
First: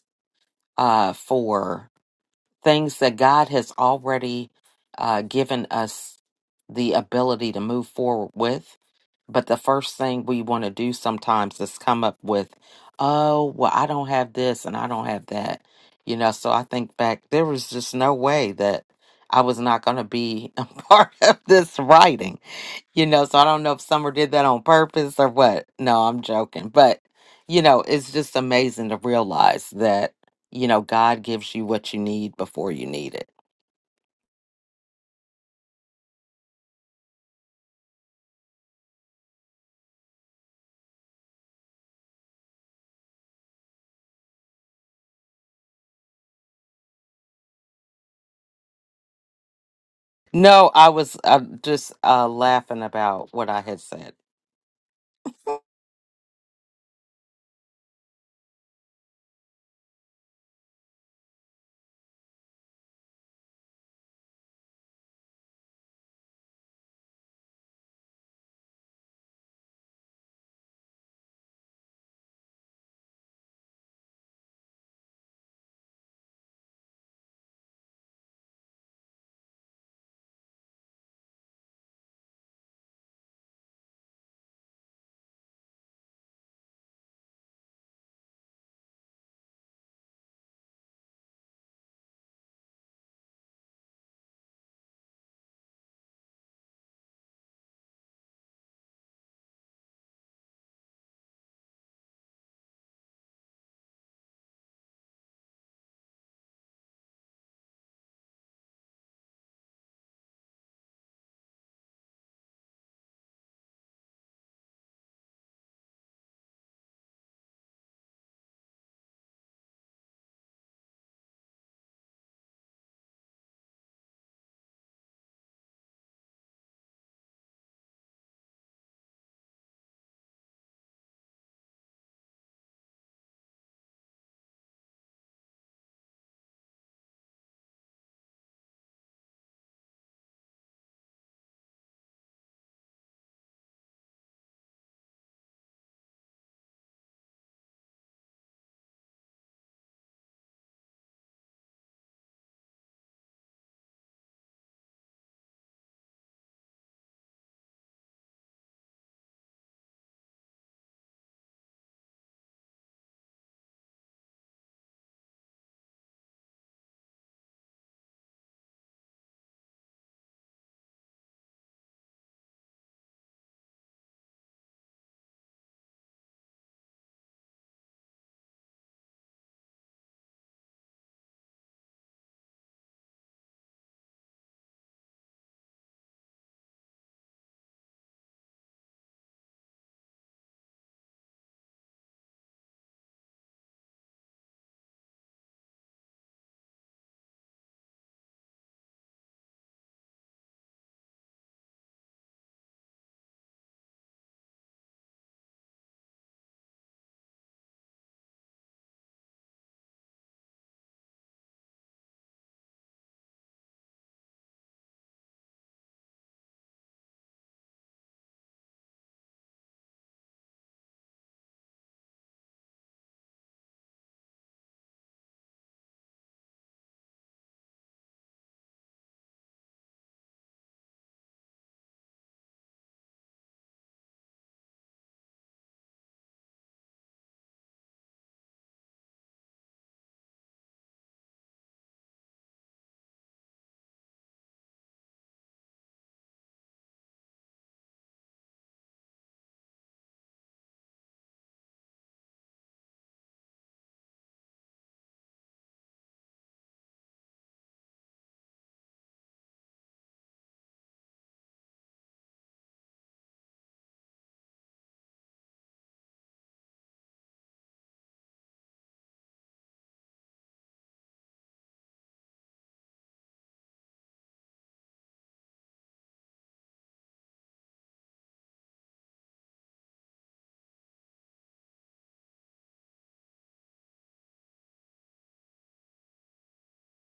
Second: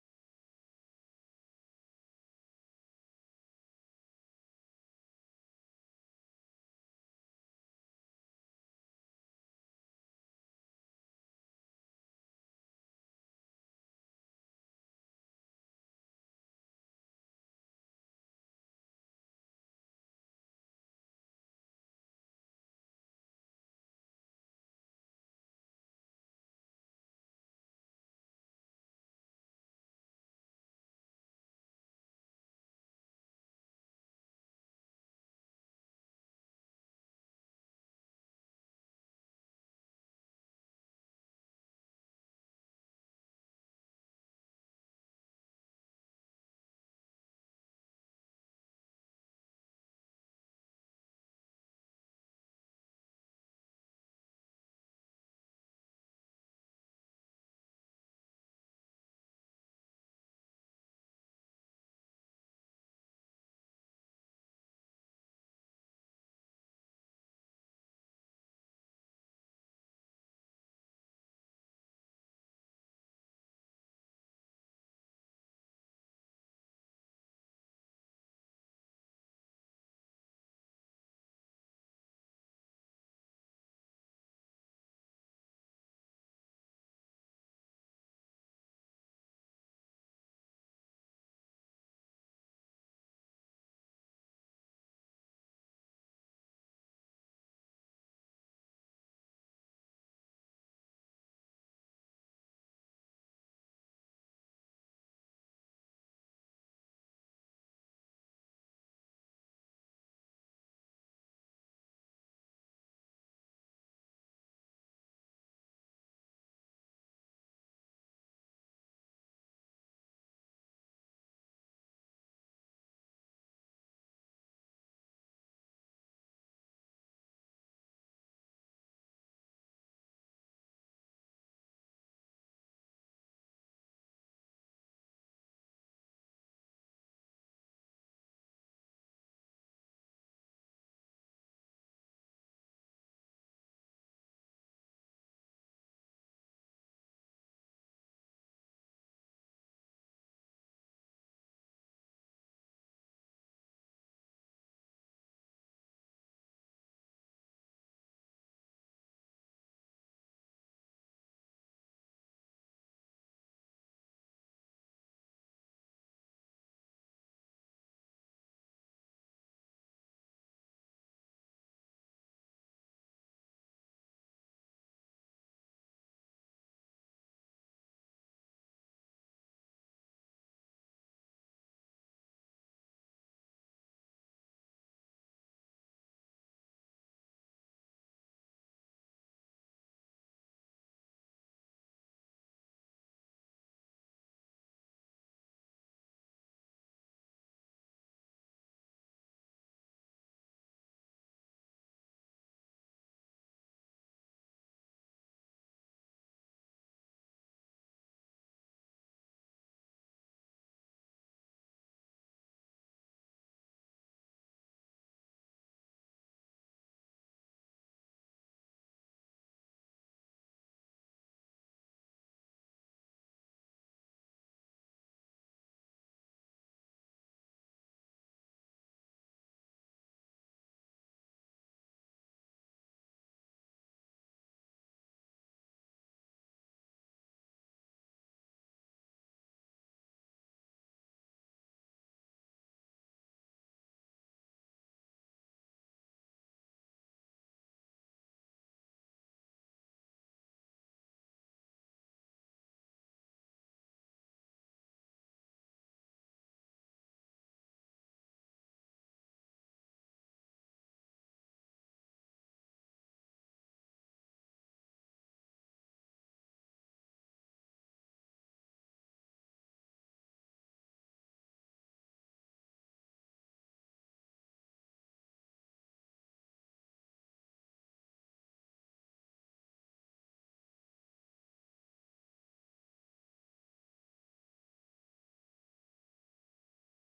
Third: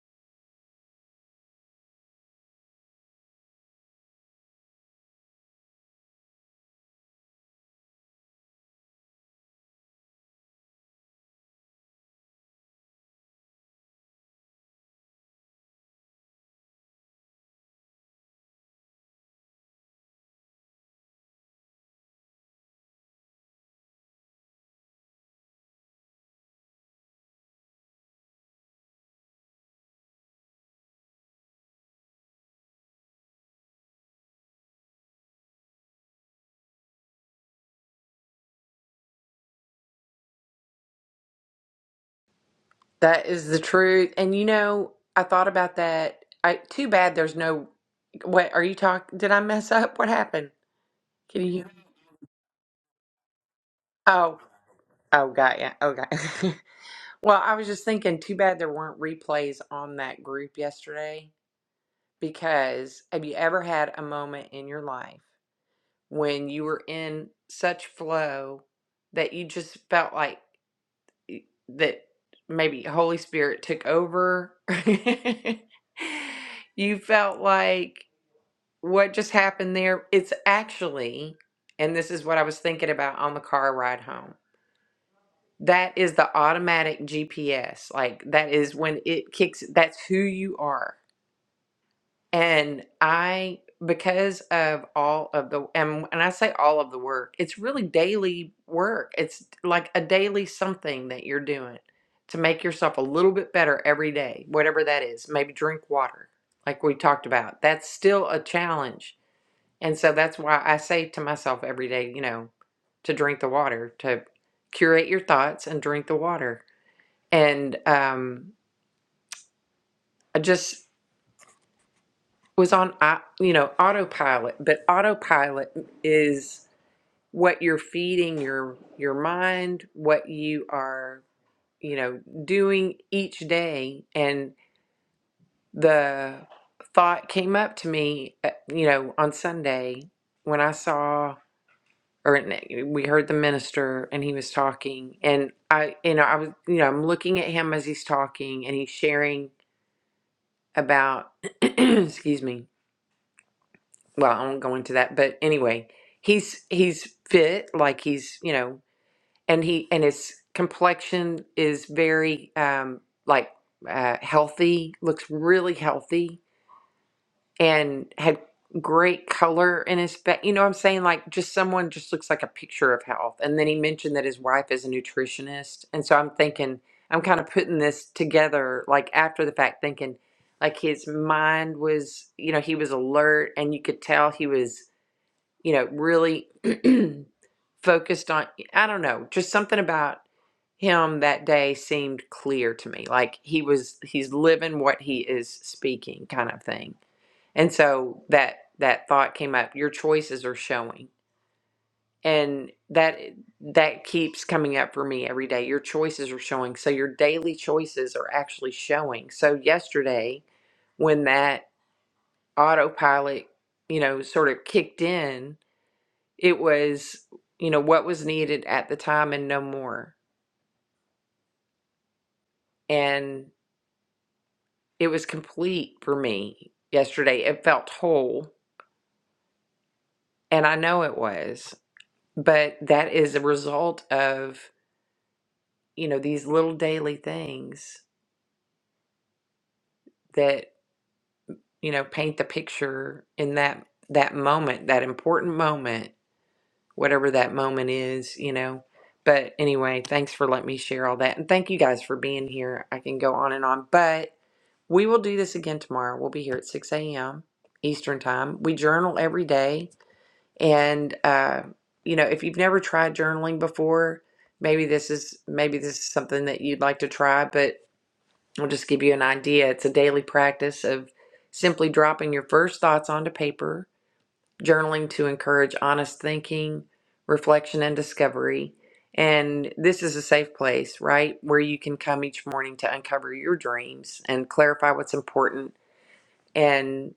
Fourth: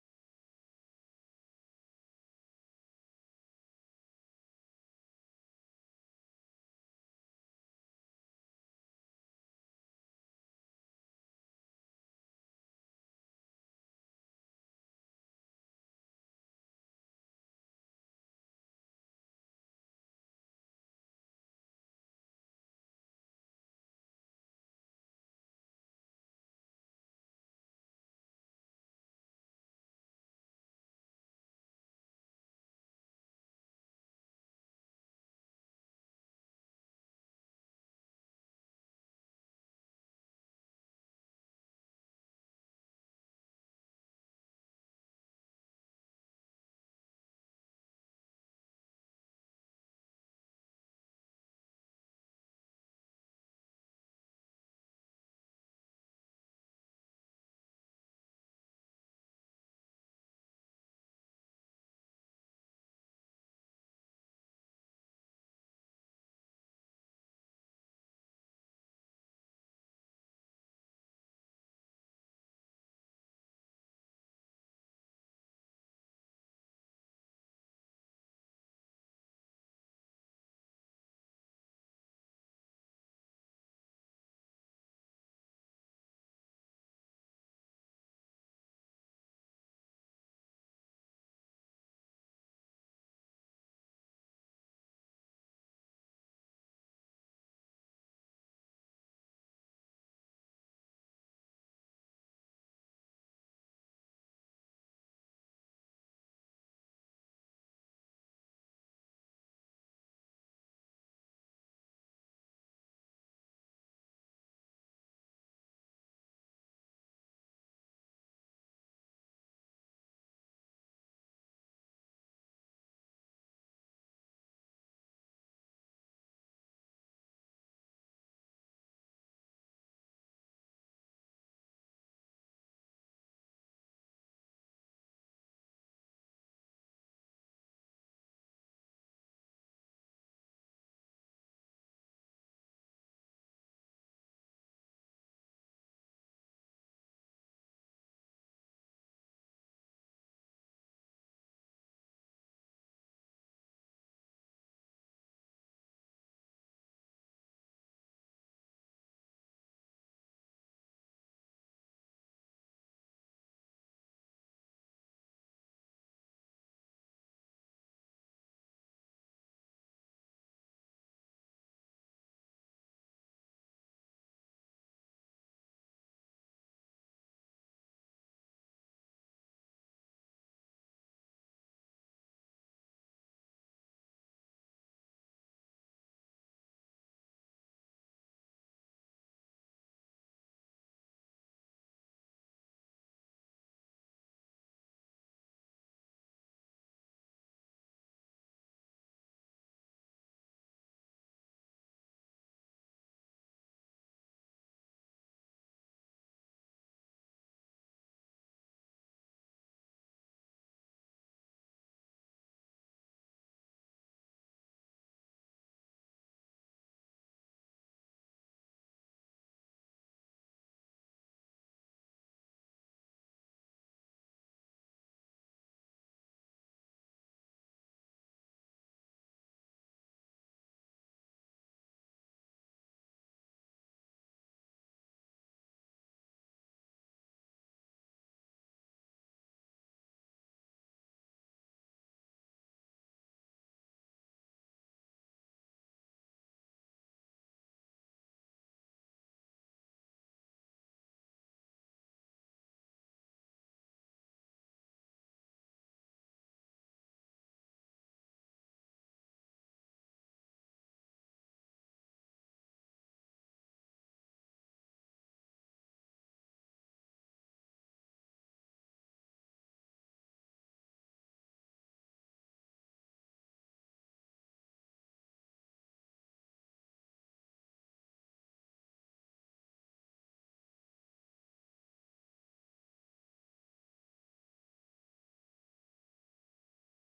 S2: uh, for things that God has already uh, given us the ability to move forward with But the first thing we want to do sometimes is come up with, oh, well, I don't have this and I don't have that. You know, so I think back, there was just no way that I was not going to be a [LAUGHS] part of this writing. You know, so I don't know if Summer did that on purpose or what. No, I'm joking. But, you know, it's just amazing to realize that, you know, God gives you what you need before you need it.
S1: That is the truth. And you know, I thought about that. I too bad there's no what are you talking did I mess up? What happened?
S2: No, I was uh,
S1: Can you
S2: just uh, laughing about what I had said.
S1: Oh, oh got ya. Okay. [LAUGHS] well, I was just thinking too bad there weren't replays on that group yesterday because have you ever had a moment in your life when you were in such flow that you just felt like that maybe Holy Spirit took over. [LAUGHS] you felt like what just happened there, it's actually, and this is what I was thinking about on the car ride home. That is the automatic GPS. Like that is when it kicks, that's who you are. And I, because of all of the, and when I say all of the work, it's really daily work. It's like a daily something that you're doing to make yourself a little bit better every day, whatever that is. Maybe drink water, like we talked about. That's still a challenge. And so that's why I say to myself every day, you know, to drink the water, to curate your thoughts and drink the water. And um, I just, was on au- you know autopilot but autopilot is what you're feeding your your mind what you are you know doing each day and the thought came up to me uh, you know on sunday when i saw or n- we heard the minister and he was talking and i you know i was you know i'm looking at him as he's talking and he's sharing about [CLEARS THROAT] excuse me well, I won't go into that, but anyway, he's he's fit, like he's you know, and he and his complexion is very um like uh, healthy, looks really healthy, and had great color in his face. You know, what I'm saying like just someone just looks like a picture of health. And then he mentioned that his wife is a nutritionist, and so I'm thinking I'm kind of putting this together like after the fact, thinking like his mind was you know he was alert and you could tell he was you know, really [CLEARS THROAT] focused on, I don't know, just something about him that day seemed clear to me. Like he was, he's living what he is speaking kind of thing. And so that, that thought came up, your choices are showing. And that, that keeps coming up for me every day. Your choices are showing. So your daily choices are actually showing. So yesterday, when that autopilot, you know, sort of kicked in, it was, you know, what was needed at the time and no more. And it was complete for me yesterday. It felt whole, and I know it was. But that is a result of, you know, these little daily things that, you know, paint the picture in that that moment, that important moment, whatever that moment is, you know. But anyway, thanks for letting me share all that. And thank you guys for being here. I can go on and on, but We will do this again tomorrow. We'll be here at 6 a.m. Eastern Time. We journal every day. And, uh, you know, if you've never tried journaling before, maybe this is maybe this is something that you'd like to try, but I'll just give you an idea. It's a daily practice of simply dropping your first thoughts onto paper, journaling to encourage honest thinking, reflection, and discovery. And this is a safe place, right? Where you can come each morning to uncover your dreams and clarify what's important and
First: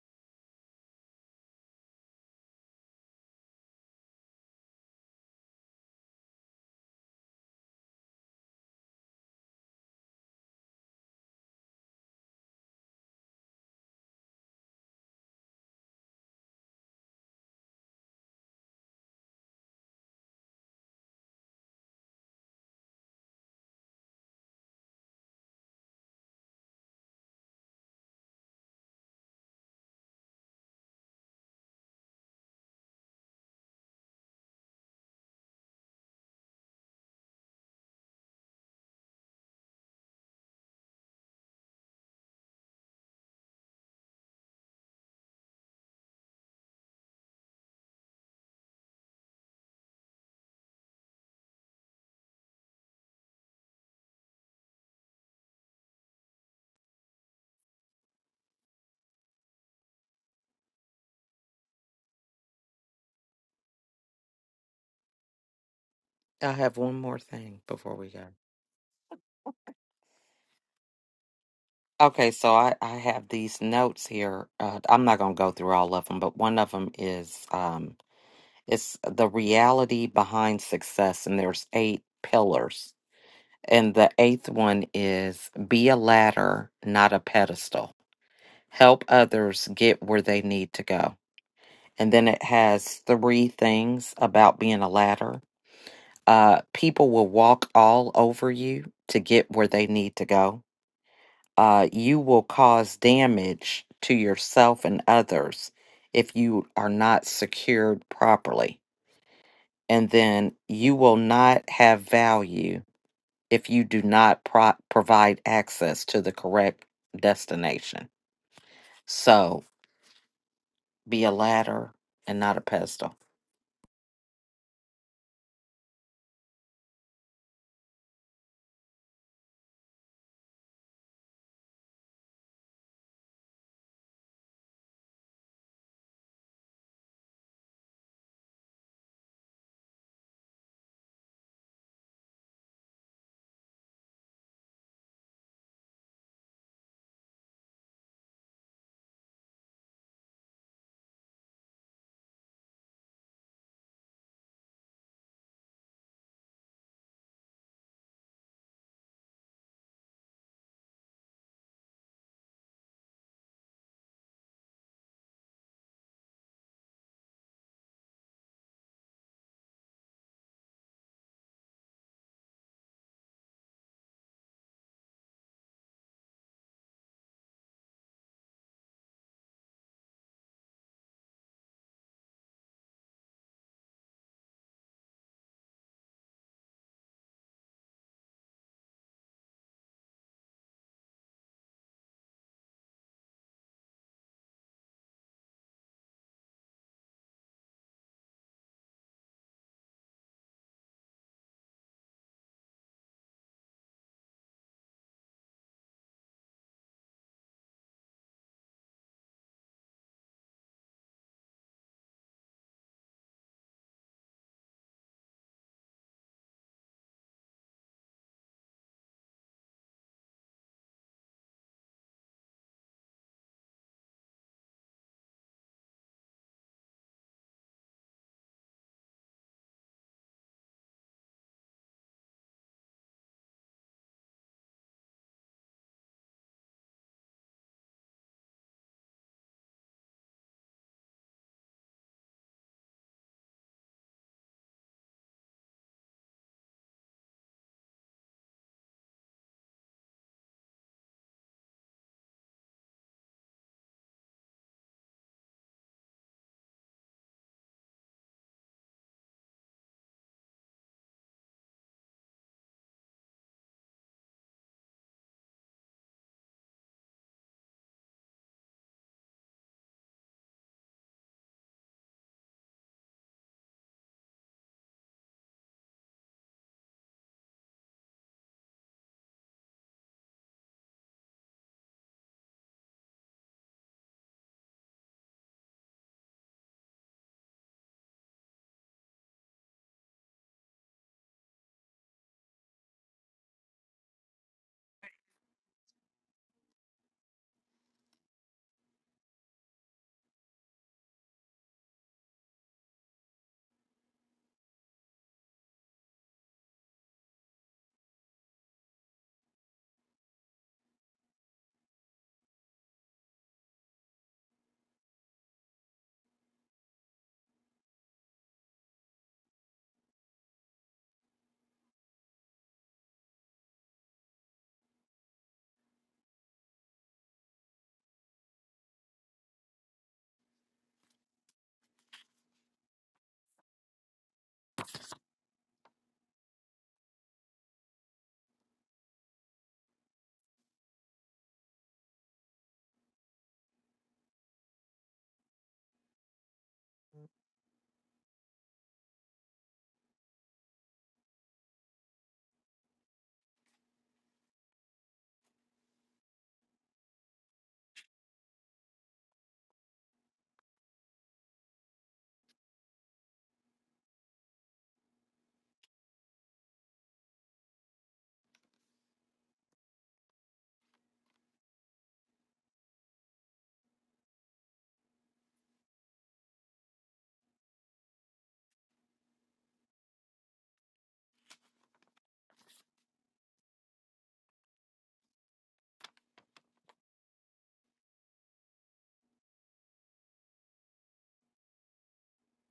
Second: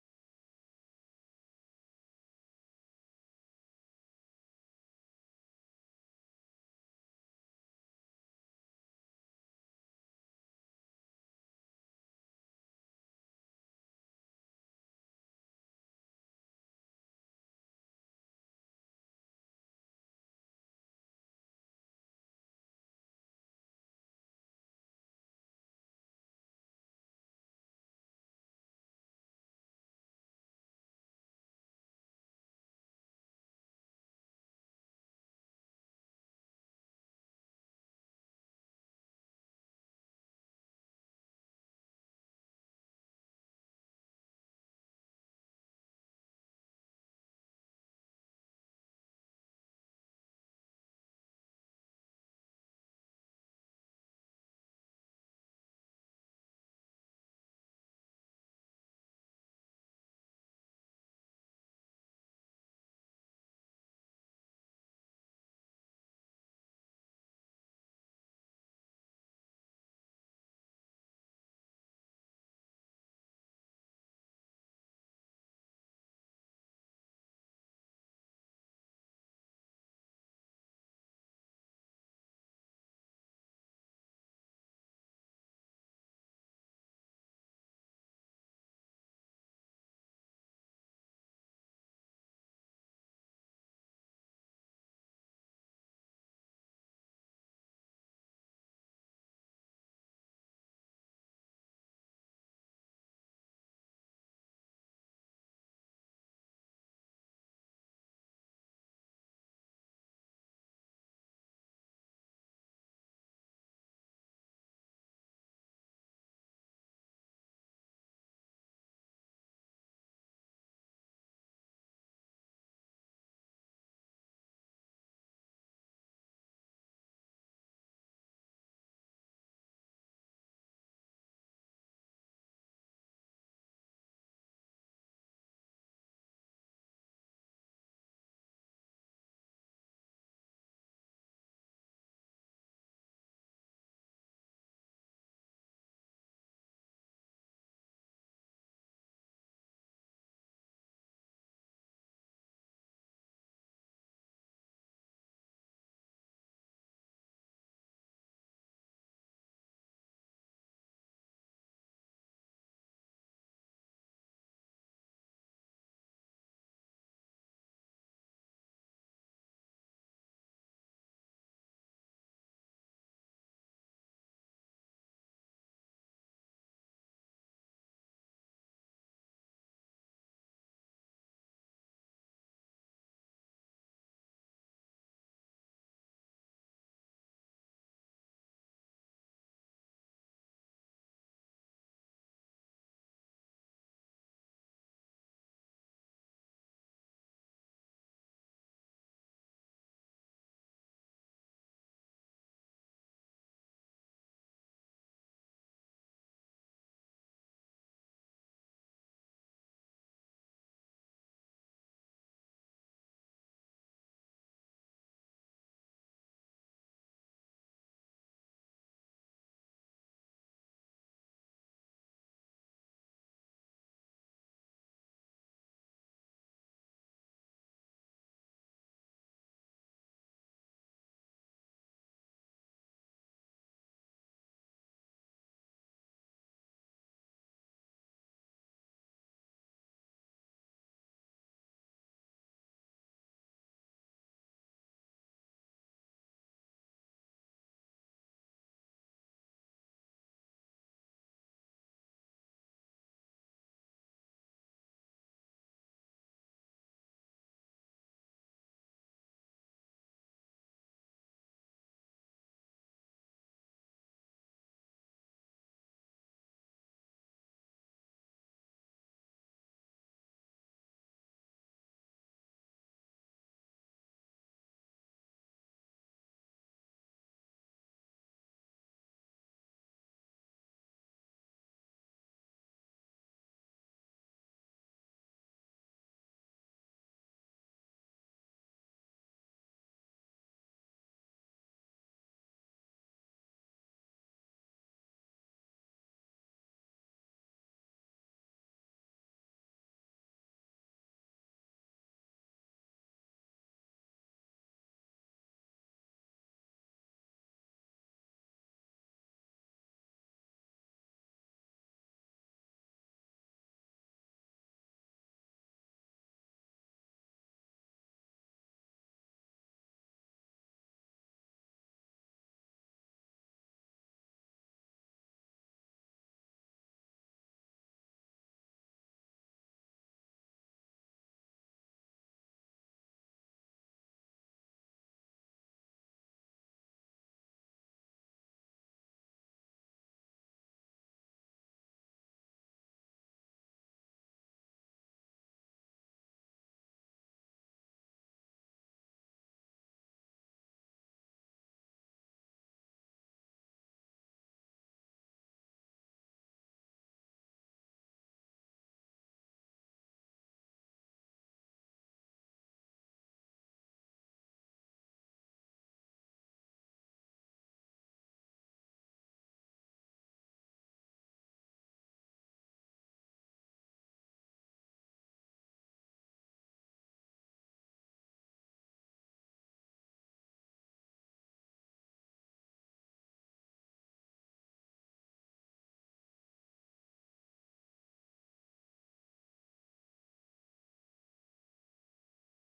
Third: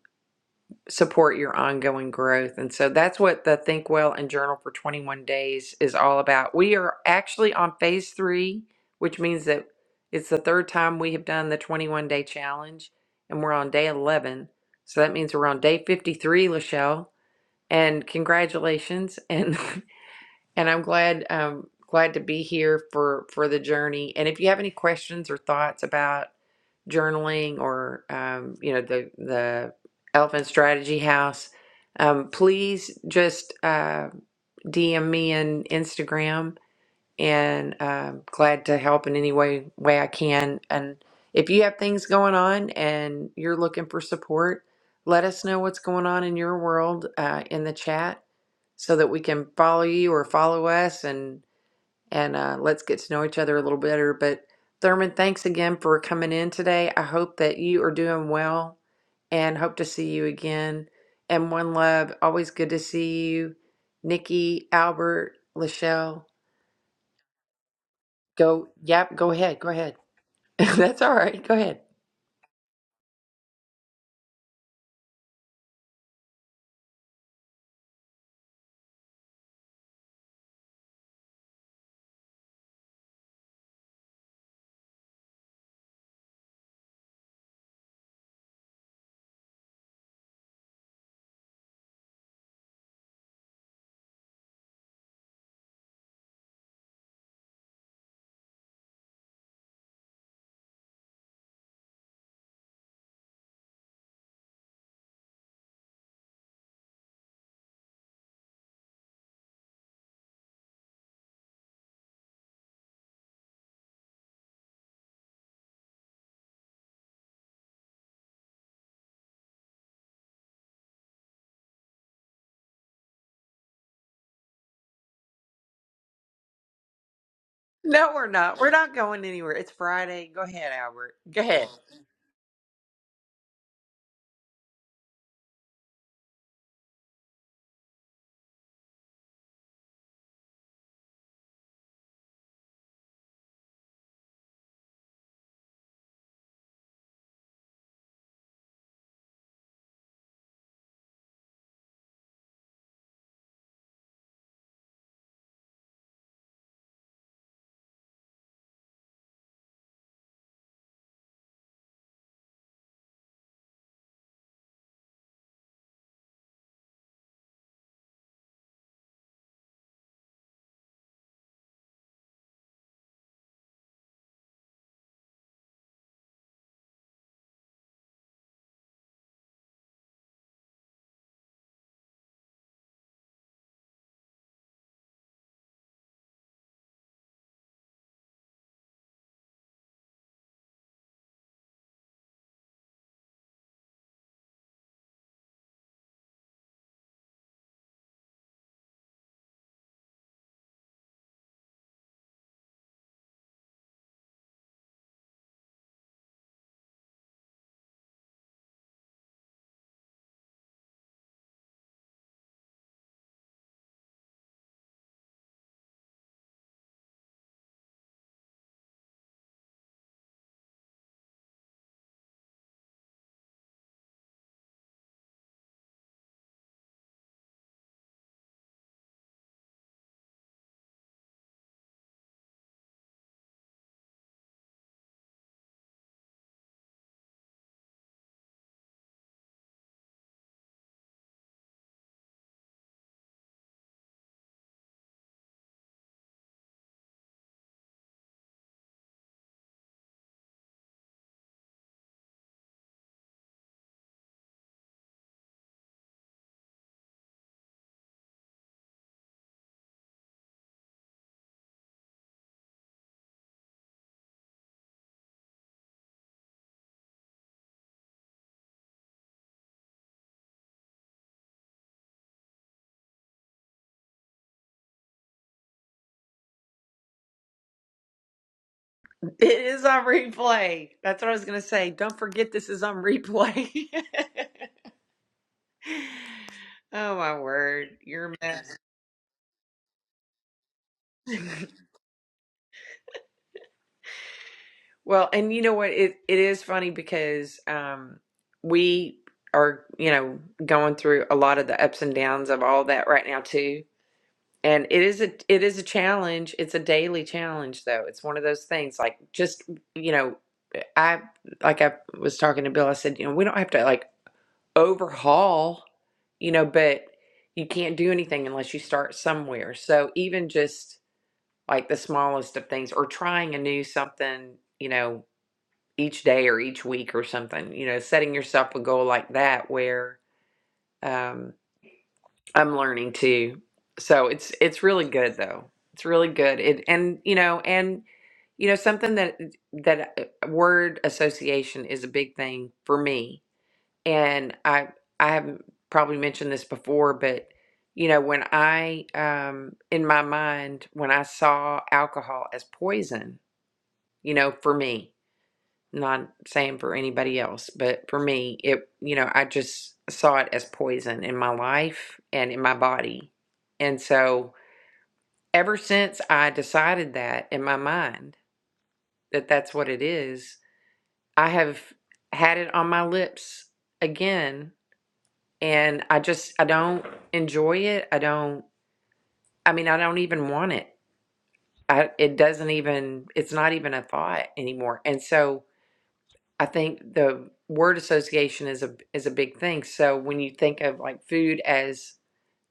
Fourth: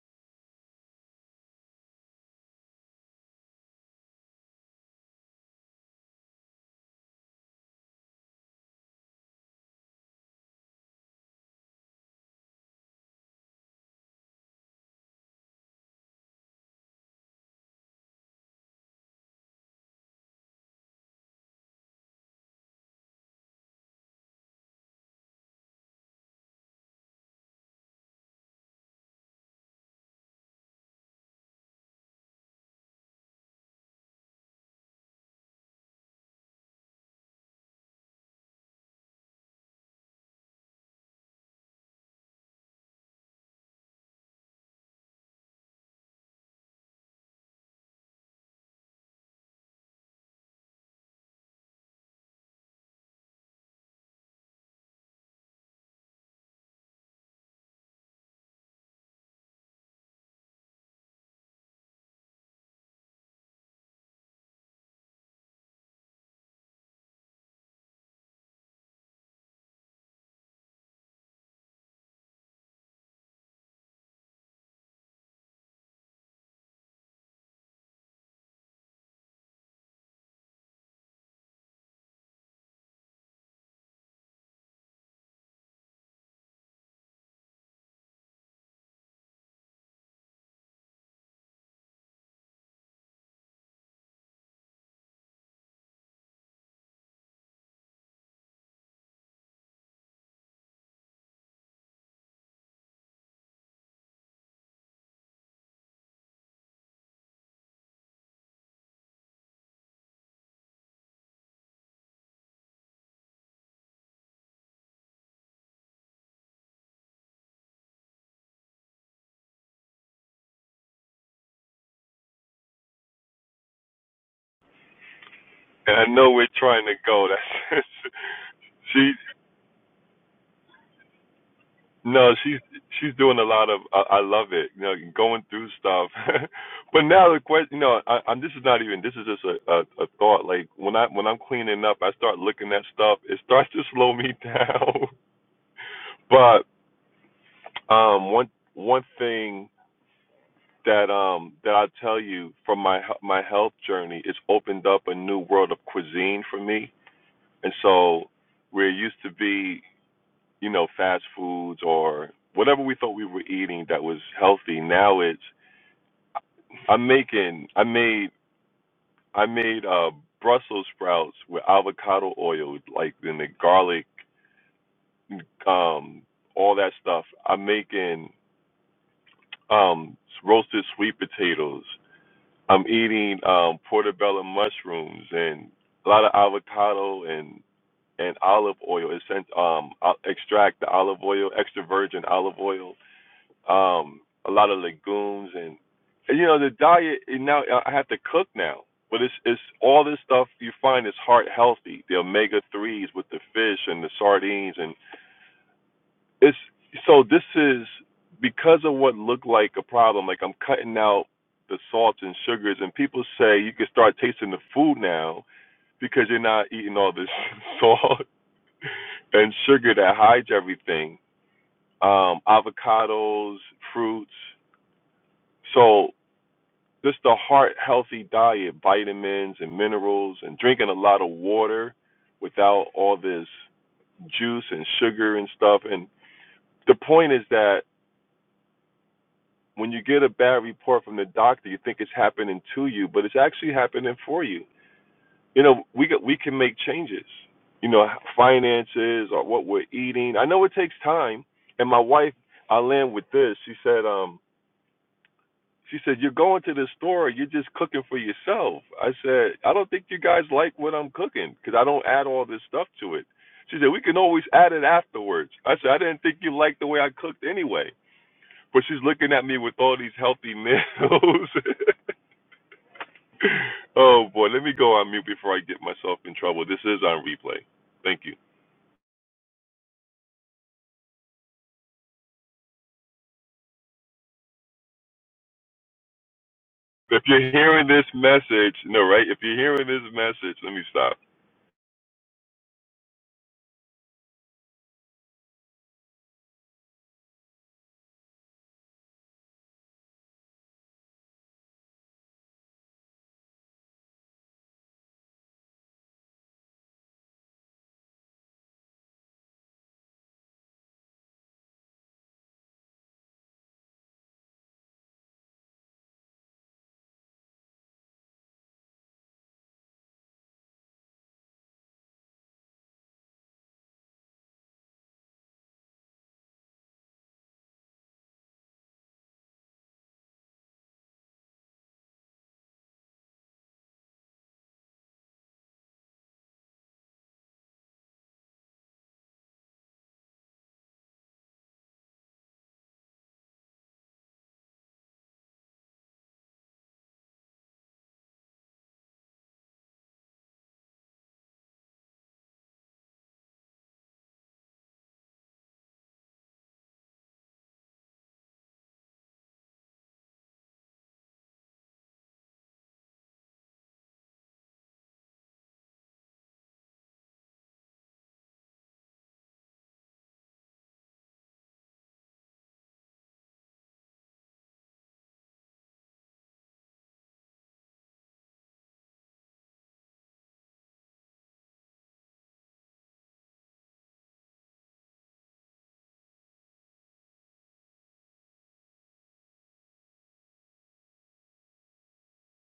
S1: support your ongoing growth. And so that's what the Think Well and Journal for 21 Days is all about. We are actually on phase three, which means that it's the third time we have done the 21 day challenge, and we're on day 11. So that means we're on day 53, Lachelle. And congratulations. And [LAUGHS] And I'm glad um glad to be here for for the journey. And if you have any questions or thoughts about journaling or um, you know the the elephant strategy house um, please just uh, dm me on instagram and um, glad to help in any way way I can. And if you have things going on and you're looking for support, let us know what's going on in your world uh, in the chat, so that we can follow you or follow us, and and uh, let's get to know each other a little better. But Thurman, thanks again for coming in today. I hope that you are doing well, and hope to see you again. And one love, always good to see you, Nikki, Albert, Lachelle.
S2: I have one more thing before we go.
S1: Go, yep, go ahead. Go ahead. [LAUGHS] That's all right. Go ahead.
S2: Okay, so I, I have these notes here. Uh, I'm not going to go through all of them, but one of them is um, it's the reality behind success, and there's eight pillars. And the eighth one is be a ladder, not a pedestal. Help others get where they need to go. And then it has three things about being a ladder. Uh, people will walk all over you to get where they need to go uh, you will cause damage to yourself and others if you are not secured properly. And then you will not have value if you do not pro- provide access to the correct destination. So be a ladder and not a pedestal.
S3: And I know we're trying to go. That's
S1: No, we're not. We're
S3: [LAUGHS]
S1: not
S3: she.
S1: going anywhere. It's Friday. Go ahead, Albert. Go ahead. [LAUGHS]
S3: No, she's she's doing a lot of. I, I love it. You know, going through stuff. [LAUGHS] but now the question, you know, I, i This is not even. This is just a, a a thought. Like when I when I'm cleaning up, I start looking at stuff. It starts to slow me [LAUGHS] down. but um, one one thing that um that I tell you from my he- my health journey, it's opened up a new world of cuisine for me. And so where are used to be you know, fast foods or whatever we thought we were eating that was healthy. Now it's I'm making I made I made uh Brussels sprouts with avocado oil, like in the garlic, um, all that stuff. I'm making um roasted sweet potatoes. I'm eating um portobello mushrooms and a lot of avocado and and olive oil. It's sent um I extract the olive oil, extra virgin olive oil um, a lot of legumes and, and you know the diet. And now I have to cook now, but it's it's all this stuff you find is heart healthy. The omega threes with the fish and the sardines, and it's so this is because of what looked like a problem. Like I'm cutting out the salts and sugars, and people say you can start tasting the food now because you're not eating all this [LAUGHS] salt and sugar that hides everything. Um, avocados, fruits. So Just a heart healthy diet, vitamins and minerals, and drinking a lot of water without all this juice and sugar and stuff. And the point is that when you get a bad report from the doctor, you think it's happening to you, but it's actually happening for you. You know, we can, we can make changes. You know, finances or what we're eating. I know it takes time. And my wife, I land with this. She said, um, She said, You're going to the store, you're just cooking for yourself. I said, I don't think you guys like what I'm cooking because I don't add all this stuff to it. She said, We can always add it afterwards. I said, I didn't think you liked the way I cooked anyway. But she's looking at me with all these healthy meals. [LAUGHS] oh boy, let me go on mute before I get myself in trouble. This is on replay. Thank you.
S1: It is on replay. That's what I was going to say. Don't forget this is on replay. [LAUGHS] oh,
S3: If
S1: my
S3: you're hearing
S1: word.
S3: this
S1: You're a
S3: message,
S1: mess.
S3: no, right? If you're hearing this message, let me stop.
S1: [LAUGHS] Well, and you know what? It it is funny because um, we are, you know, going through a lot of the ups and downs of all that right now too. And it is a it is a challenge. It's a daily challenge though. It's one of those things like just you know, I like I was talking to Bill, I said, you know, we don't have to like overhaul, you know, but you can't do anything unless you start somewhere. So even just like the smallest of things or trying a new something, you know, each day or each week or something, you know, setting yourself a goal like that where um, I'm learning too. So it's it's really good though. It's really good. It and you know and you know something that that uh, word association is a big thing for me. And I I haven't probably mentioned this before, but you know when I um in my mind when I saw alcohol as poison, you know for me not saying for anybody else, but for me, it, you know, I just saw it as poison in my life and in my body. And so ever since I decided that in my mind that that's what it is, I have had it on my lips again. And I just, I don't enjoy it. I don't, I mean, I don't even want it. I, it doesn't even, it's not even a thought anymore. And so, I think the word association is a is a big thing. So when you think of like food as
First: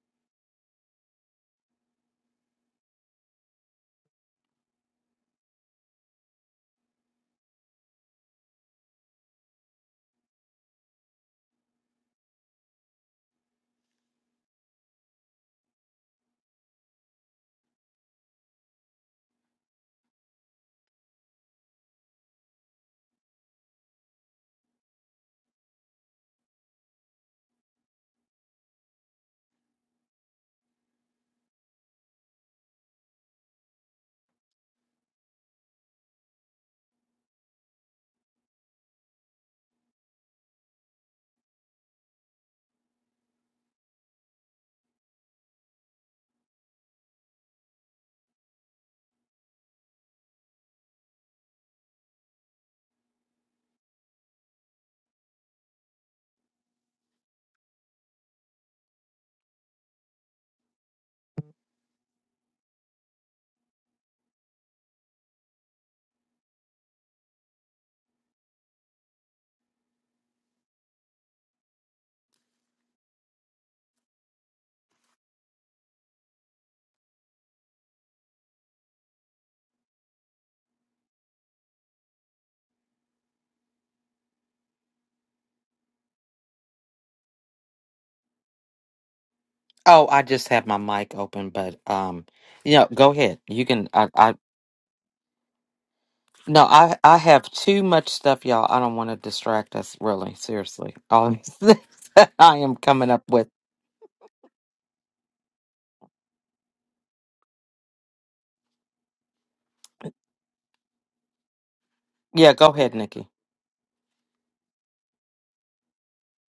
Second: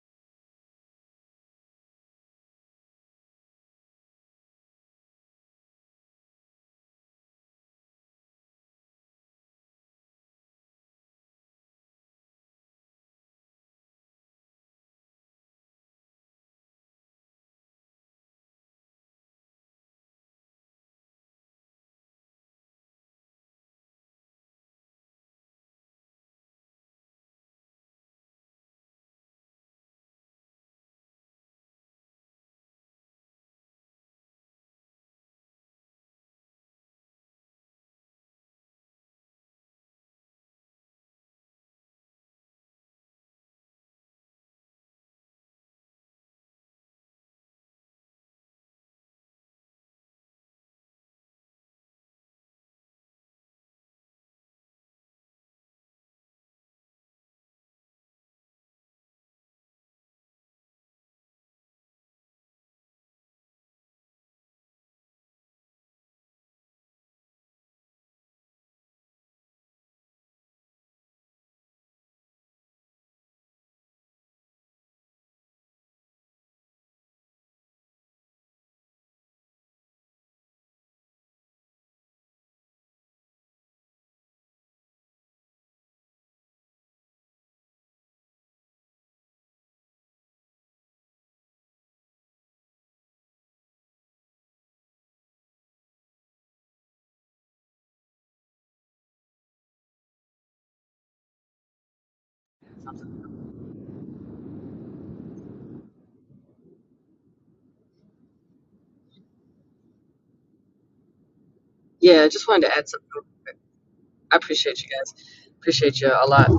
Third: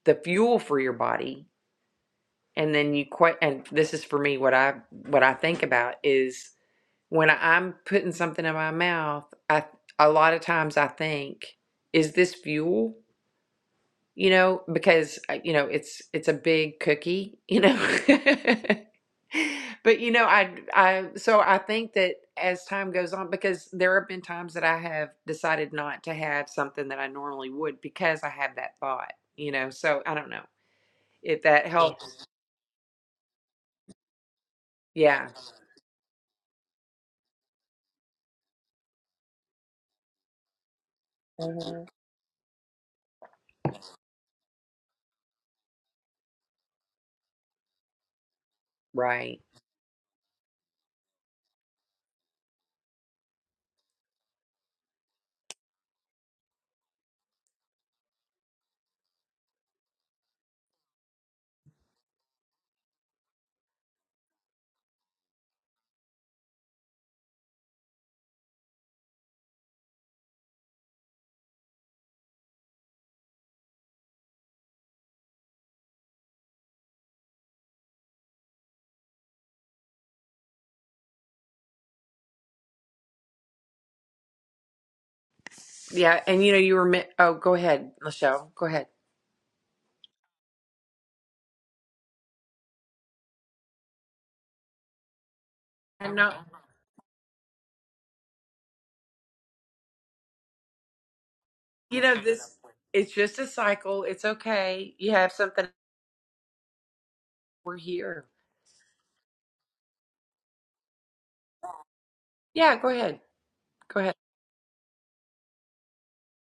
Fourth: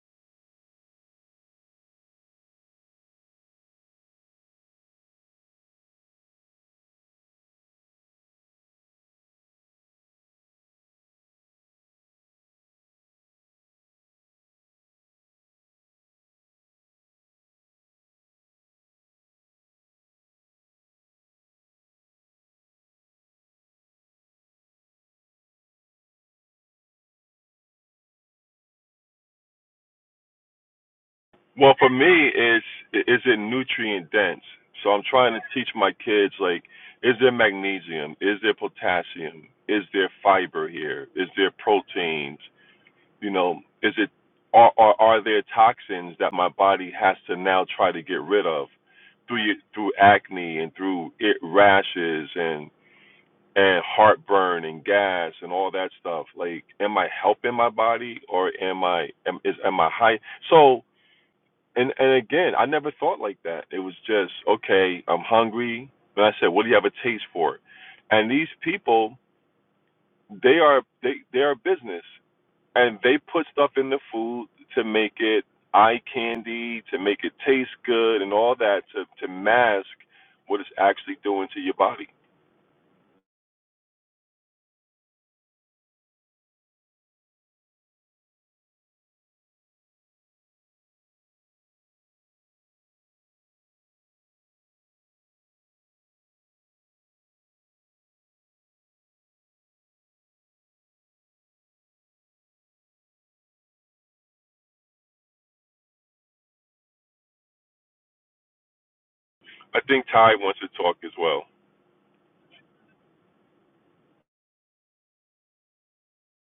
S1: the fuel for your body, and then you quite and this is for me what I what I think about is when I'm putting something in my mouth, I a lot of times I think, is this fuel? you know, because uh, you know it's it's a big cookie, you know. [LAUGHS] But you know, I I so I think that as time goes on, because there have been times that I have decided not to have something that I normally would because I have that thought, you know. So I don't know if that Yeah.
S3: Well, for
S1: helps.
S3: me, it's is it nutrient dense? So I'm
S1: Yeah.
S3: trying to teach my kids like, is there magnesium? Is there potassium? Is there fiber here? Is there
S1: Mhm.
S3: proteins? You know, is it are are, are there toxins that my body has to now try to get rid of
S1: Right.
S3: through your, through acne and through it rashes and and heartburn and gas and all that stuff? Like, am I helping my body or am I am is am I high? So and and again, I never thought like that. It was just okay. I'm hungry, and I said, "What do you have a taste for?" And these people, they are they they are a business, and they put stuff in the food to make it eye candy, to make it taste good, and all that to to mask what it's actually doing to your body.
S1: Yeah, and you know, you were mi- oh, go ahead, Michelle. Go ahead.
S2: Oh, I just had my mic open, but um, you know, go ahead. You can. I, I
S1: I'm not.
S2: no, I I have too much stuff, y'all. I don't want to distract us. Really, seriously, all [LAUGHS] these things
S1: You know,
S2: that I
S1: this
S2: am coming
S1: it's
S2: up
S1: just
S2: with.
S1: a cycle. It's okay. You have something. We're here.
S3: I think Ty wants to talk as well.
S4: Yeah, I just
S2: Yeah,
S4: wanted
S2: go
S4: to
S1: Yeah,
S4: add
S1: go
S4: something.
S2: ahead,
S1: ahead.
S2: Nikki.
S1: Go ahead.
S4: I appreciate you guys. Appreciate you a lot.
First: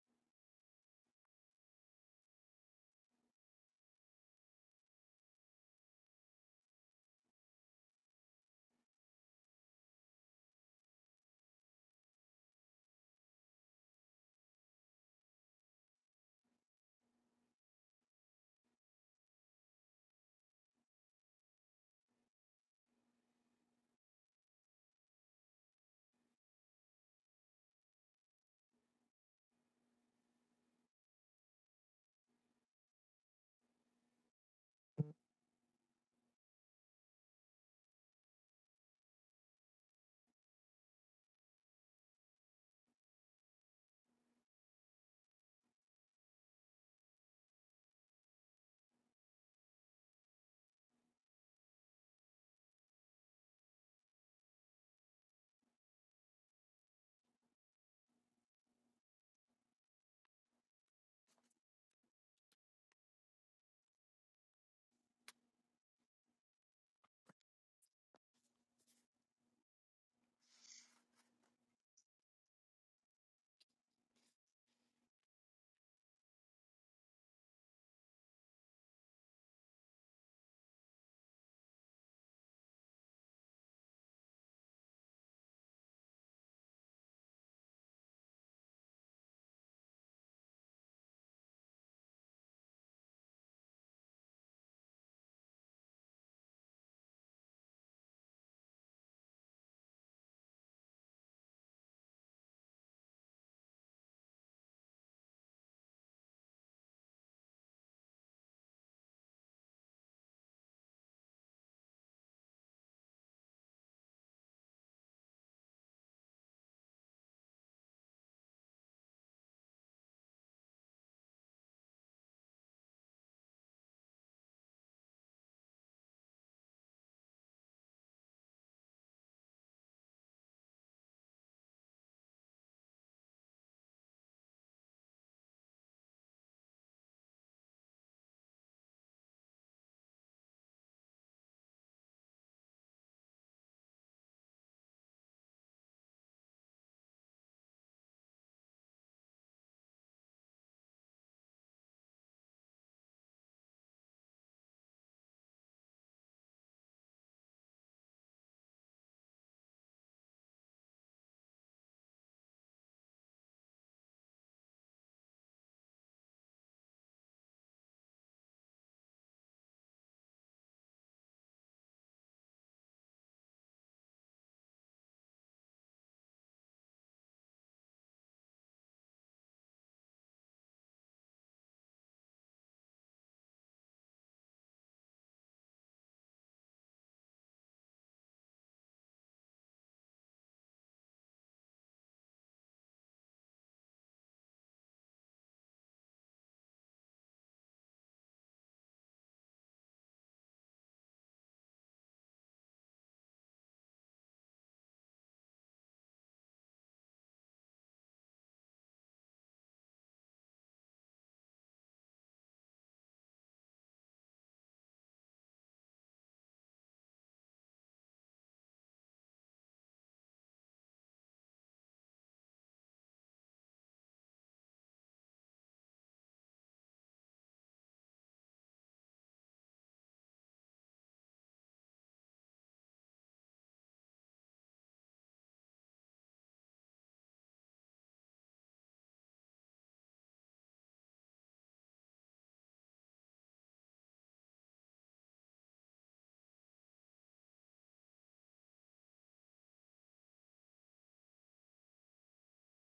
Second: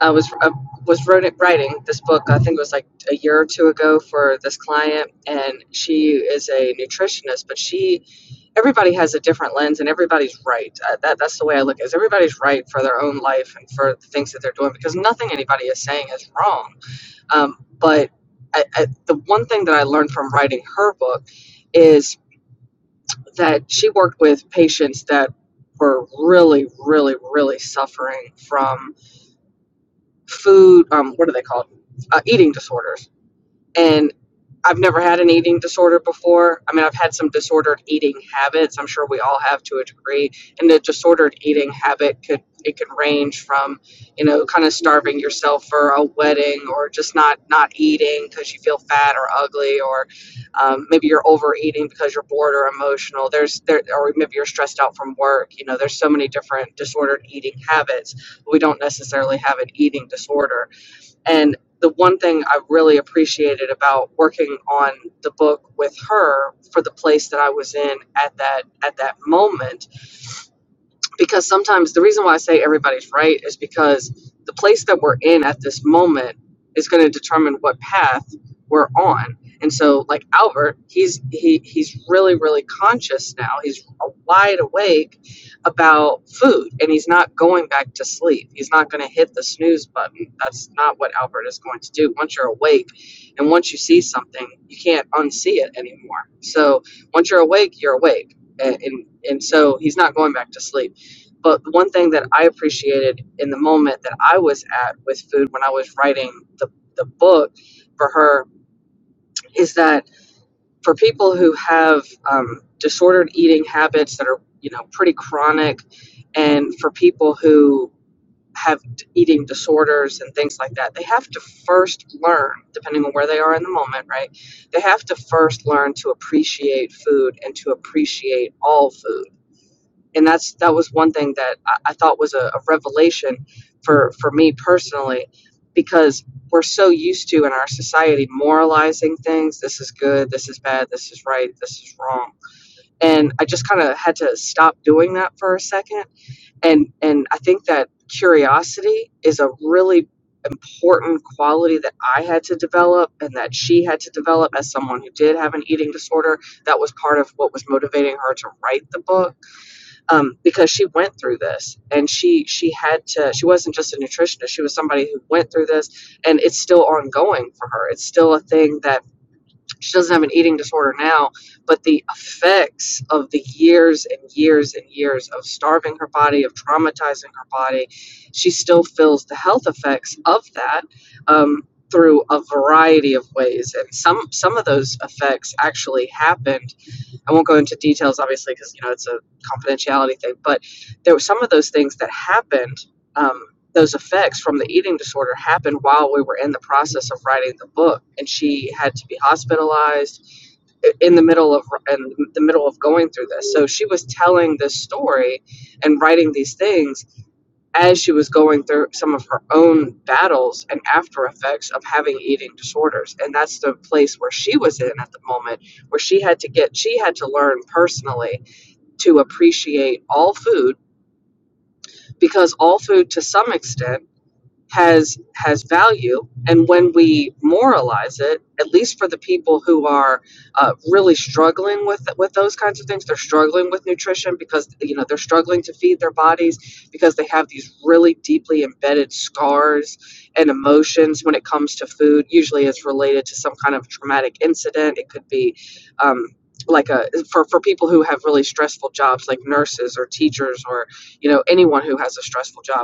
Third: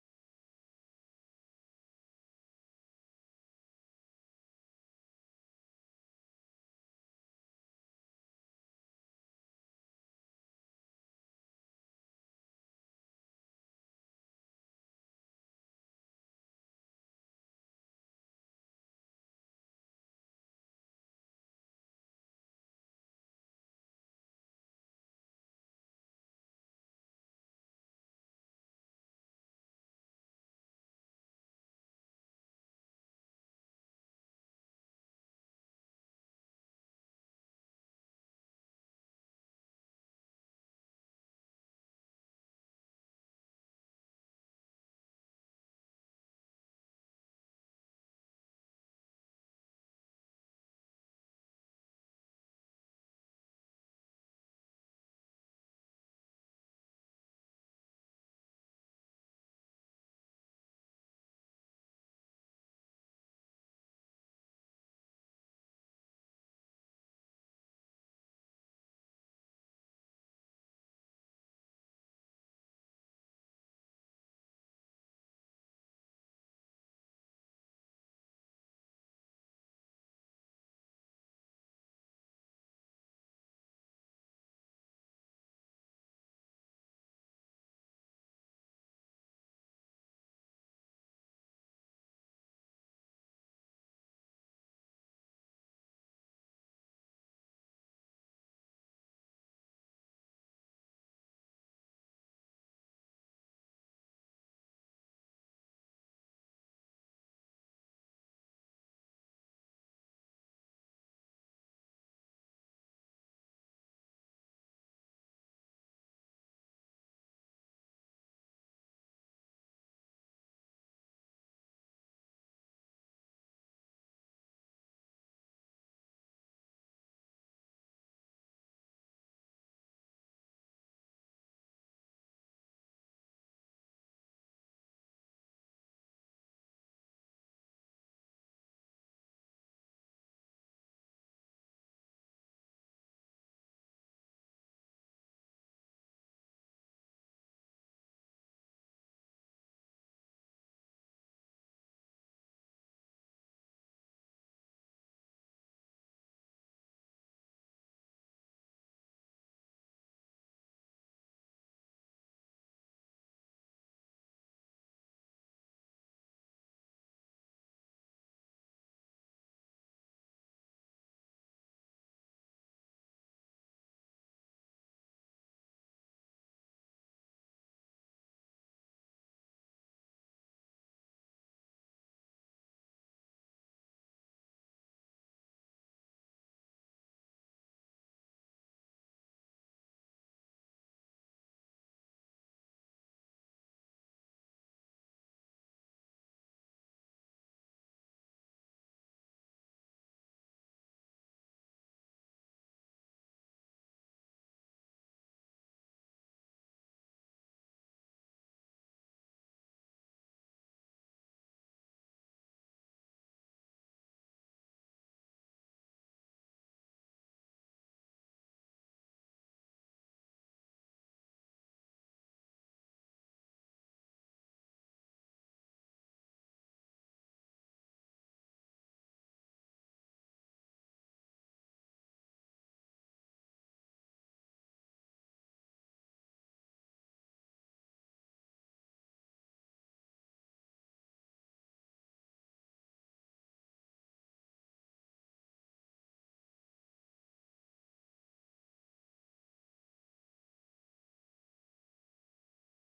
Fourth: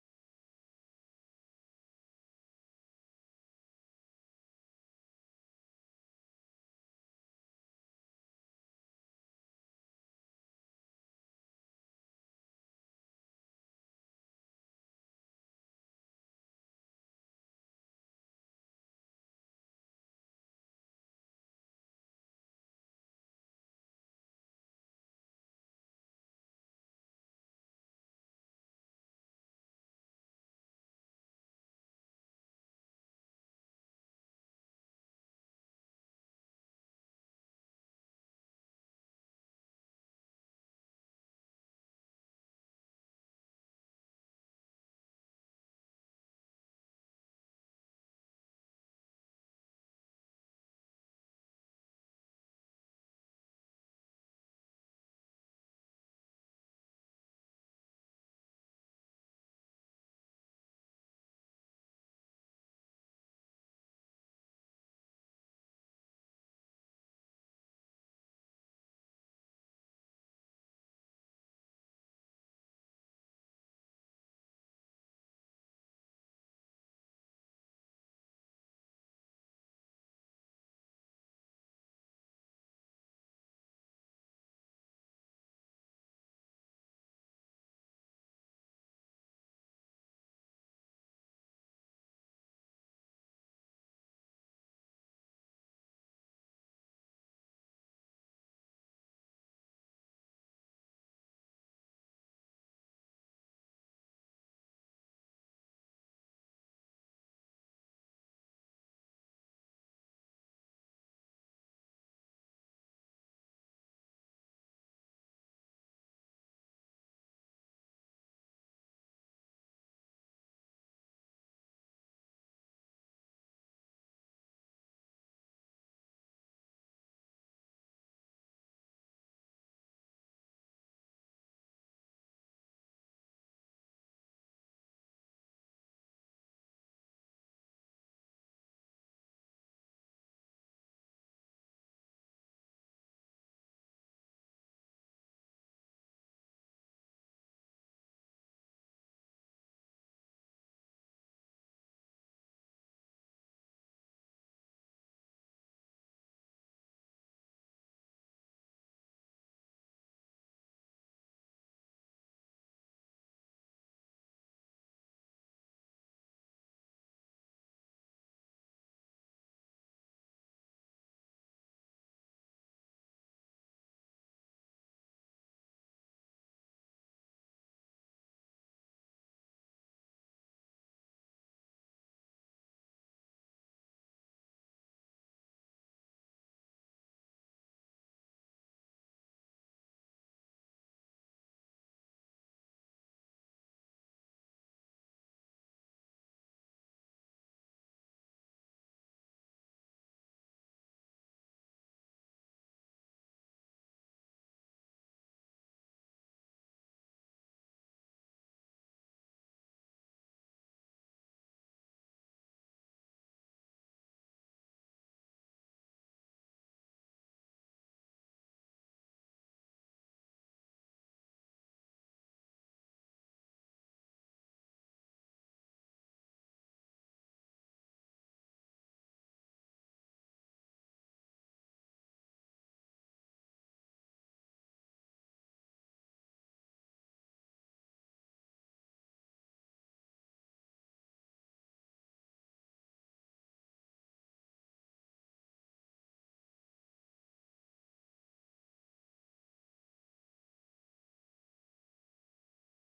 S4: I was I was wrote, writing this book. I think it was like a year or two ago for this client, and she is a nutritionist. But she, everybody has a different lens, and everybody's right. Uh, that that's the way I look at it. is Everybody's right for their own life and for the things that they're doing because nothing anybody is saying is wrong. Um, but I, I, the one thing that I learned from writing her book is that she worked with patients that were really, really, really suffering from food um, what do they call it uh, eating disorders and I've never had an eating disorder before. I mean, I've had some disordered eating habits. I'm sure we all have to a degree. And the disordered eating habit could it could range from, you know, kind of starving yourself for a wedding or just not not eating because you feel fat or ugly or um, maybe you're overeating because you're bored or emotional. There's there or maybe you're stressed out from work. You know, there's so many different disordered eating habits. We don't necessarily have an eating disorder and the one thing I really appreciated about working on the book with her for the place that I was in at that at that moment because sometimes the reason why I say everybody's right is because the place that we're in at this moment is going to determine what path we're on. And so like Albert, he's he he's really really conscious now. He's wide awake about food and he's not going back to sleep. He's not going to hit the snooze button. That's not what Albert is going to do. Once you're awake and once you see something, you can't unsee it anymore. So once you're awake, you're awake. And and, and so he's not going back to sleep but one thing that I appreciated in the moment that I was at with food when I was writing the, the book for her is that for people who have um, disordered eating habits that are, you know, pretty chronic, and for people who have d- eating disorders and things like that, they have to first learn, depending on where they are in the moment, right? They have to first learn to appreciate food and to appreciate all food and that's that was one thing that I, I thought was a, a revelation for for me personally because we're so used to in our society moralizing things this is good this is bad this is right this is wrong and i just kind of had to stop doing that for a second and and i think that curiosity is a really important quality that i had to develop and that she had to develop as someone who did have an eating disorder that was part of what was motivating her to write the book um, because she went through this and she she had to she wasn't just a nutritionist she was somebody who went through this and it's still ongoing for her it's still a thing that she doesn't have an eating disorder now but the effects of the years and years and years of starving her body of traumatizing her body she still feels the health effects of that um, through a variety of ways and some some of those effects actually happened I won't go into details, obviously, because you know it's a confidentiality thing. But there were some of those things that happened. Um, those effects from the eating disorder happened while we were in the process of writing the book, and she had to be hospitalized in the middle of in the middle of going through this. So she was telling this story and writing these things as she was going through some of her own battles and after effects of having eating disorders and that's the place where she was in at the moment where she had to get she had to learn personally to appreciate all food because all food to some extent has has value and when we moralize it at least for the people who are uh, really struggling with with those kinds of things they're struggling with nutrition because you know they're struggling to feed their bodies because they have these really deeply embedded scars and emotions when it comes to food usually it's related to some kind of traumatic incident it could be um, like a for, for people who have really stressful jobs like nurses or teachers or you know anyone who has a stressful job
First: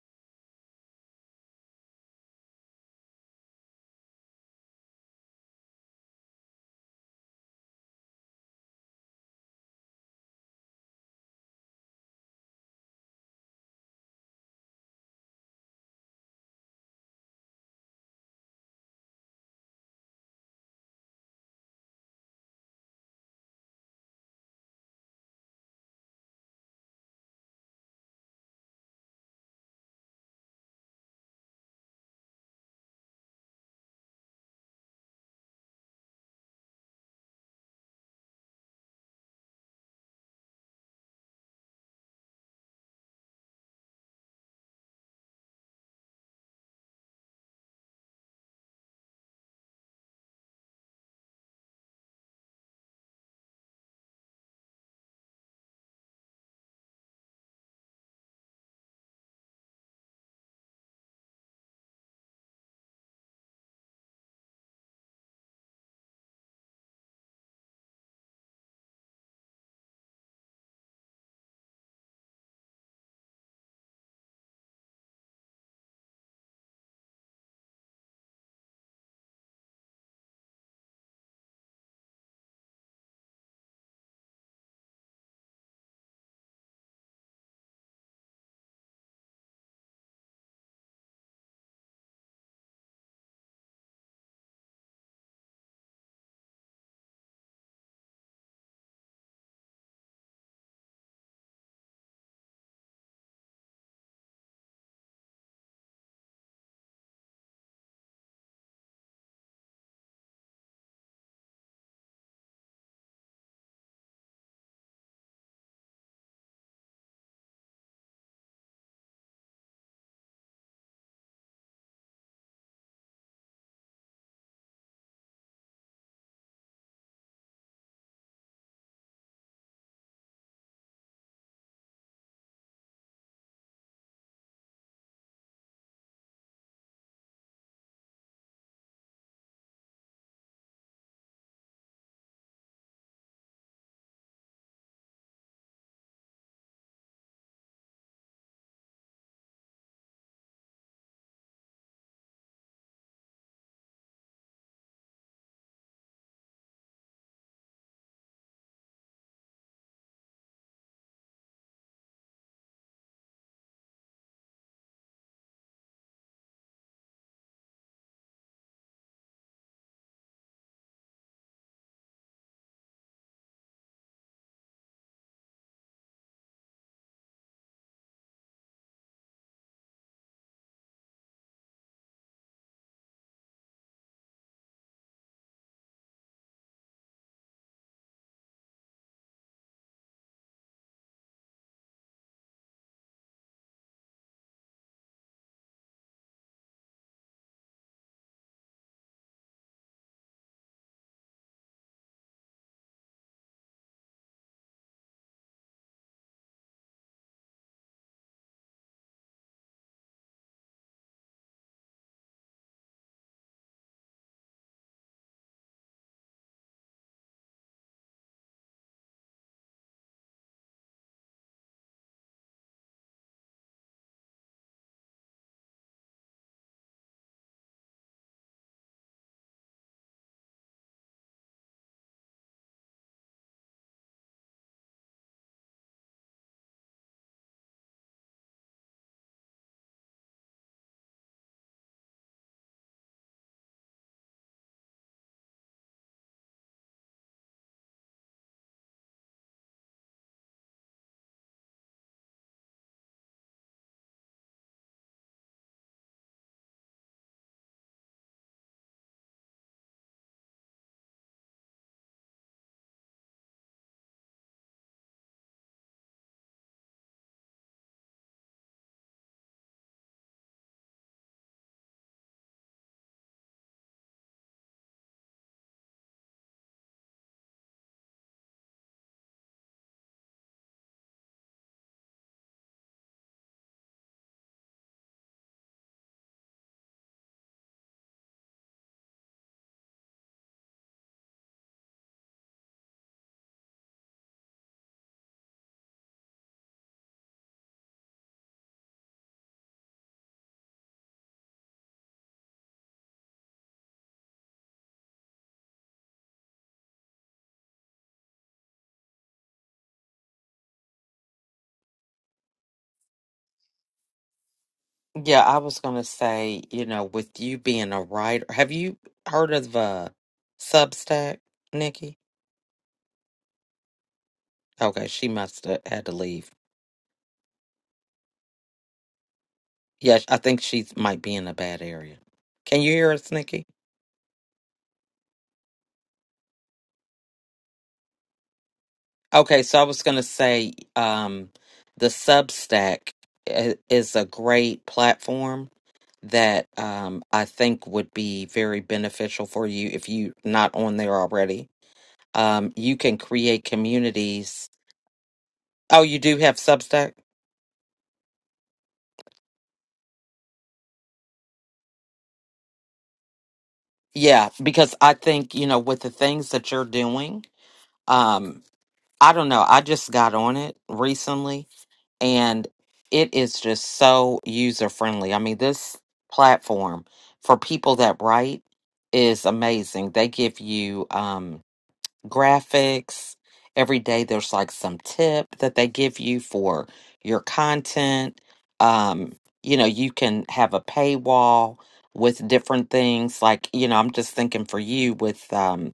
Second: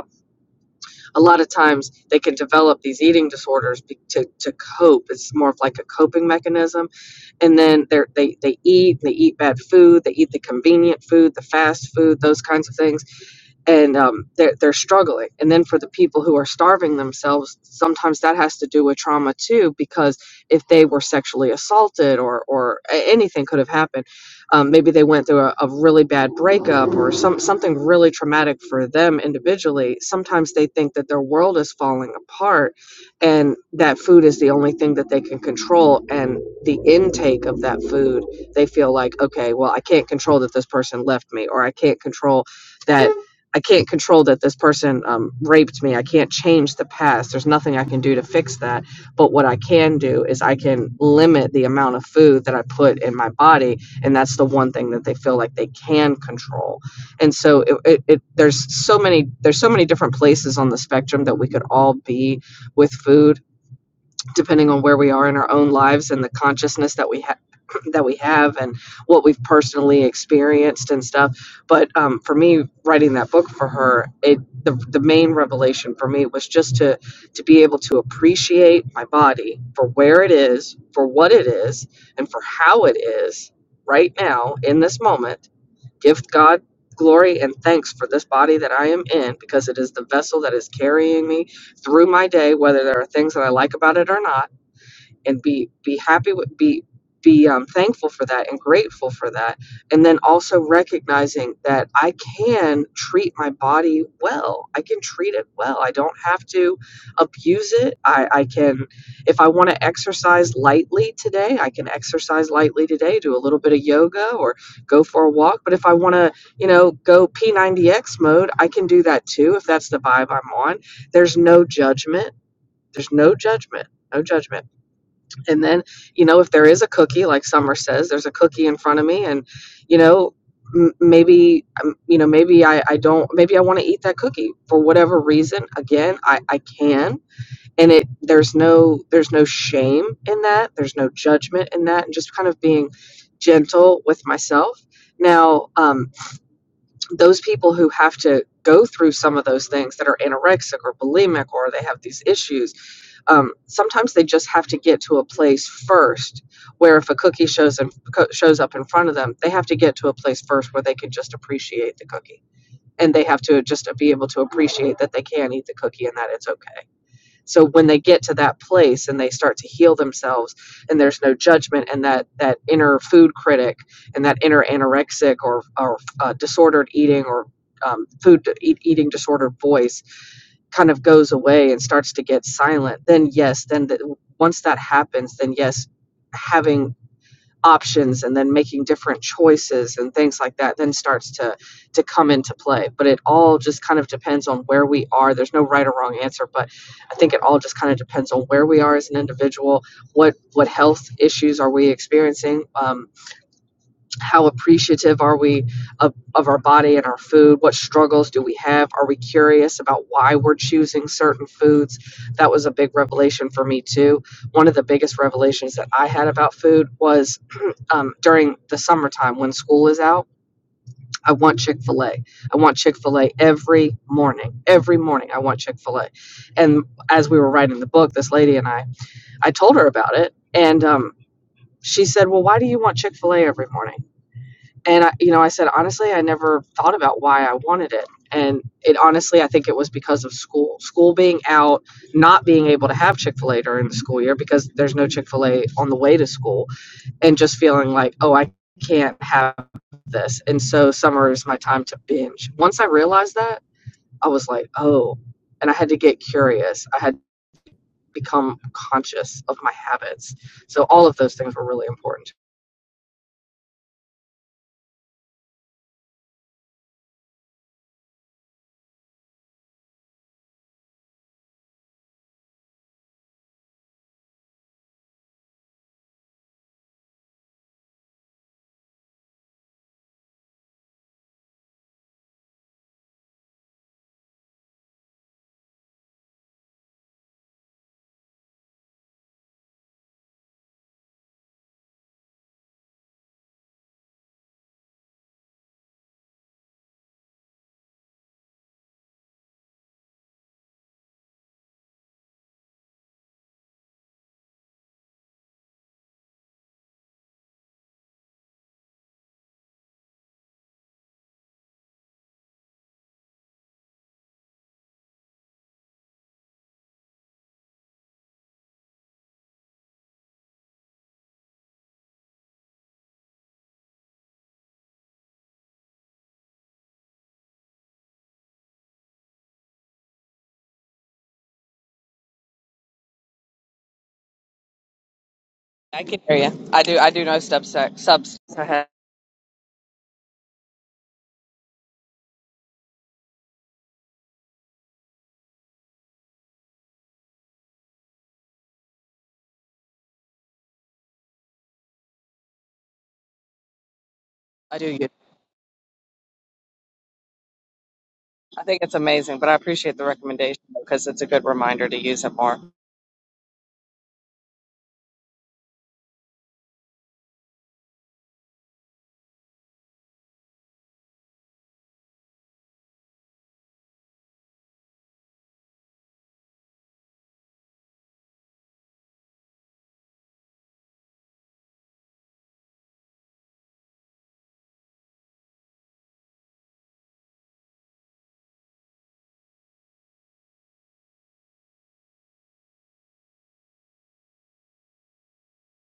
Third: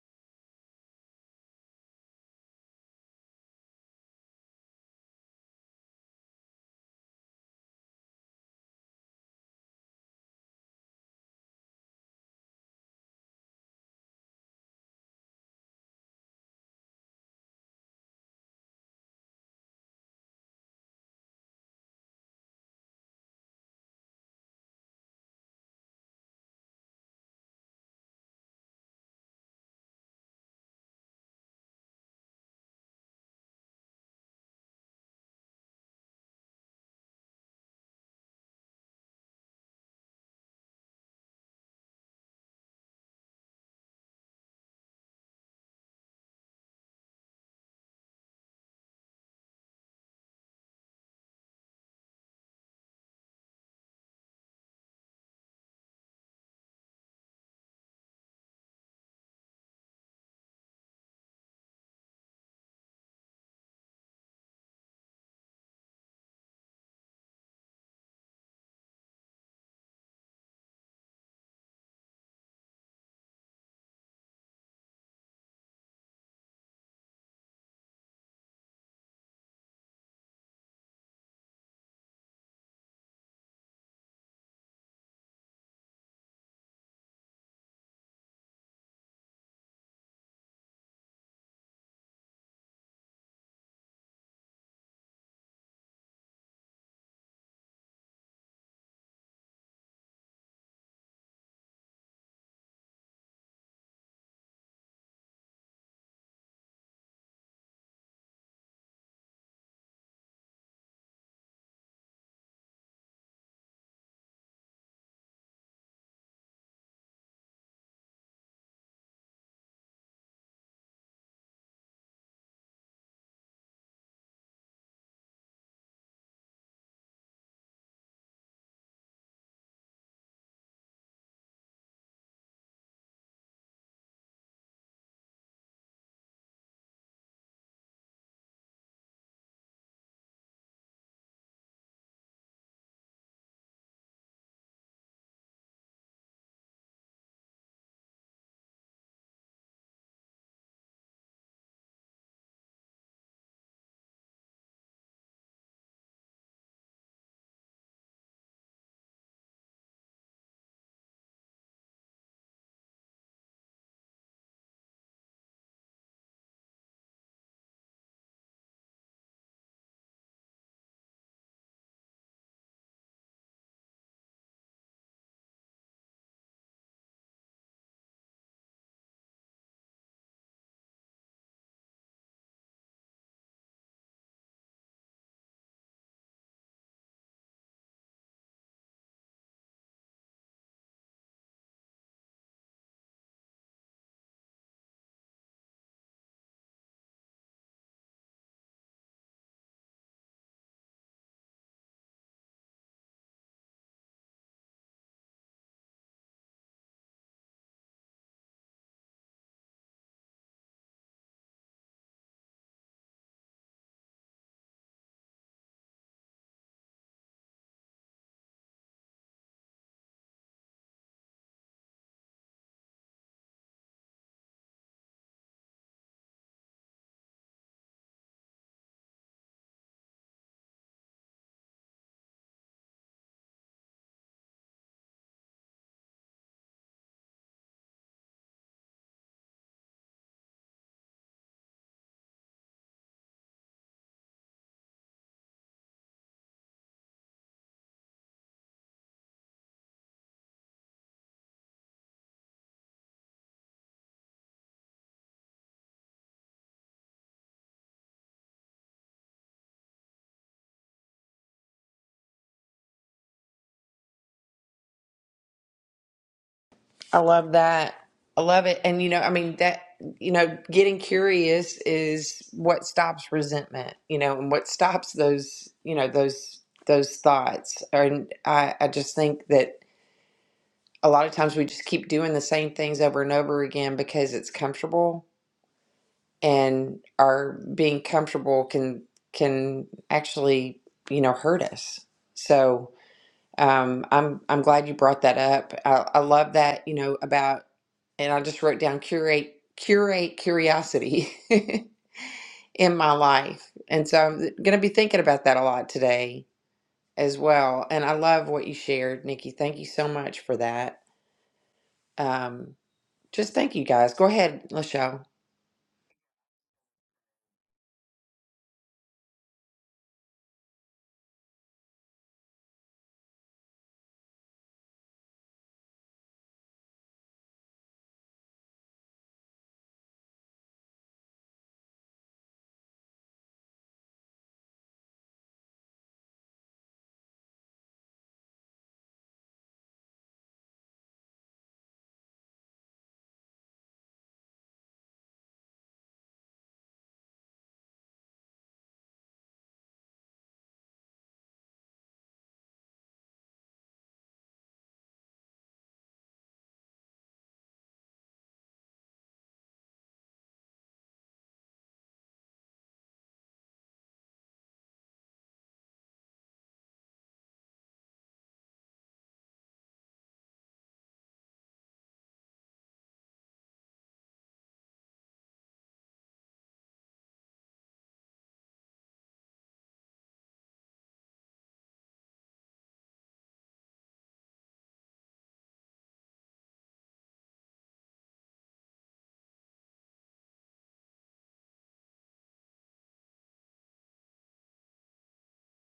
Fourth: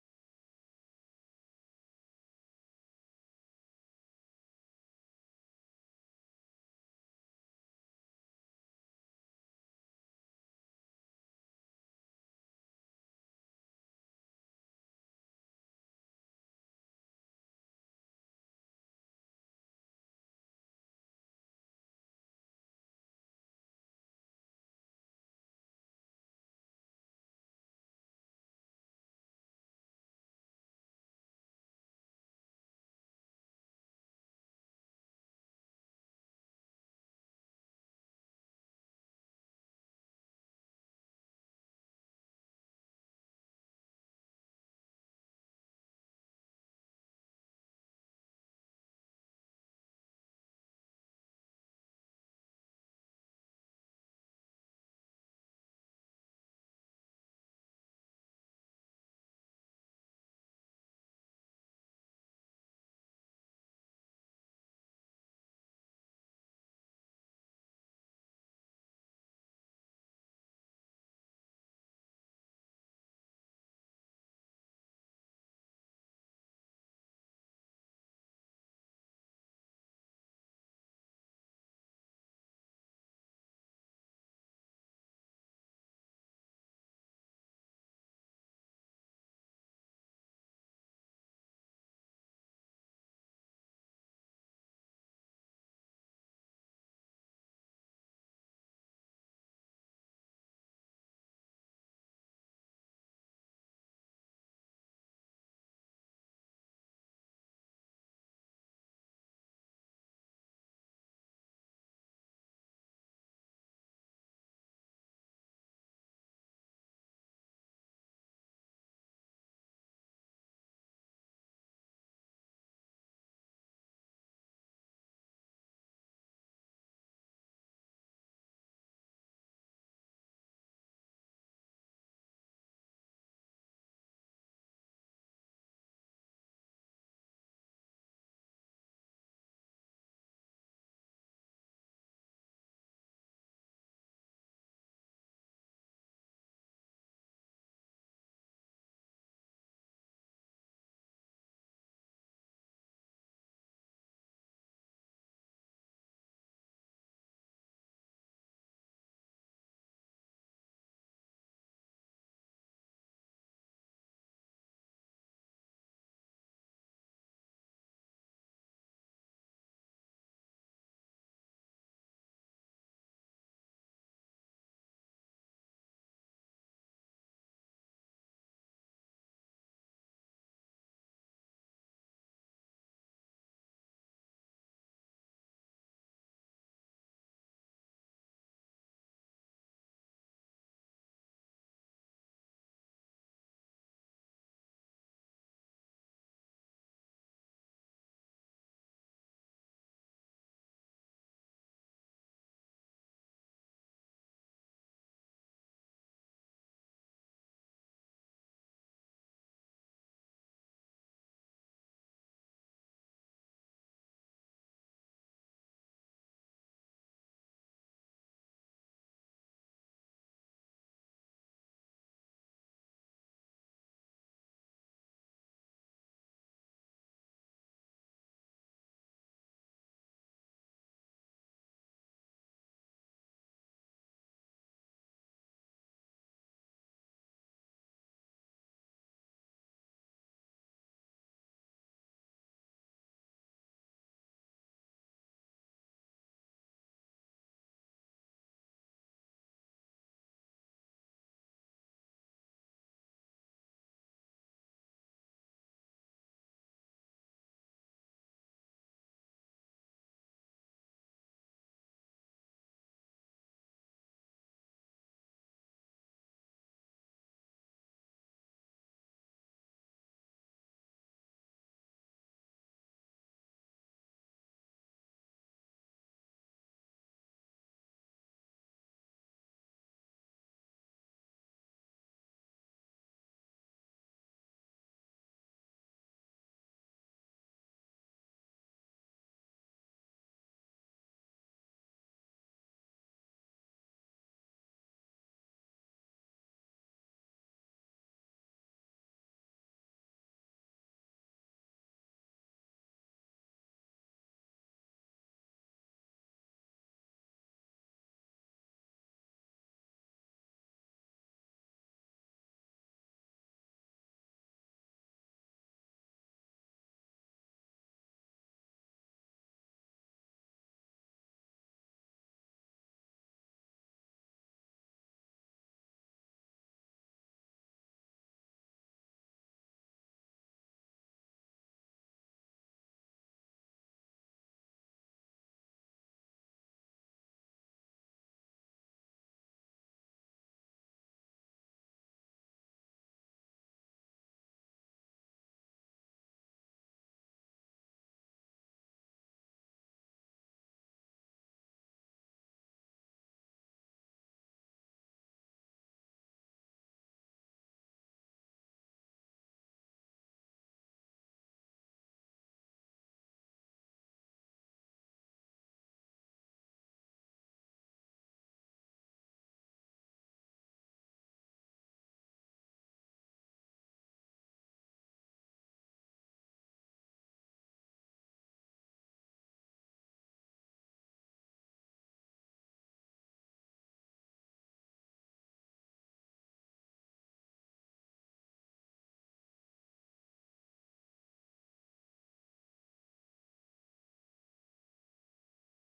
S4: a lot of times they can develop these eating disorders be- to, to cope. It's more of like a coping mechanism. And then they're, they, they eat, they eat bad food, they eat the convenient food, the fast food, those kinds of things and um, they're, they're struggling. And then for the people who are starving themselves, sometimes that has to do with trauma too, because if they were sexually assaulted or, or a- anything could have happened, um, maybe they went through a, a really bad breakup or some, something really traumatic for them individually. Sometimes they think that their world is falling apart and that food is the only thing that they can control. And the intake of that food, they feel like, okay, well, I can't control that this person left me or I can't control that I can't control that this person um, raped me. I can't change the past. There's nothing I can do to fix that. But what I can do is I can limit the amount of food that I put in my body, and that's the one thing that they feel like they can control. And so it, it, it there's so many there's so many different places on the spectrum that we could all be with food depending on where we are in our own lives and the consciousness that we have [CLEARS THROAT] that we have and what we've personally experienced and stuff but um, for me writing that book for her it the, the main revelation for me was just to to be able to appreciate my body for where it is for what it is and for how it is right now in this moment give god glory and thanks for this body that i am in because it is the vessel that is carrying me through my day whether there are things that i like about it or not and be be happy with be be um, thankful for that and grateful for that and then also recognizing that i can treat my body well i can treat it well i don't have to abuse it i, I can if i want to exercise lightly today i can exercise lightly today do a little bit of yoga or go for a walk but if i want to you know go p90x mode i can do that too if that's the vibe i'm on there's no judgment there's no judgment no judgment and then, you know, if there is a cookie, like Summer says, there's a cookie in front of me, and you know, m- maybe, um, you know, maybe I, I don't, maybe I want to eat that cookie for whatever reason. Again, I, I can, and it there's no there's no shame in that. There's no judgment in that, and just kind of being gentle with myself. Now, um, those people who have to go through some of those things that are anorexic or bulimic, or they have these issues um, sometimes they just have to get to a place first where if a cookie shows in, co- shows up in front of them, they have to get to a place first where they can just appreciate the cookie. And they have to just be able to appreciate that they can eat the cookie and that it's okay. So when they get to that place and they start to heal themselves, and there's no judgment, and that that inner food critic and that inner anorexic or or uh, disordered eating or um, food eat, eating disordered voice kind of goes away and starts to get silent, then yes, then th- once that happens, then yes, having options and then making different choices and things like that then starts to to come into play but it all just kind of depends on where we are there's no right or wrong answer but i think it all just kind of depends on where we are as an individual what what health issues are we experiencing um, how appreciative are we of, of our body and our food what struggles do we have are we curious about why we're choosing certain foods that was a big revelation for me too one of the biggest revelations that i had about food was [CLEARS THROAT] um, during the summertime when school is out i want chick-fil-a i want chick-fil-a every morning every morning i want chick-fil-a and as we were writing the book this lady and i i told her about it and um, she said well why do you want chick-fil-a every morning and I, you know, I said honestly, I never thought about why I wanted it, and it honestly, I think it was because of school, school being out, not being able to have Chick Fil A during the school year because there's no Chick Fil A on the way to school, and just feeling like, oh, I can't have this, and so summer is my time to binge. Once I realized that, I was like, oh, and I had to get curious. I had become conscious of my habits, so all of those things were really important.
S1: I love that. I love it. And, you know, I mean, that, you know, getting curious is what stops resentment, you know, and what stops those, you know, those, those thoughts. And I, I just think that a lot of times we just keep doing the same things over and over again because it's comfortable and our being comfortable can, can actually, you know, hurt us. So, um, I'm I'm glad you brought that up. I, I love that, you know, about and I just wrote down curate curate curiosity [LAUGHS] in my life. And so I'm going to be thinking about that a lot today as well. And I love what you shared, Nikki. Thank you so much for that. Um, just thank you guys. Go ahead, Lachelle.
S2: Yeah, I was gonna say, you know, with you being a writer, have you heard of uh, Substack, Nikki? Okay, she must have had to leave. Yeah, I think she might be in a bad area. Can you hear us, Nikki?
S4: I can hear you. I do. I do know sub sub
S2: Okay, so I was going to say um, the Substack i- is a great platform that um, I think would be very beneficial for you if you're not on there already. Um, you can create communities.
S4: I do use.
S2: Oh, you do have Substack?
S4: I think it's amazing, but I appreciate the recommendation because it's a good reminder to use it more.
S2: Yeah, because I think, you know, with the things that you're doing, um, I don't know. I just got on it recently and it is just so user friendly. I mean, this platform for people that write is amazing. They give you um, graphics every day. There's like some tip that they give you for your content. Um, you know, you can have a paywall with different things. Like, you know, I'm just thinking for you with. Um,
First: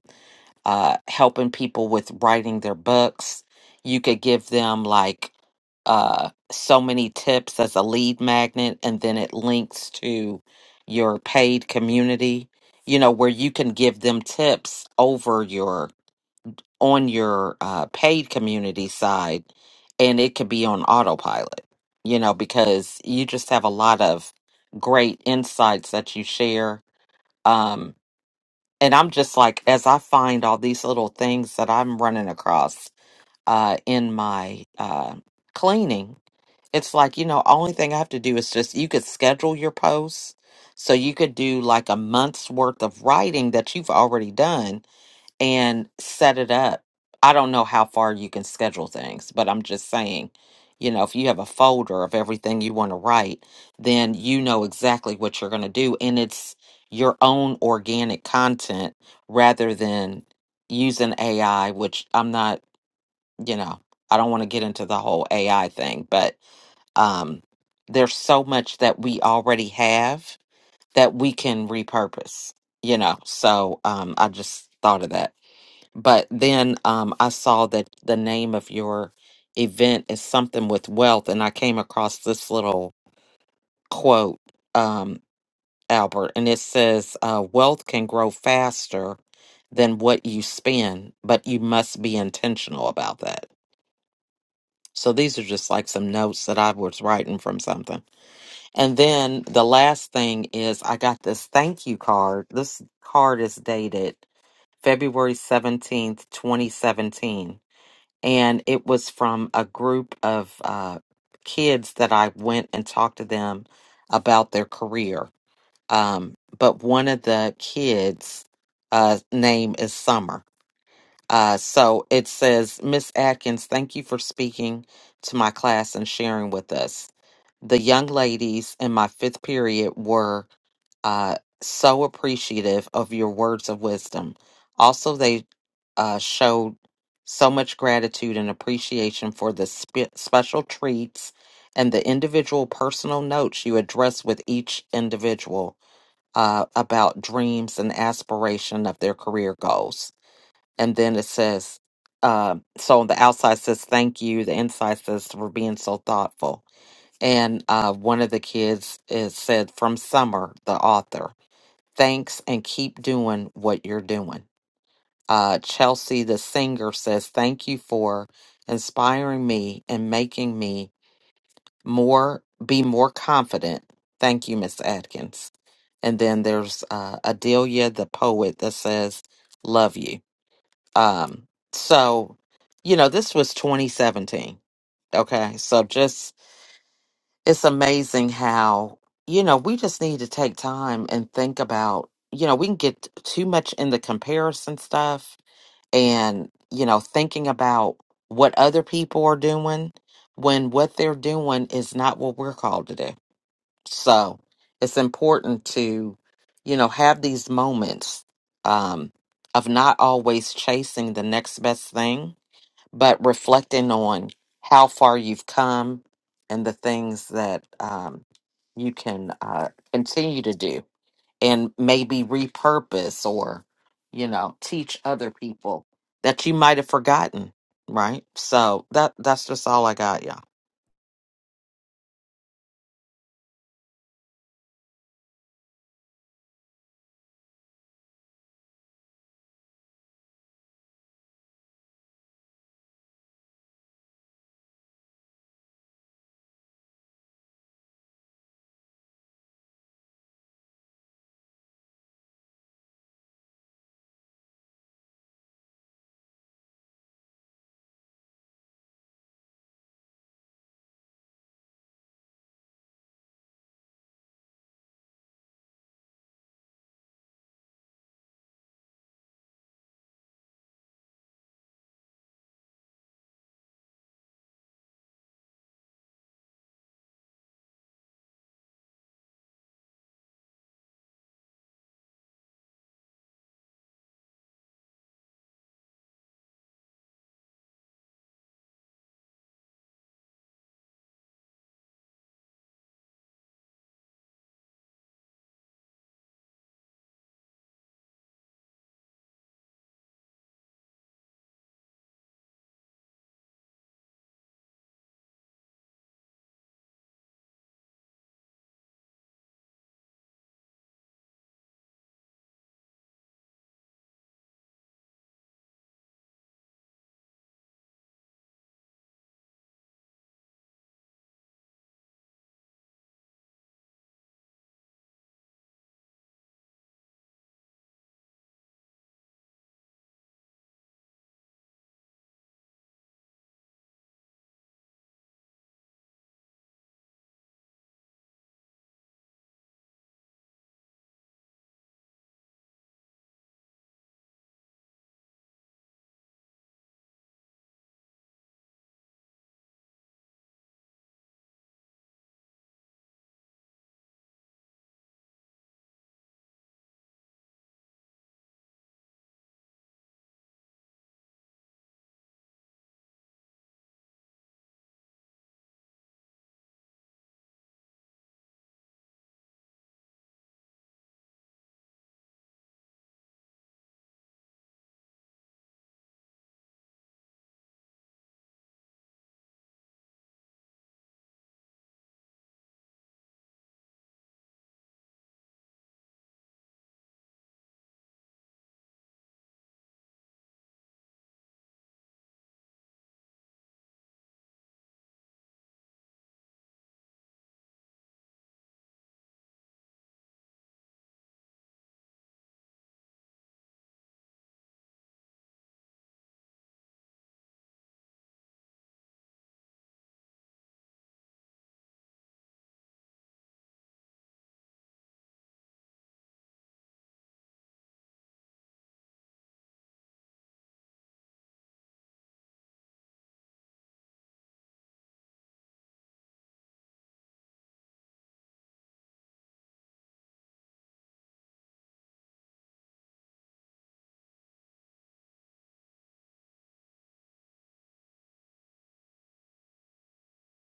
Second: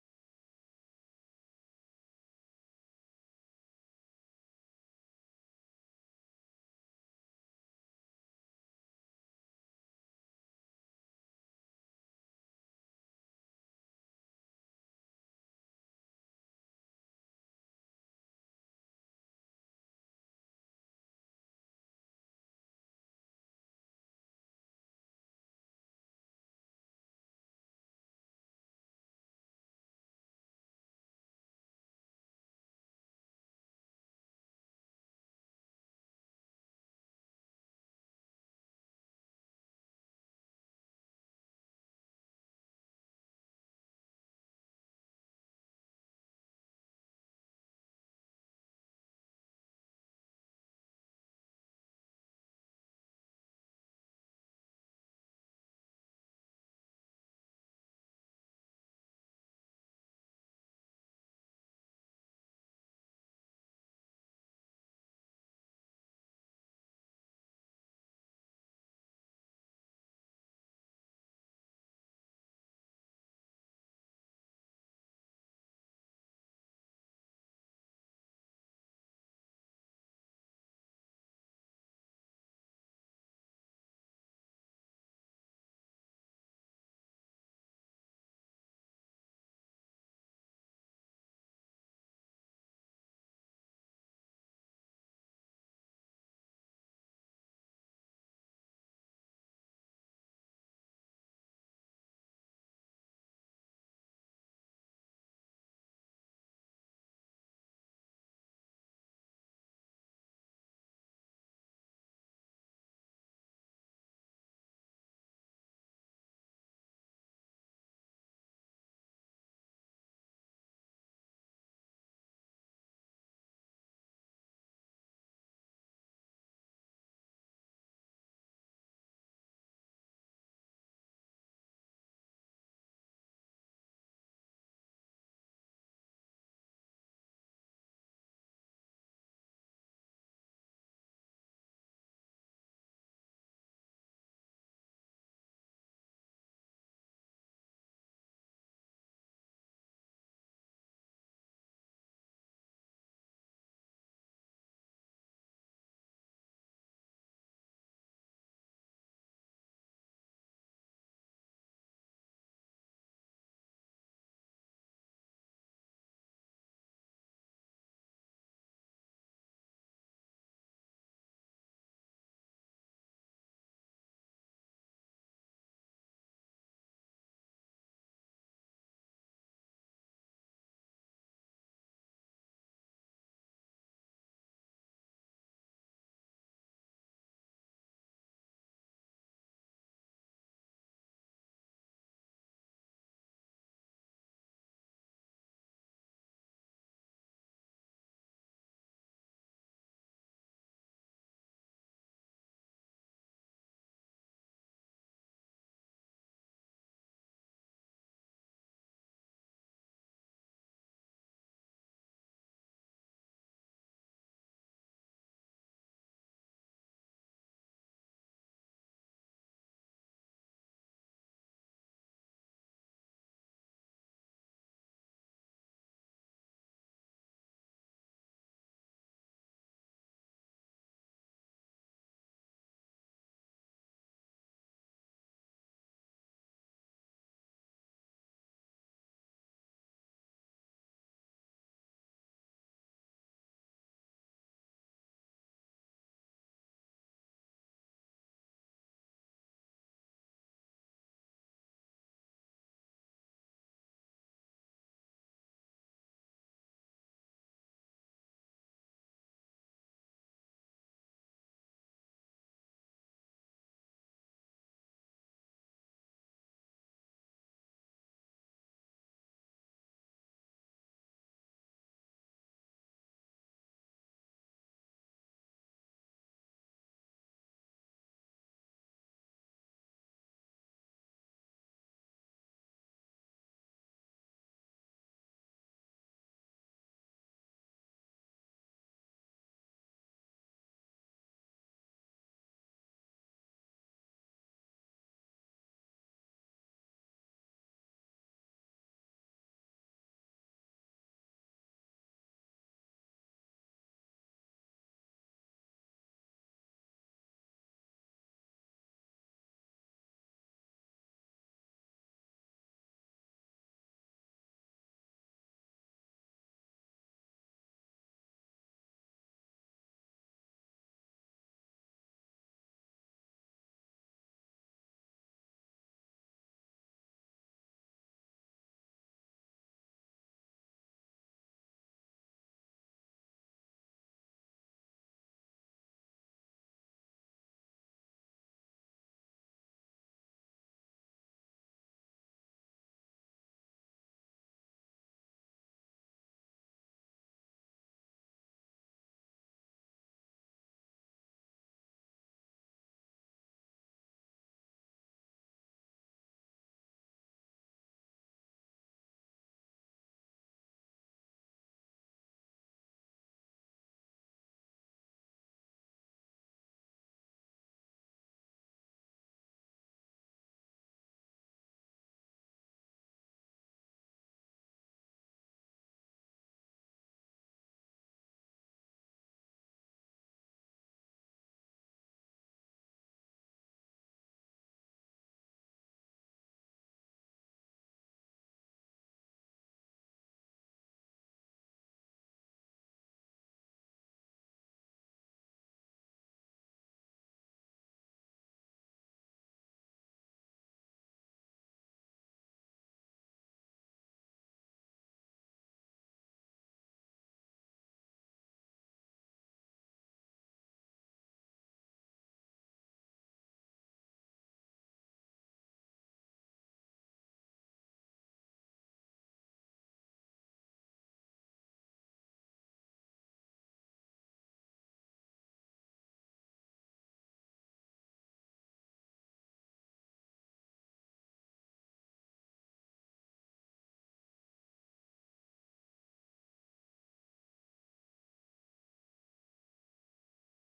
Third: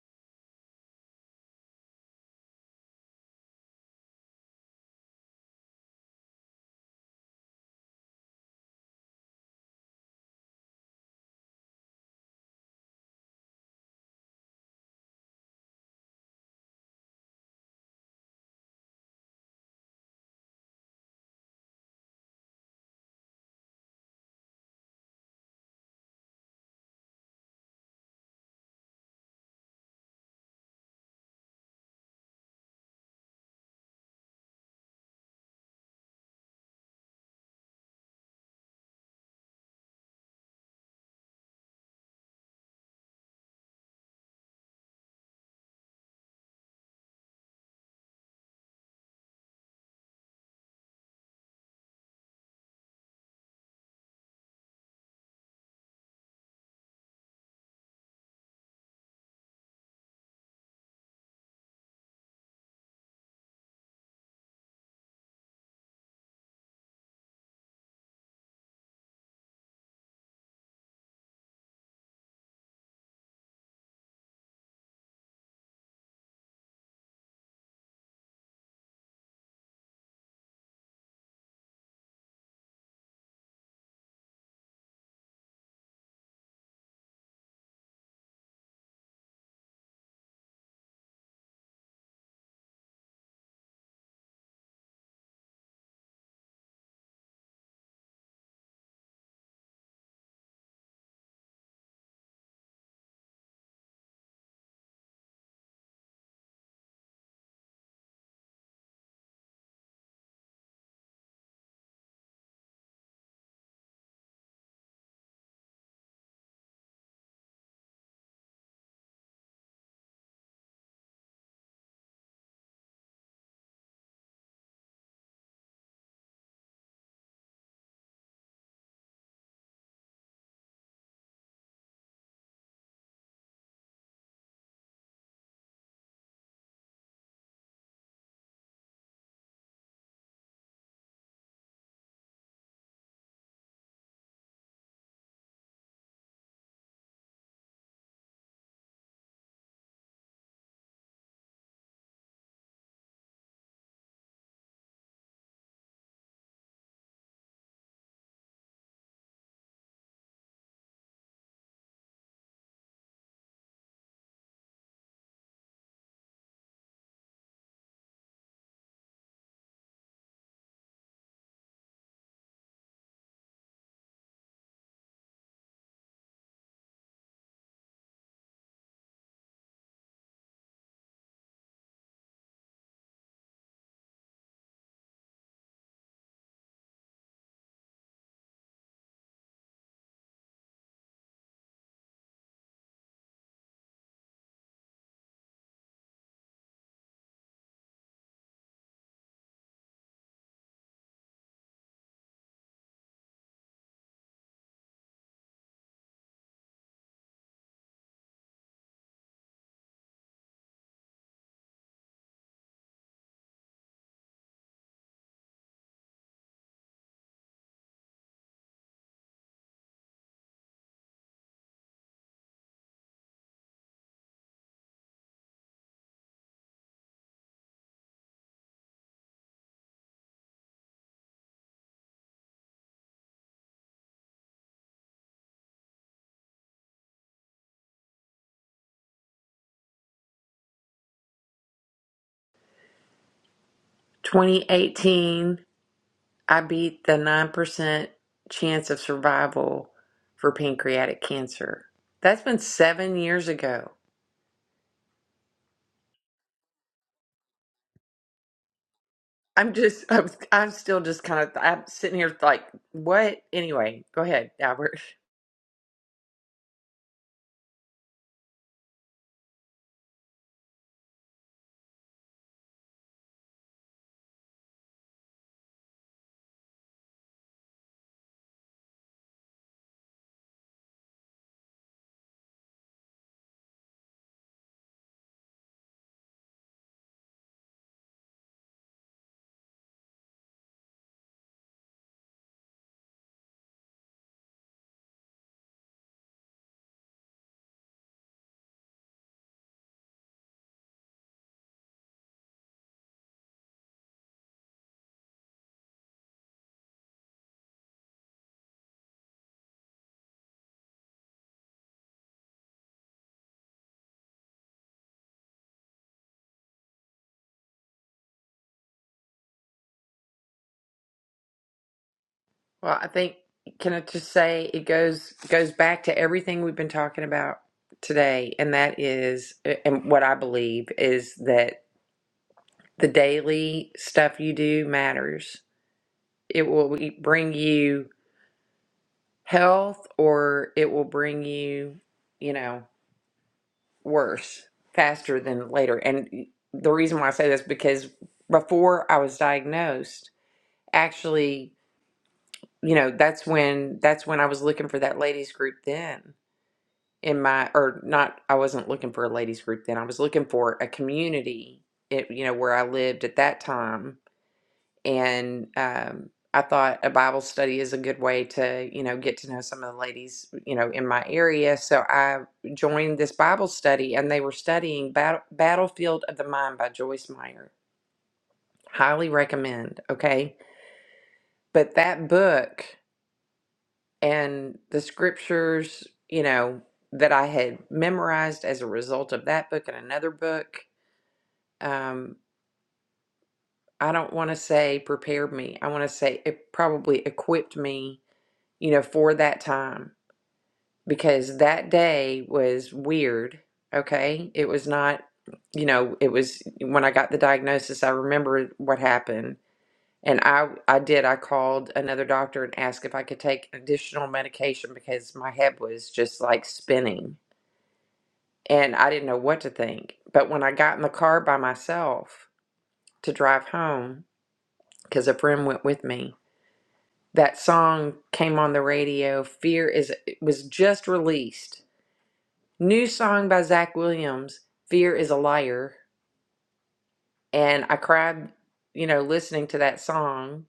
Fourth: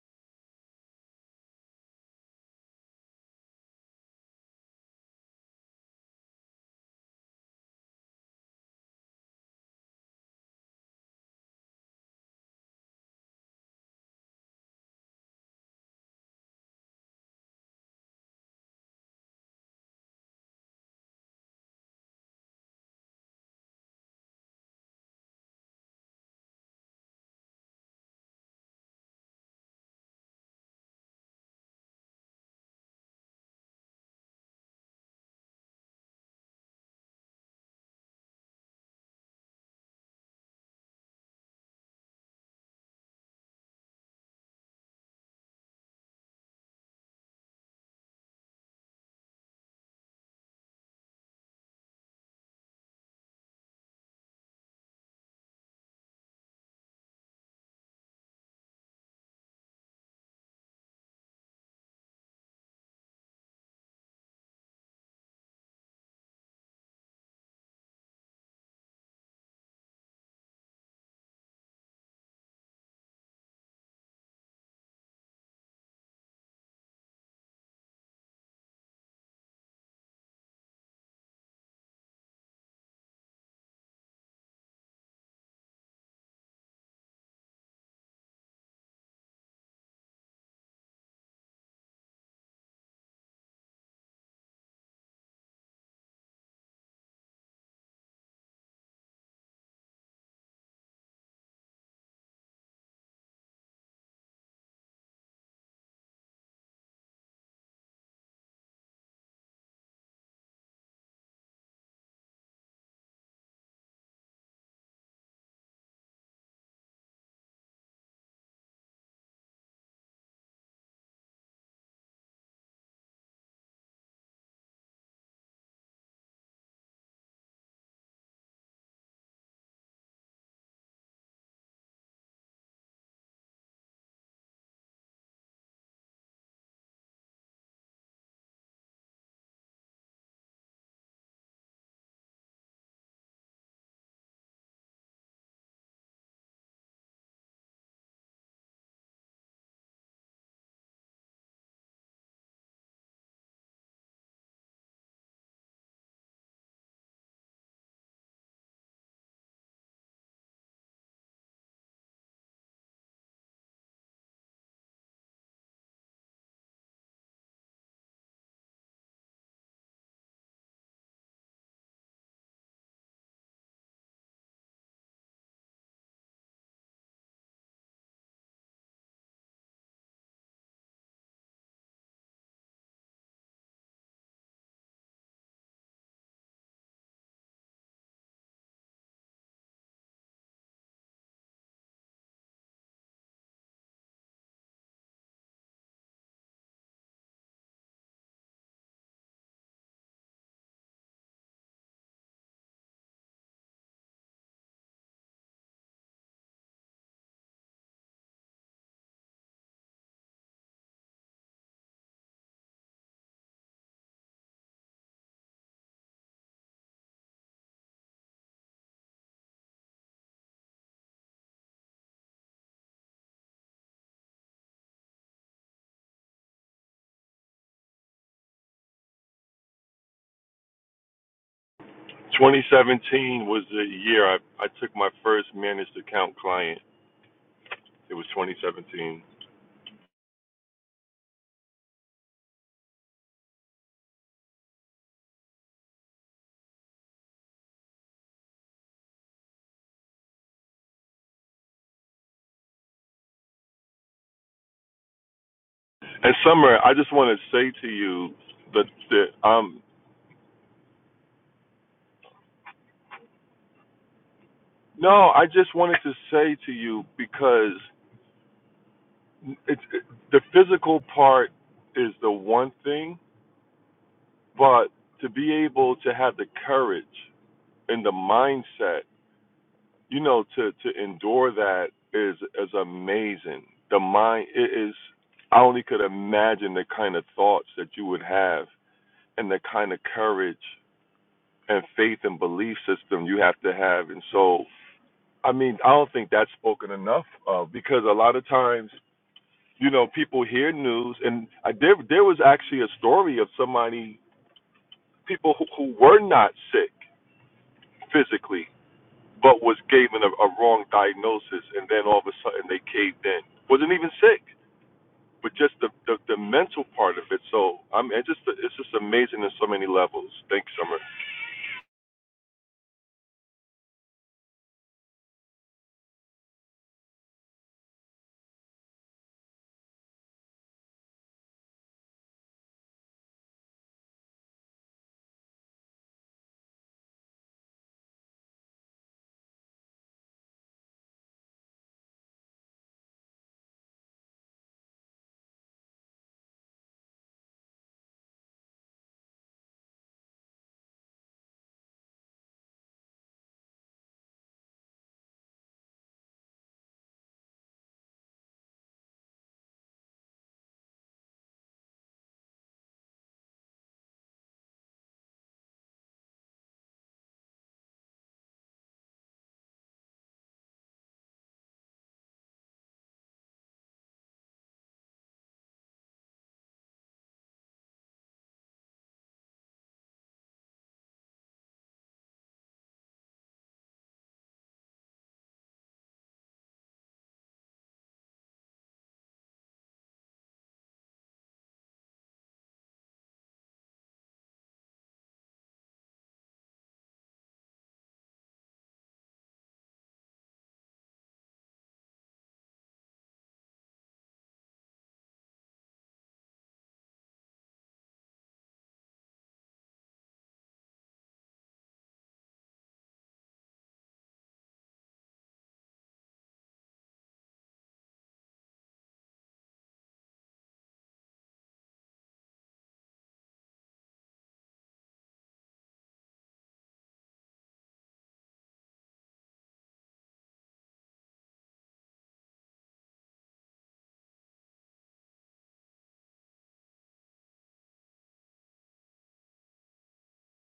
S2: uh, helping people with writing their books. You could give them like uh, so many tips as a lead magnet, and then it links to your paid community. You know where you can give them tips over your on your uh, paid community side, and it could be on autopilot. You know because you just have a lot of great insights that you share. Um, and I'm just like, as I find all these little things that I'm running across uh, in my uh, cleaning, it's like, you know, only thing I have to do is just, you could schedule your posts. So you could do like a month's worth of writing that you've already done and set it up. I don't know how far you can schedule things, but I'm just saying, you know, if you have a folder of everything you want to write, then you know exactly what you're going to do. And it's your own organic content rather than using AI, which I'm not, you know, I don't want to get into the whole AI thing, but um, there's so much that we already have that we can repurpose, you know. So um, I just thought of that. But then um, I saw that the name of your event is something with wealth, and I came across this little quote, um, Albert, and it says, uh, Wealth can grow faster than what you spend, but you must be intentional about that. So these are just like some notes that I was writing from something. And then the last thing is I got this thank you card. This card is dated February 17th, 2017 and it was from a group of uh, kids that I went and talked to them about their career. Um, but one of the kids' uh, name is Summer, uh, so it says, Miss Atkins, thank you for speaking to my class and sharing with us. The young ladies in my fifth period were uh, so appreciative of your words of wisdom. Also, they uh, showed so much gratitude and appreciation for the spe- special treats and the individual personal notes you addressed with each individual uh, about dreams and aspiration of their career goals and then it says uh, so on the outside says thank you the inside says for being so thoughtful and uh, one of the kids is said from summer the author thanks and keep doing what you're doing uh, chelsea the singer says thank you for inspiring me and making me more be more confident thank you miss atkins and then there's uh, adelia the poet that says love you um, so, you know, this was 2017. Okay. So just, it's amazing how, you know, we just need to take time and think about, you know, we can get too much in the comparison stuff and, you know, thinking about what other people are doing when what they're doing is not what we're called to do. So it's important to, you know, have these moments, um, of not always chasing the next best thing but reflecting on how far you've come and the things that um, you can uh, continue to do and maybe repurpose or you know teach other people that you might have forgotten right so that that's just all i got y'all
S3: 2017 was the year I I took my first managed account client. It was 2017.
S1: 2018, I beat the 9% chance of survival for pancreatic cancer. That's been seven years ago.
S3: And Summer, I just want to say to you that, that
S1: I'm
S3: um
S1: just, I'm, I'm still just kind of, I'm sitting here like, what? Anyway, go ahead, Albert.
S3: no, I just wanted to say to you because it's it, the physical part is the one thing, but to be able to have the courage and the mindset, you know, to to endure that is is amazing. The mind it is I only could imagine the kind of thoughts that you would have and the kind of courage and faith and belief system you have to have. And so, I mean, I don't think that's spoken enough of because a lot of times, you know, people hear news, and I, there there was actually a story of somebody, people who, who were not sick physically, but was given a, a wrong diagnosis, and then all of a sudden they caved in, wasn't even sick, but just the the, the mental part of it. So I'm it's just it's just amazing in so many levels. Thanks, Summer.
S1: Well, I think, can I just say it goes, goes back to everything we've been talking about today. And that is, and what I believe is that the daily stuff you do matters. It will bring you health or it will bring you, you know, worse faster than later. And the reason why I say this because before I was diagnosed, actually, you know, that's when that's when I was looking for that ladies group then in my or not I wasn't looking for a ladies group then. I was looking for a community, it, you know, where I lived at that time and um I thought a Bible study is a good way to, you know, get to know some of the ladies, you know, in my area. So I joined this Bible study and they were studying Bat- Battlefield of the Mind by Joyce Meyer. Highly recommend, okay? But that book and the scriptures, you know, that I had memorized as a result of that book and another book, um, I don't want to say prepared me. I want to say it probably equipped me, you know, for that time because that day was weird. Okay. It was not, you know, it was when I got the diagnosis, I remember what happened. And I, I did. I called another doctor and asked if I could take additional medication because my head was just like spinning and I didn't know what to think. But when I got in the car by myself to drive home, because a friend went with me, that song came on the radio. Fear is it was just released. New song by Zach Williams, Fear is a Liar. And I cried, you know, listening to that song.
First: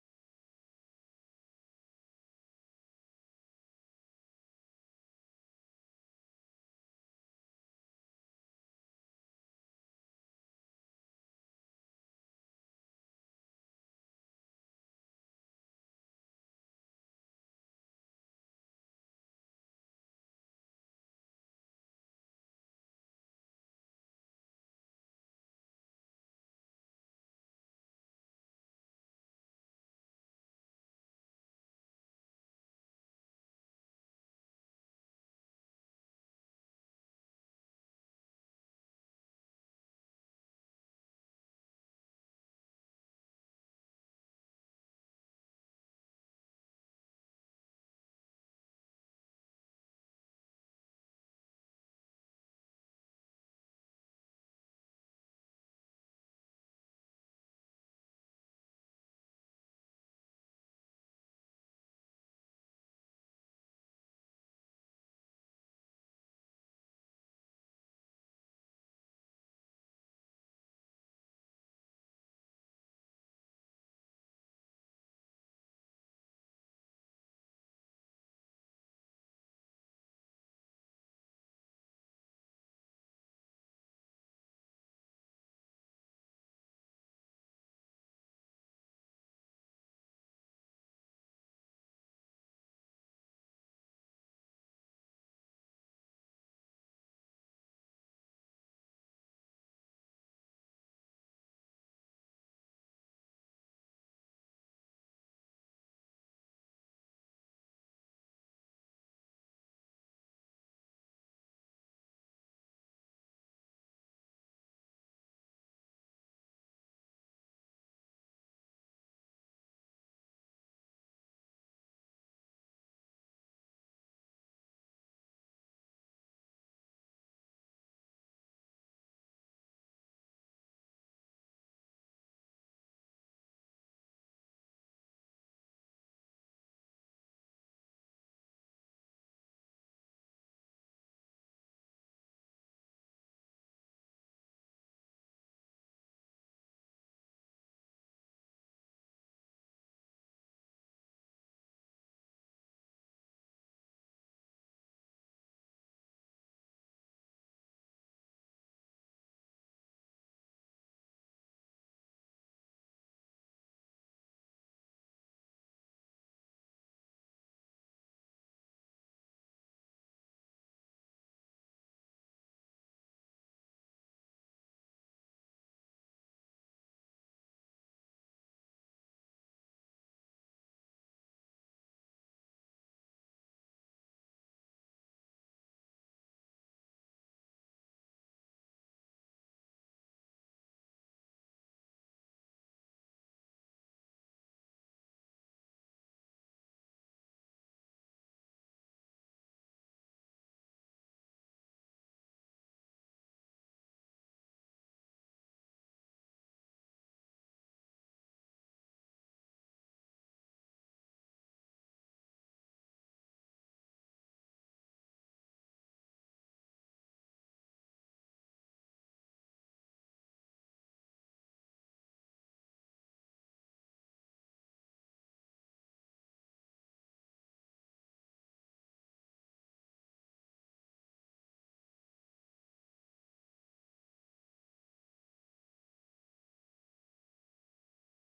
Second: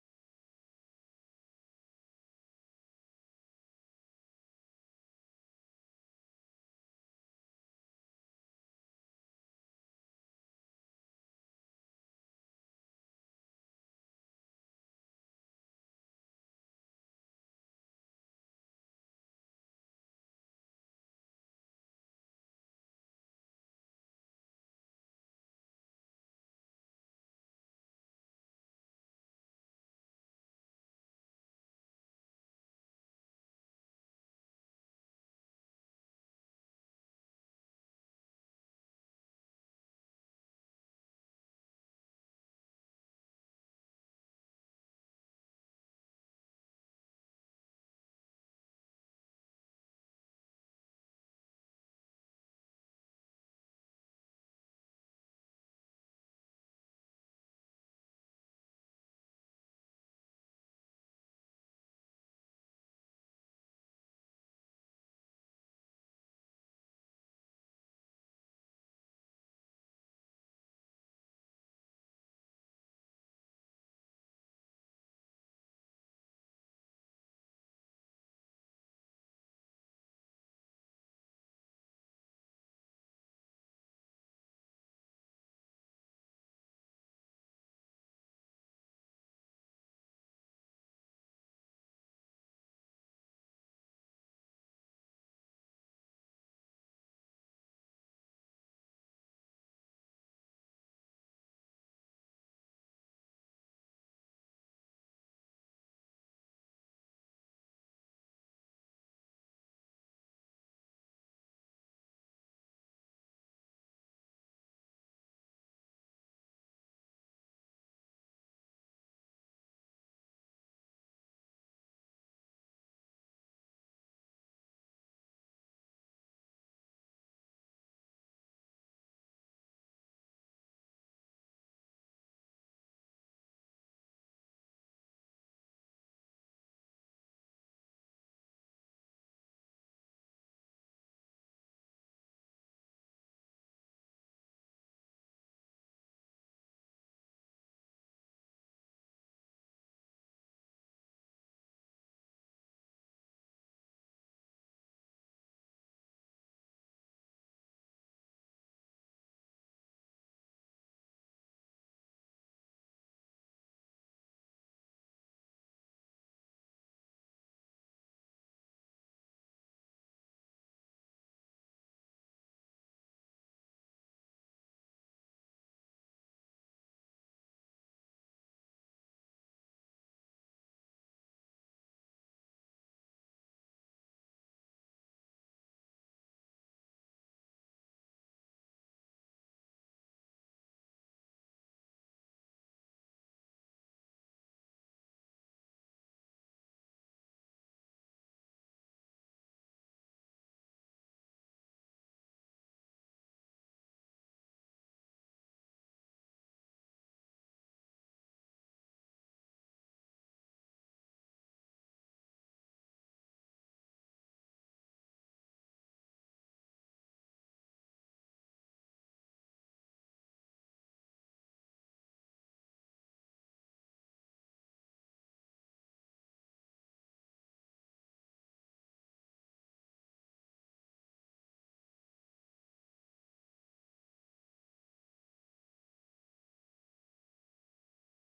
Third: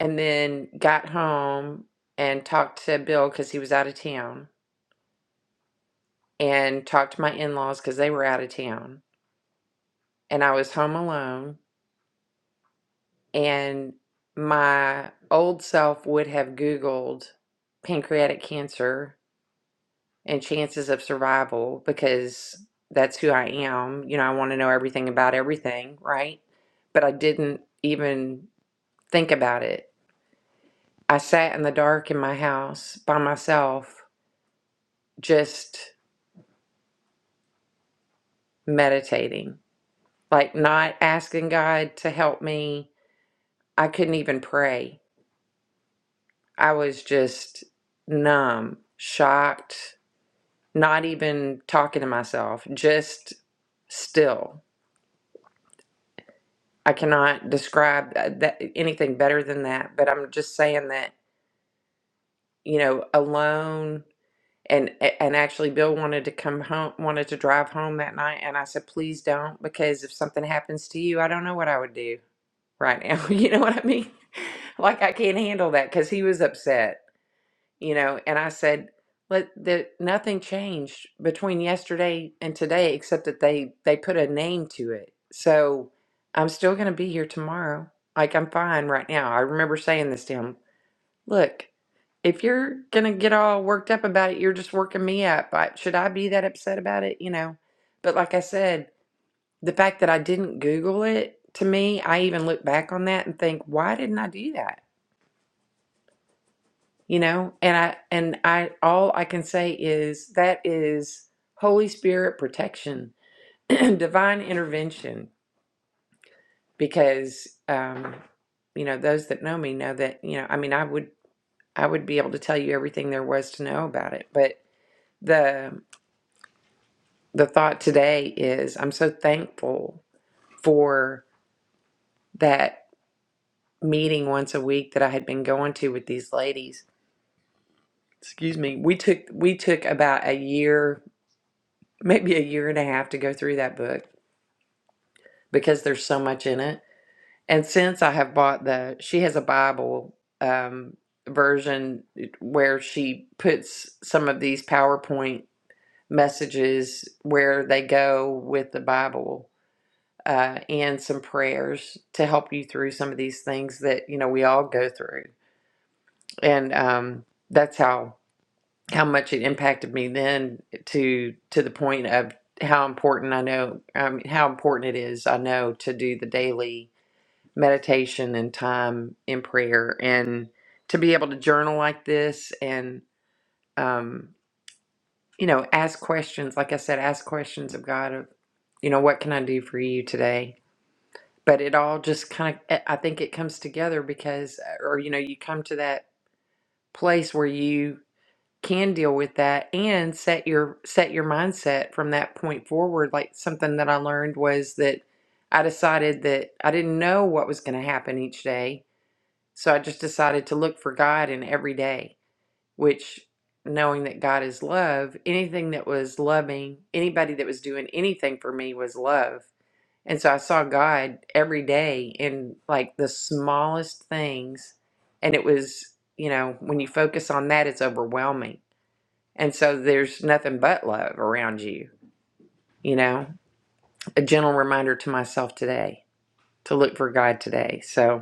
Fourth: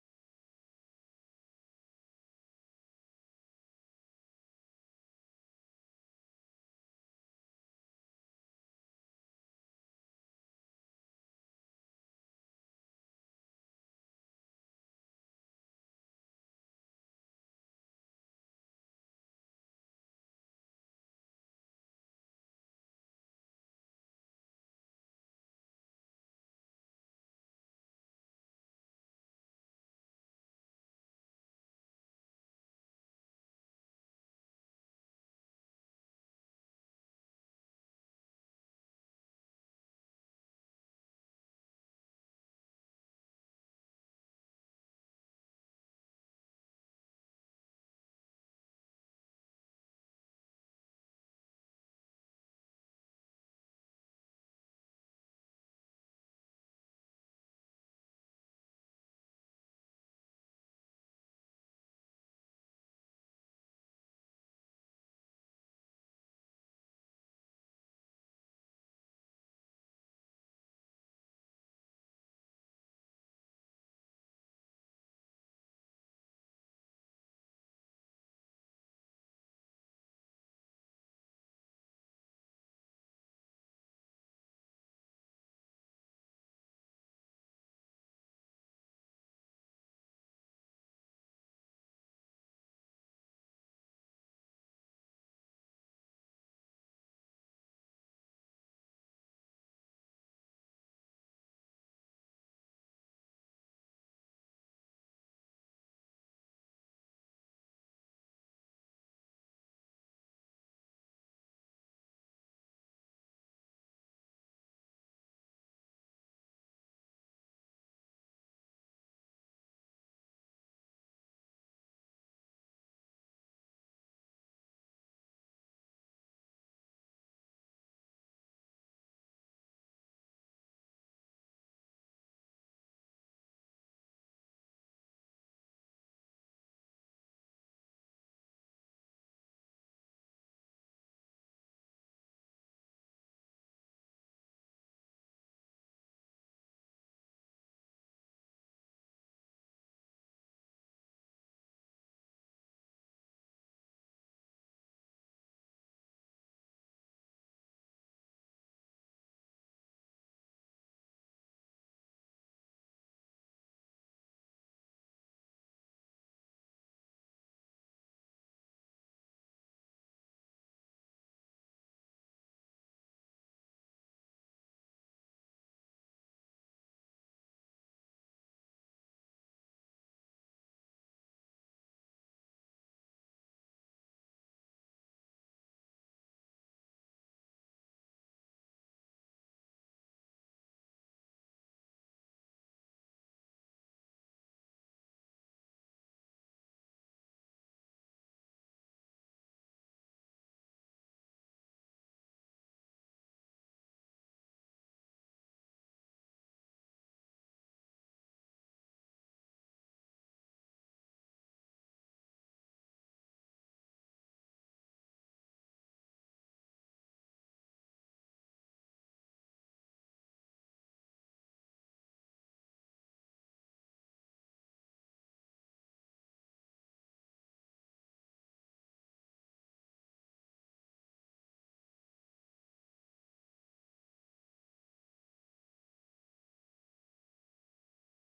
S1: And then got home and talked to Bill because he was out of town and talked to my in laws because they were out of town. And I was home alone and my old self would have Googled pancreatic cancer and chances of survival because that's who I am. You know, I want to know everything about everything, right? But I didn't even think about it. I sat in the dark in my house by myself, just meditating, like not asking God to help me. I couldn't even pray. I was just numb, shocked, not even talking to myself, just still. I cannot describe uh, that, anything better than that, but I'm just saying that, you know, alone and and actually Bill wanted to come home wanted to drive home that night and I said please don't because if something happens to you, I don't know what I would do right now. [LAUGHS] You know what I mean? [LAUGHS] Like I can't handle that cuz he was upset you know and i said let the nothing changed between yesterday and today except that they they put a name to it so i'm still going to be here tomorrow like i'm fine right now i remember saying this to him look if you're going to get all worked up about it you're just working me up I, should i be that upset about it you know but like i said the fact that i didn't google it to me i even look back on that and think why didn't i do that you know and i and i all i can say is that is holy spirit protection [CLEARS THROAT] divine intervention because um you know those that know me know that you know i mean i would i would be able to tell you everything there was to know about it but the the thought today is i'm so thankful for that meeting once a week that i had been going to with these ladies excuse me we took we took about a year maybe a year and a half to go through that book because there's so much in it. And since I have bought the, she has a Bible um, version where she puts some of these PowerPoint messages where they go with the Bible uh, and some prayers to help you through some of these things that you know we all go through. And um, that's how how much it impacted me then to to the point of how important I know, I mean, how important it is I know to do the daily meditation and time in prayer and to be able to journal like this and um you know ask questions like i said ask questions of god of you know what can i do for you today but it all just kind of i think it comes together because uh, or you know you come to that place where you can deal with that and set your set your mindset from that point forward like something that i learned was that i decided that i didn't know what was going to happen each day So I just decided to look for God in every day, which knowing that God is love, anything that was loving, anybody that was doing anything for me was love. And so I saw God every day in like the smallest things. And it was, you know, when you focus on that, it's overwhelming. And so there's nothing but love around you, you know, a gentle reminder to myself today to look for God today. So,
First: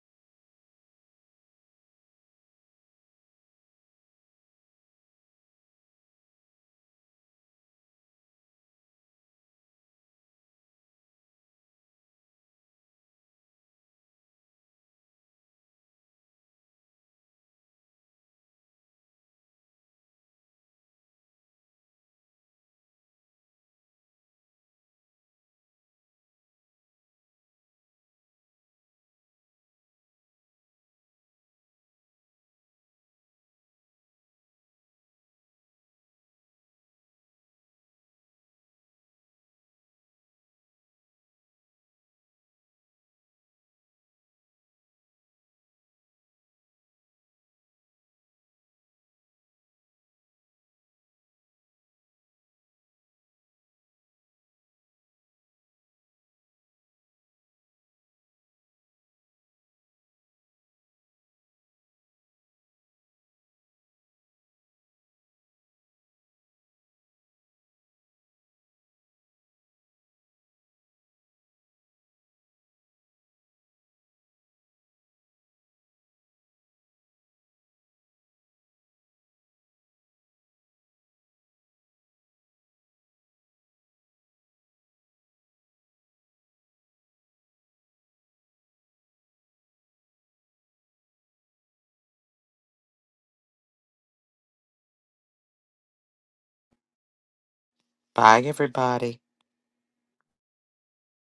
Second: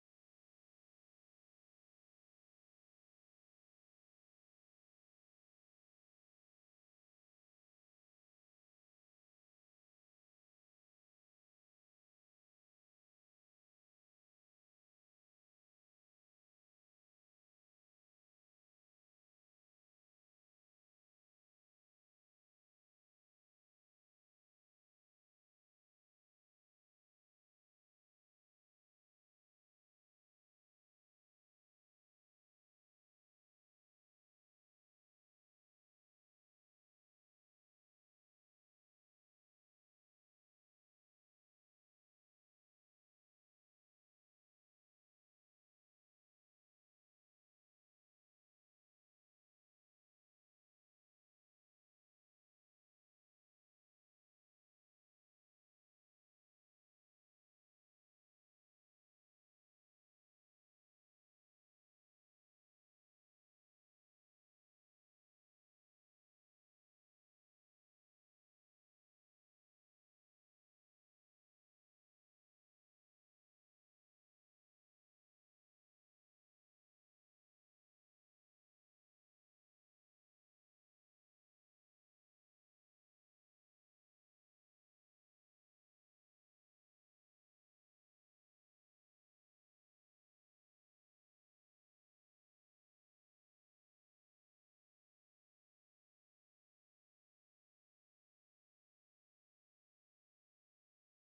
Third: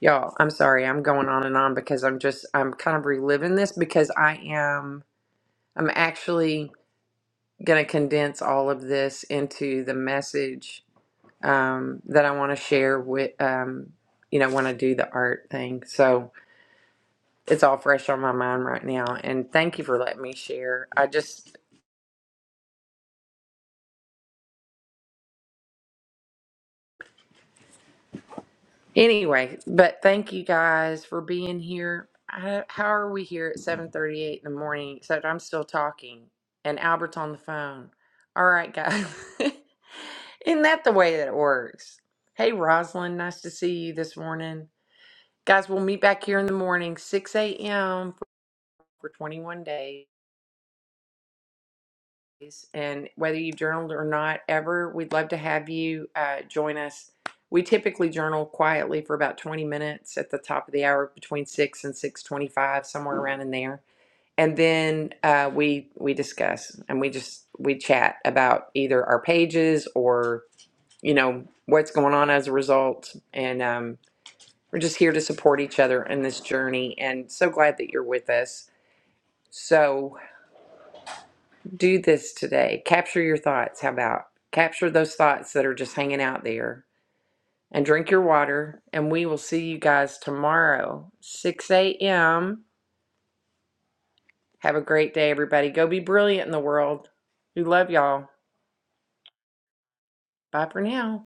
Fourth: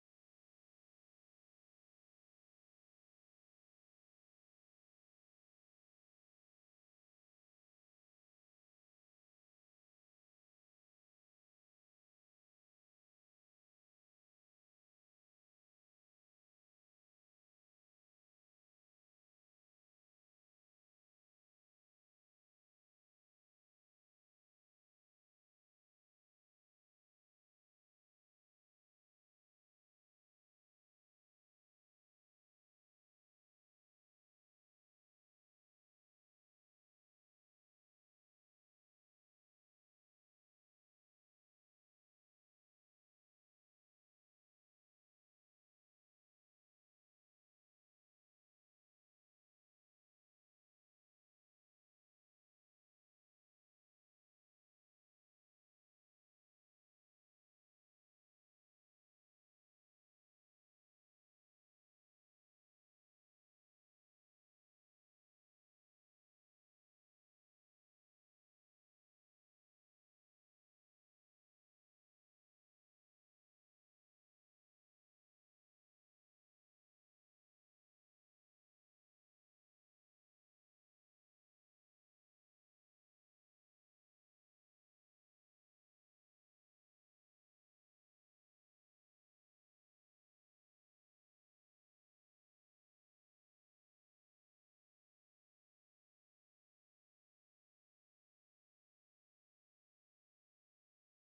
S1: Y'all, I'm sorry. I'm going on and on because I'm just I'm kind of reliving this because I am I'm actually going to condense all of this into the message um, that I want to share with um, you know when I do the art thing. So it's all fresh on my mind right now. And thank you for letting me share. I just Anyway, but thank you guys for being here. I, how are we here at 7:38 in the morning except I'm still talking and Albert's on the phone. All right, guys. [LAUGHS] Isn't that the way that it works? Hey, Rosalind, nice to see you this morning. Guys, we'll meet back here in the morning, 6 a.m. for 21 days. and whether you've journaled or not ever, we'd love to have you uh, join us. We typically journal quietly for about 20 minutes at the top of the hour, between six and 6:25, somewhere around in there, and then uh, we we discuss and we just we chat about either our pages or you know what's going on as a result, and um, we're just here to support each other in this journey. And so glad that you're with us. So. do this today. Capture your thoughts. How about capture those thoughts that are just hanging out there and drink your water? And we will see you guys tomorrow, 6 a.m. Have a great day, everybody. Go be brilliant in the world. We love y'all.
S2: bye everybody
S1: Bye for now.